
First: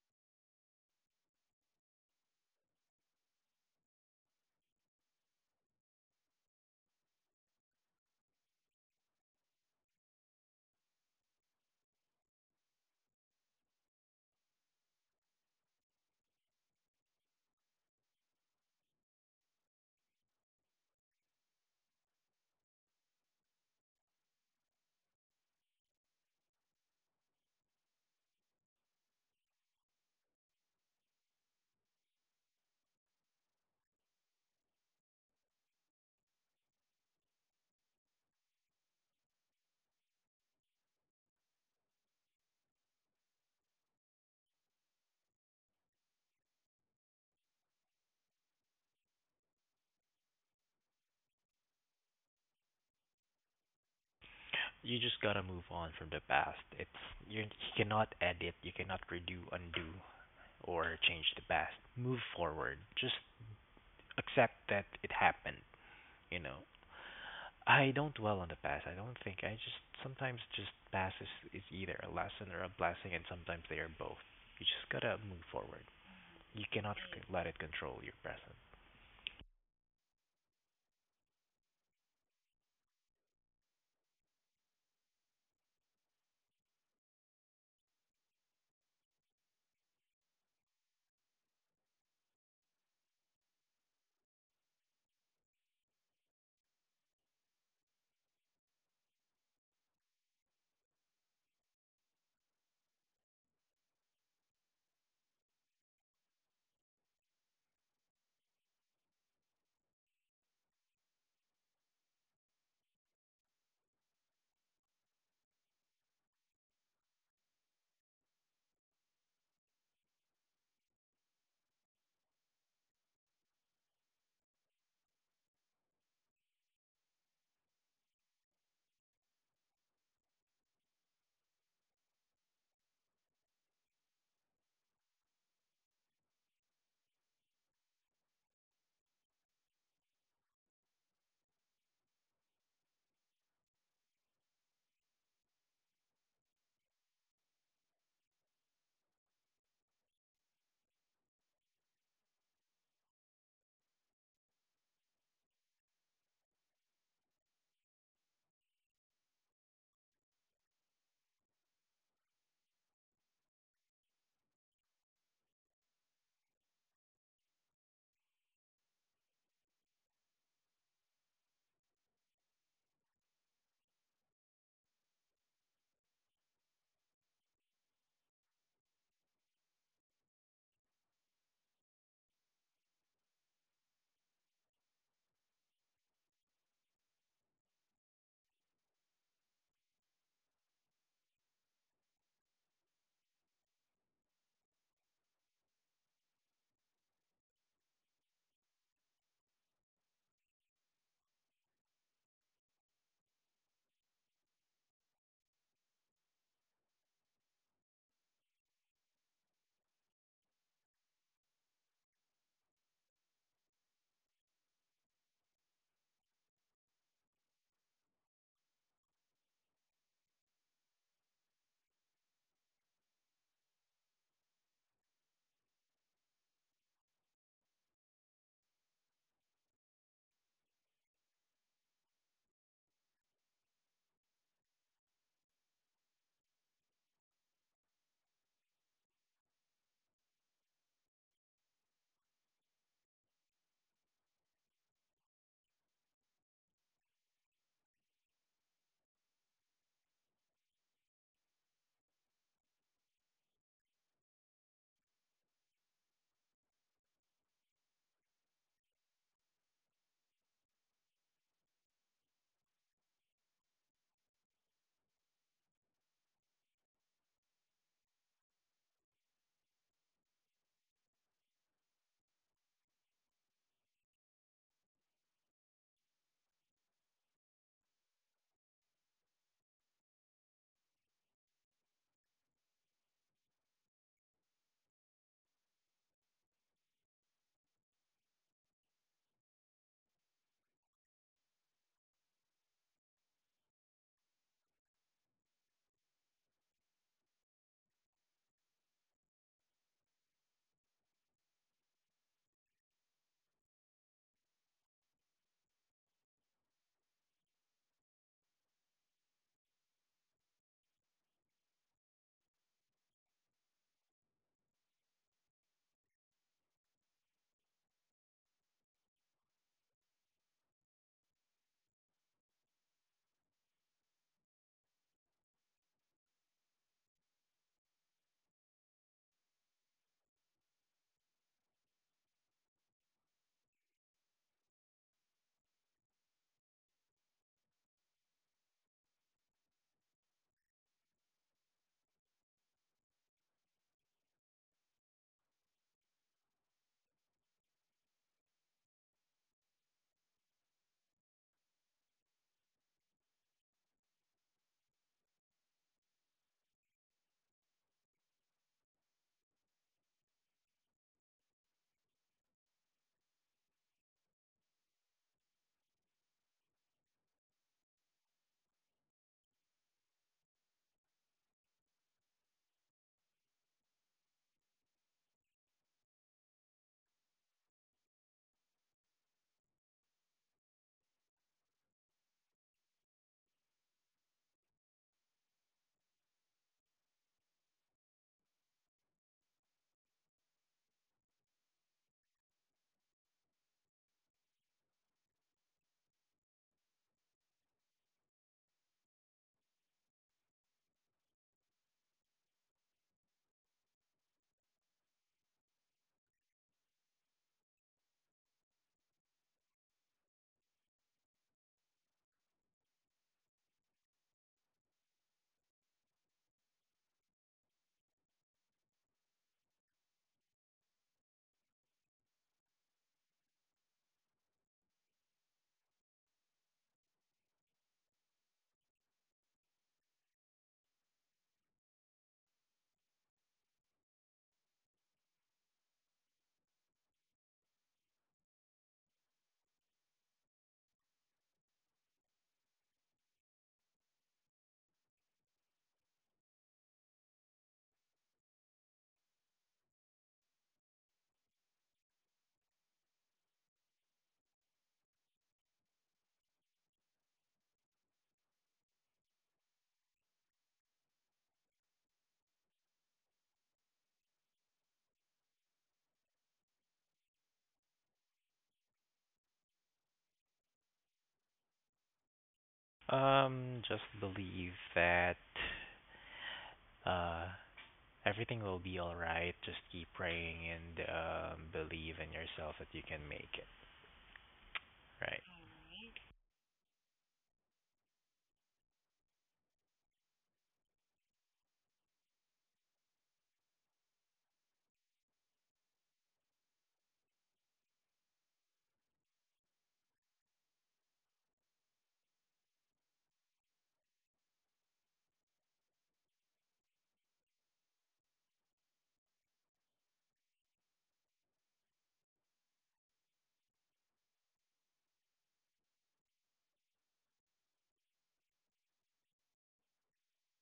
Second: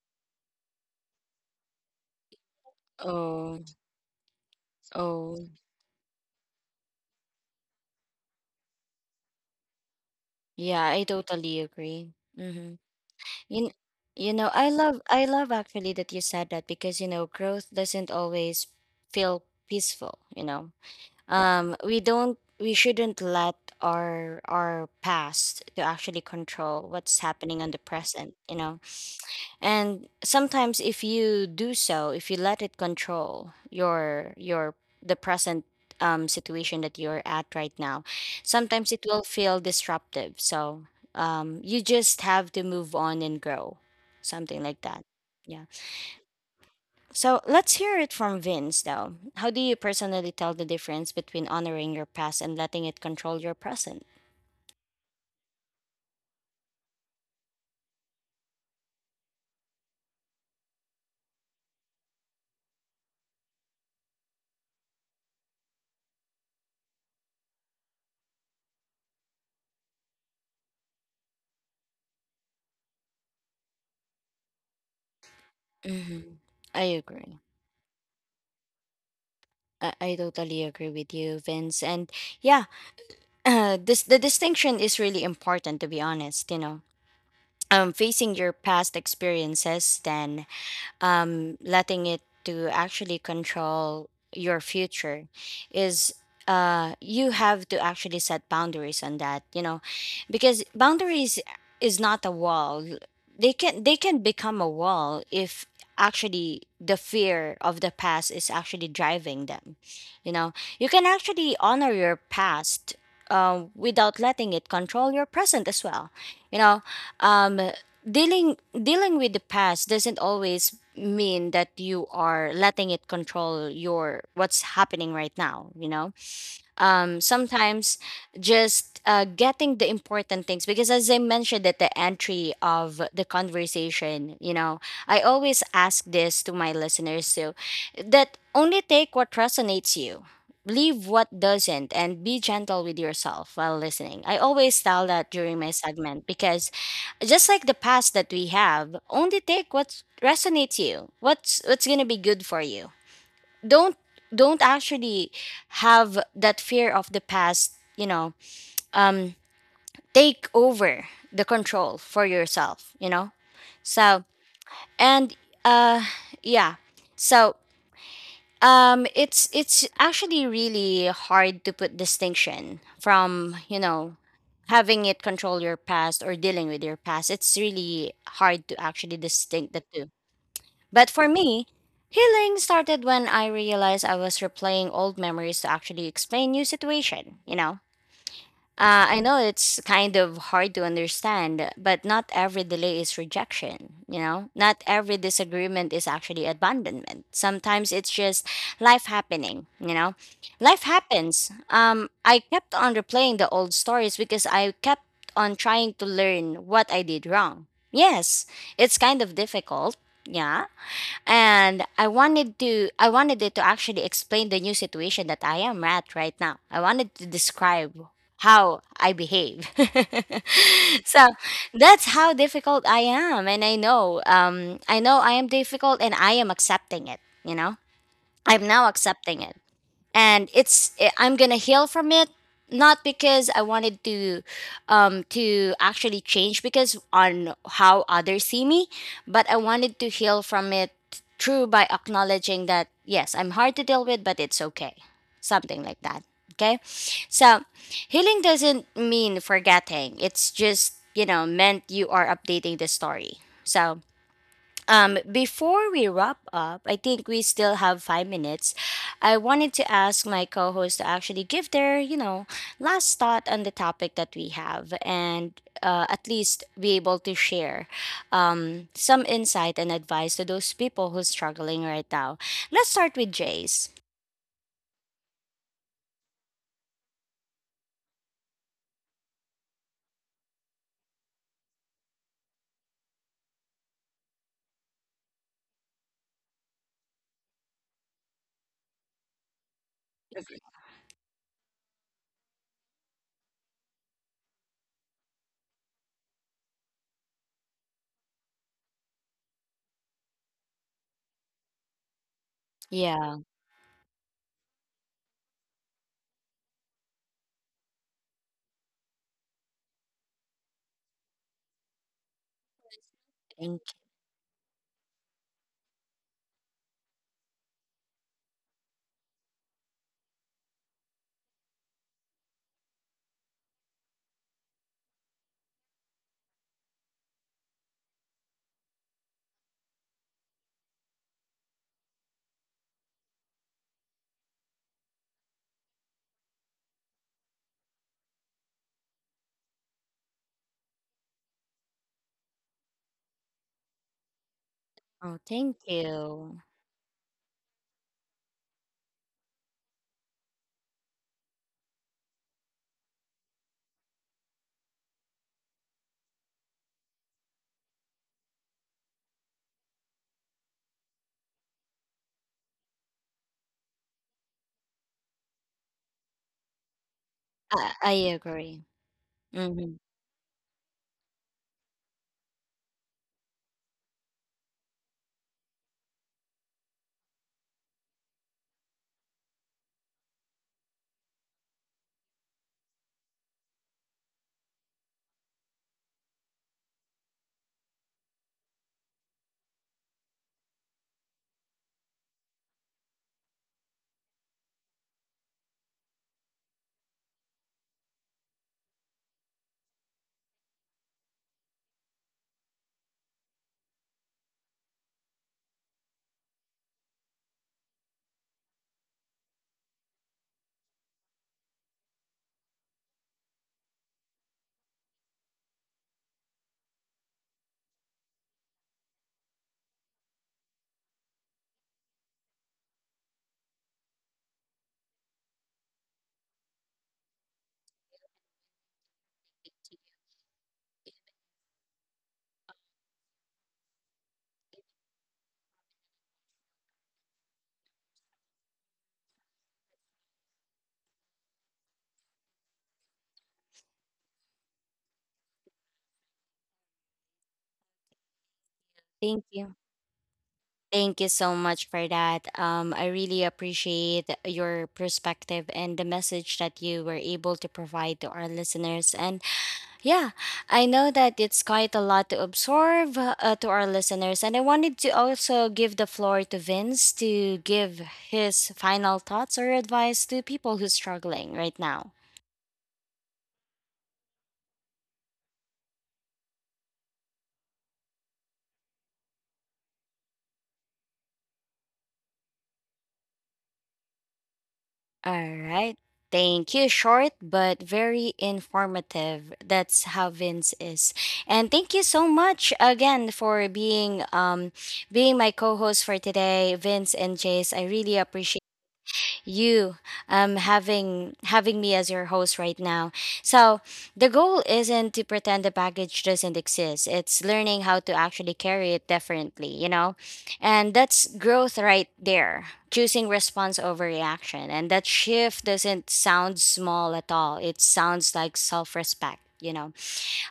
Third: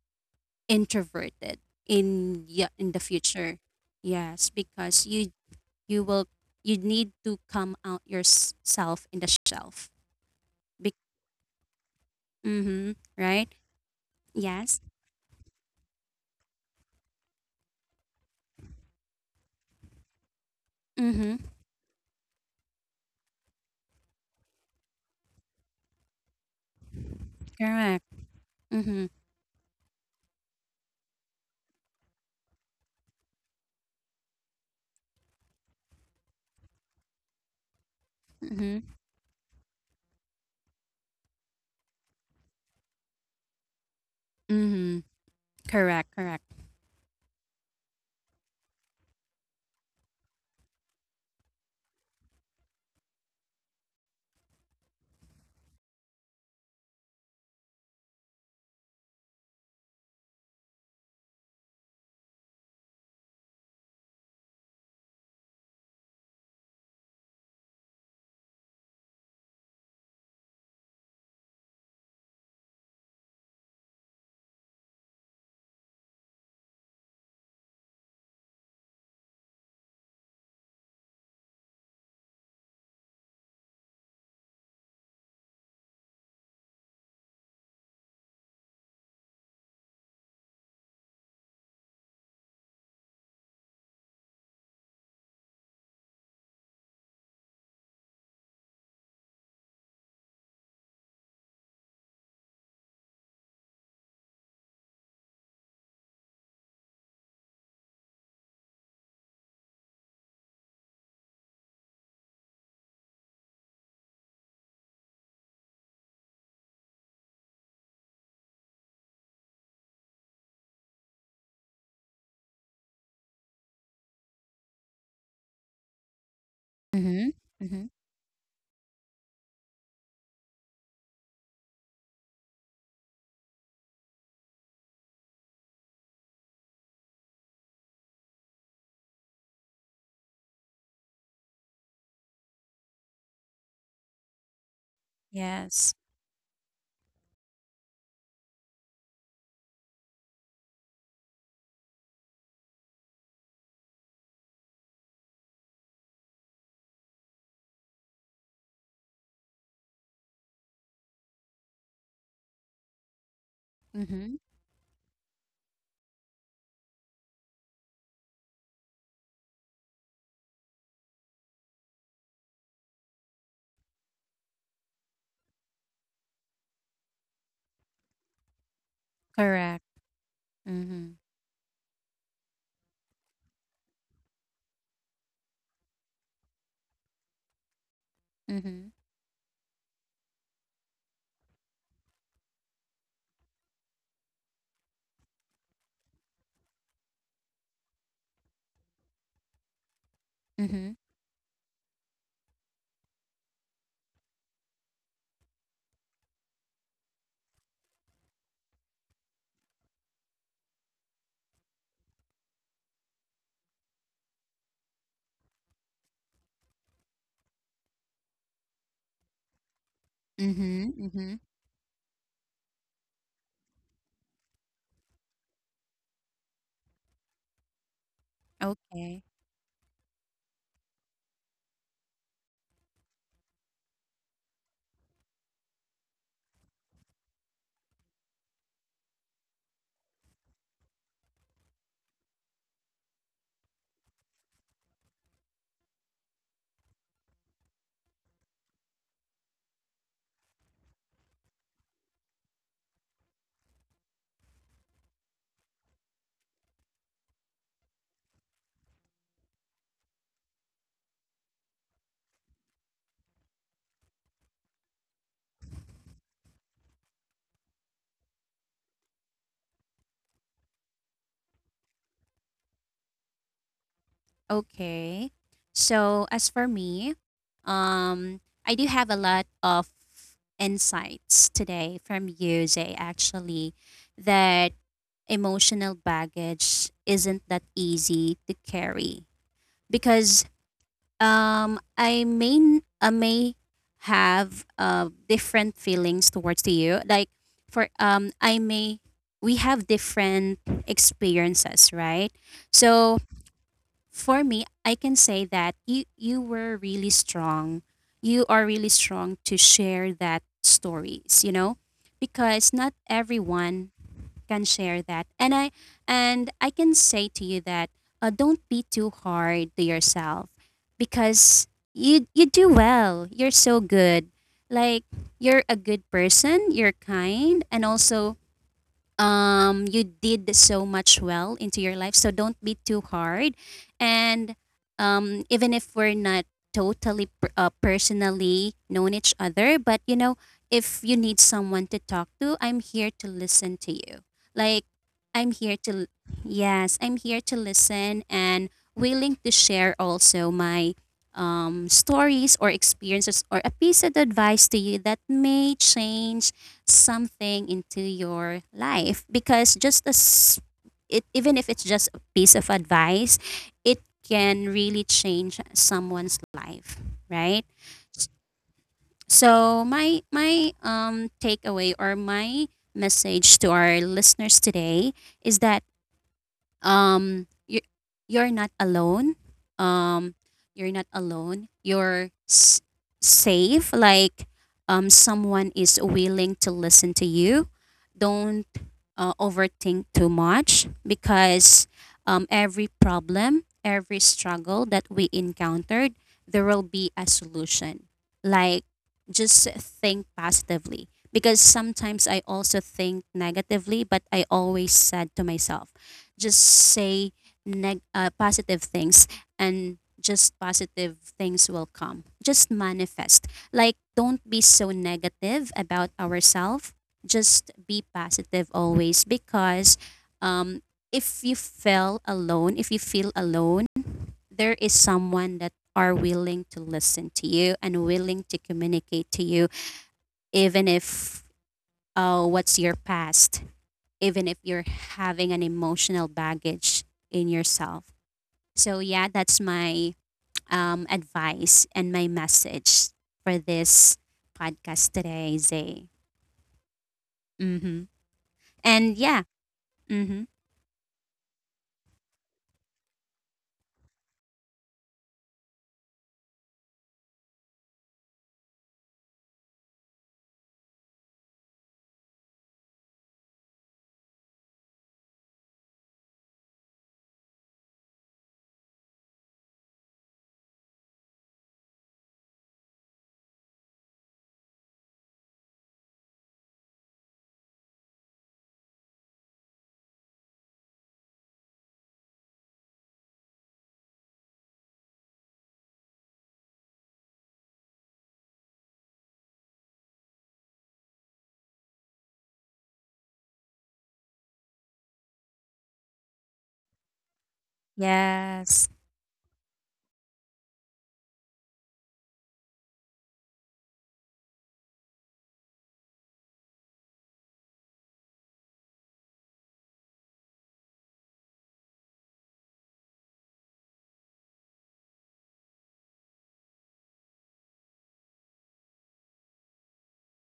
Speaker 3: introverted in the
Speaker 1: oh,
Speaker 3: future. Yes, because you
Speaker 1: oh.
Speaker 3: you will, you need to come out yourself in the shelf.
Speaker 1: Yeah,
Speaker 3: Be-
Speaker 1: I totally agree. Mm-hmm.
Speaker 3: mm-hmm, right?
Speaker 1: You, you know,
Speaker 3: Yes.
Speaker 1: I love actually that you said that, because, you know, growth doesn't always feel peaceful, you know.
Speaker 3: Mm-hmm.
Speaker 1: We don't, we shouldn't let our past to actually control what's happening on the
Speaker 3: Correct.
Speaker 1: present, you know.
Speaker 3: Mm-hmm.
Speaker 1: And sometimes if you do so, if you let it control your the present, situation that you're at right now,
Speaker 3: Mm-hmm.
Speaker 1: sometimes it will feel disruptive. So you just have to move on and grow, something like that.
Speaker 3: Mm-hmm.
Speaker 1: Yeah.
Speaker 3: Correct. Correct.
Speaker 1: So let's hear it from Vince, though. How do you personally tell the difference between honoring your past and letting it control your present?
Speaker 2: You just gotta move on from the past. You cannot edit, you cannot redo, undo, or change the past. Move forward. Just accept that it happened. You know, I don't dwell on the past. I don't think. I just, sometimes, just past is either a lesson or a blessing, and sometimes they are both. You just gotta move forward.
Speaker 1: Hmm.
Speaker 2: You
Speaker 1: I
Speaker 2: cannot
Speaker 1: agree.
Speaker 2: let it control your present.
Speaker 1: I totally agree with you, Vince. And yeah, this the distinction is really important to be honest, you know. Facing your past experiences then letting it to actually control your future is you have to actually set boundaries on that, you know, because boundaries is not a wall. They can become a wall if actually the fear of the past is actually driving them. You know, you can actually honor your past without letting it control your present as well. You know, um, dealing with the past doesn't always mean that you are letting it control your what's happening right now, you know. Um,
Speaker 3: Mm-hmm. Mm-hmm.
Speaker 1: sometimes just getting the important things, because as I mentioned at the entry of the conversation, you know, I always ask this to my listeners too, that only take what resonates you, leave what doesn't, and be gentle with yourself while listening. I always tell that during my
Speaker 3: Yes.
Speaker 1: segment, because just like the past that we have, only take what resonates you, what's gonna be good for you. don't don't actually have that fear of the past, you know. um Take over the control for yourself, you know. So
Speaker 3: Mm-hmm.
Speaker 1: and uh, yeah, so um, it's actually really hard to put distinction from, you know, having it control your past or dealing with your past. It's really hard to actually distinct the
Speaker 3: Correct.
Speaker 1: two. But
Speaker 3: Mm-hmm.
Speaker 1: for me, healing started when I realized I was replaying old memories to actually explain new situation, you know?
Speaker 3: Mm-hmm.
Speaker 1: I know it's kind of hard to understand, but not every delay is rejection, you know? Not every disagreement is actually abandonment. Sometimes it's just life happening, you know? Life
Speaker 3: Mm-hmm.
Speaker 1: happens. I kept on replaying the old stories because I kept on trying to learn what I did wrong. Yes, it's kind of difficult, yeah, and I wanted it to actually explain the new situation that I am at right now. I wanted to describe how I behave.
Speaker 3: Mm-hmm.
Speaker 1: So
Speaker 3: Mm-hmm.
Speaker 1: that's how difficult I am, and I know, um, I know I am difficult and I am accepting it, you know. I'm now
Speaker 3: Okay.
Speaker 1: accepting it, and I'm gonna heal from it, not because I wanted to actually change because on how others see me, but I wanted to heal from it through by acknowledging that yes, I'm hard to deal with, but it's okay, something like that. Okay, so healing doesn't mean forgetting, it's just, you know, meant you are updating the story. So before we wrap up, I think we still have 5 minutes. I wanted to ask my co-host to actually give their, you know, last thought on the topic that we have, and at least be able to share some insight and advice to those people who's struggling right now. Let's start with Jace.
Speaker 3: Okay. So as for me, um, I do have a lot of insights today from you, Zay, actually, that emotional baggage isn't that easy to carry because I may have different feelings towards to you. Like for I may, we have different experiences, right? So
Speaker 1: Yeah.
Speaker 3: for me, I can say that you were really strong. You are really strong to share that stories, you know, because not
Speaker 1: Thank.
Speaker 3: everyone can share that. And I can say to you that don't be too hard to yourself, because you do well. You're so good. Like, you're a good person, you're kind, and also you did so much well into your life. So don't be too hard. And even if we're not personally known each other, but you know, if you need someone to talk to, I'm here to listen to you. Like,
Speaker 1: Oh,
Speaker 3: I'm here
Speaker 1: thank
Speaker 3: to,
Speaker 1: you.
Speaker 3: yes, I'm here to listen and willing to share also my stories or experiences or a piece of advice to you that may change something into your life, because just as it, even if it's just a piece of advice, it can really change someone's life, right?
Speaker 1: I agree.
Speaker 3: So
Speaker 1: Hmm.
Speaker 3: my takeaway or my message to our listeners today is that you, you're not alone. um you're not alone, you're safe. Like someone is willing to listen to you. Don't overthink too much because every problem, every struggle that we encountered, there will be a solution. Like, just think positively, because sometimes I also think negatively, but I always said to myself, just say positive things, and just positive things will come. Just manifest. Like, don't be so negative about ourselves. Just be positive always, because um, if you feel alone, there is someone that are willing to listen to you and willing to communicate to you, even if what's your past, even if you're having an emotional baggage in yourself. So yeah, that's my advice and my message for this podcast today, Zay. Mm-hmm. And
Speaker 1: Thank
Speaker 3: yeah,
Speaker 1: you.
Speaker 3: mm-hmm,
Speaker 1: Thank you so much for that. I really appreciate your perspective and the message that you were able to provide to our listeners. And yeah, I know that it's quite a lot to absorb to our listeners. And I wanted to also give the floor to Vince to give his final thoughts or advice to people who's struggling right now.
Speaker 2: Just believe that uh everything will be all right. Just keep praying and believe in yourself that you can make it. Right.
Speaker 1: All right. Thank you. Short but very informative. That's how Vince is. And thank you so much again for being um, my co-host for today, Vince and Jace. I really appreciate
Speaker 3: yes,
Speaker 1: you having me as your host right now. So the goal isn't to pretend the baggage doesn't exist. It's learning how to actually carry it differently, you know, and that's growth right there. Choosing response over reaction, and that shift doesn't sound small at all. It sounds like self respect, you know.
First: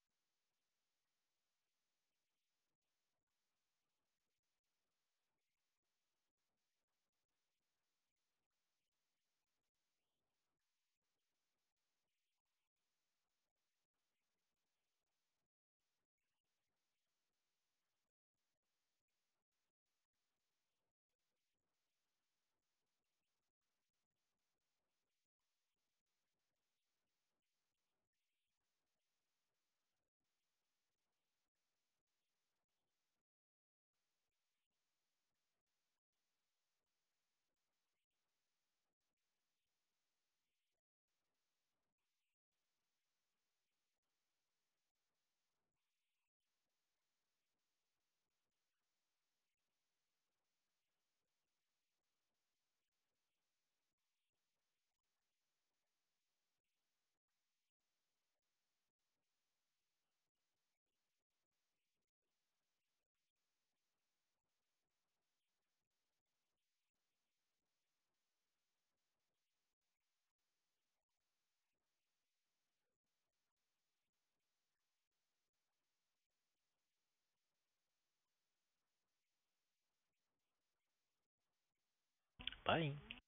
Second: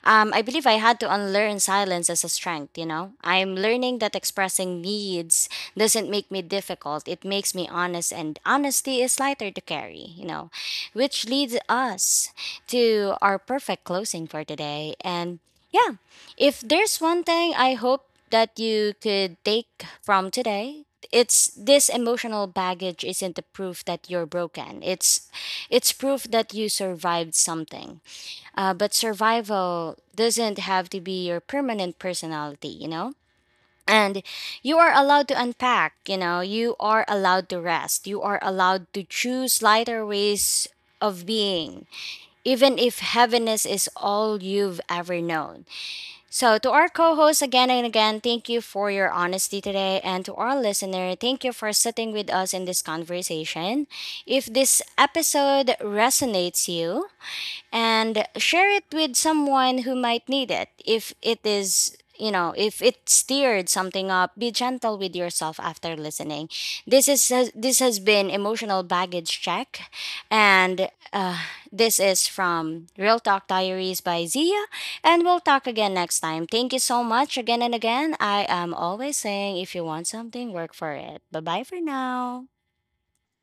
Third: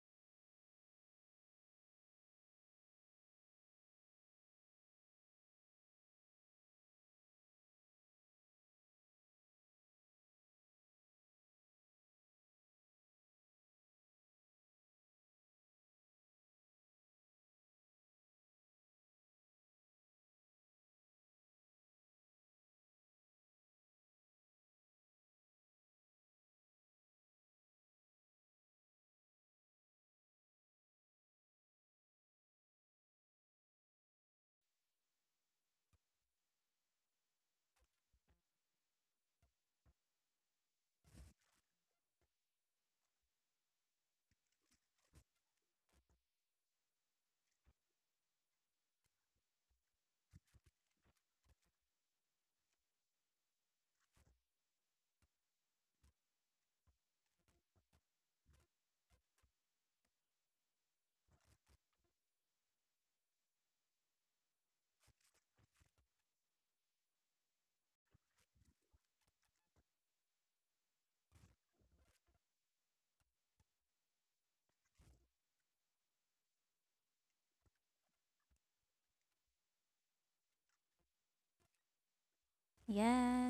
Speaker 1: Um, I believe I had to unlearn silence as a strength, you know? I'm learning that expressing needs doesn't make me difficult, it makes me honest, and honesty is lighter to carry, you know? Which leads us to our perfect closing for today. And yeah, if there's one thing I hope that you could take from today, it's this: emotional baggage isn't the proof that you're broken. It's proof that you survived something, but survival doesn't have to be your permanent personality, you know? And you are allowed to unpack, you know, you are allowed to rest, you are allowed to choose lighter ways of being, even if heaviness is all you've ever known. So, to our co host again and again, thank you for your honesty today. And to our listener, thank you for sitting with us in this conversation. If this episode resonates you, and share it with someone who might need it. If it is, you know, if it stirred something up, be gentle with yourself after listening. This has been Emotional Baggage Check, and this is from Real Talk Diaries by Zia, and we'll talk again next time. Thank you so much again and again. I am always saying, if you want something, work for it. Bye bye for now.
Speaker 2: Bye.
Speaker 3: yes.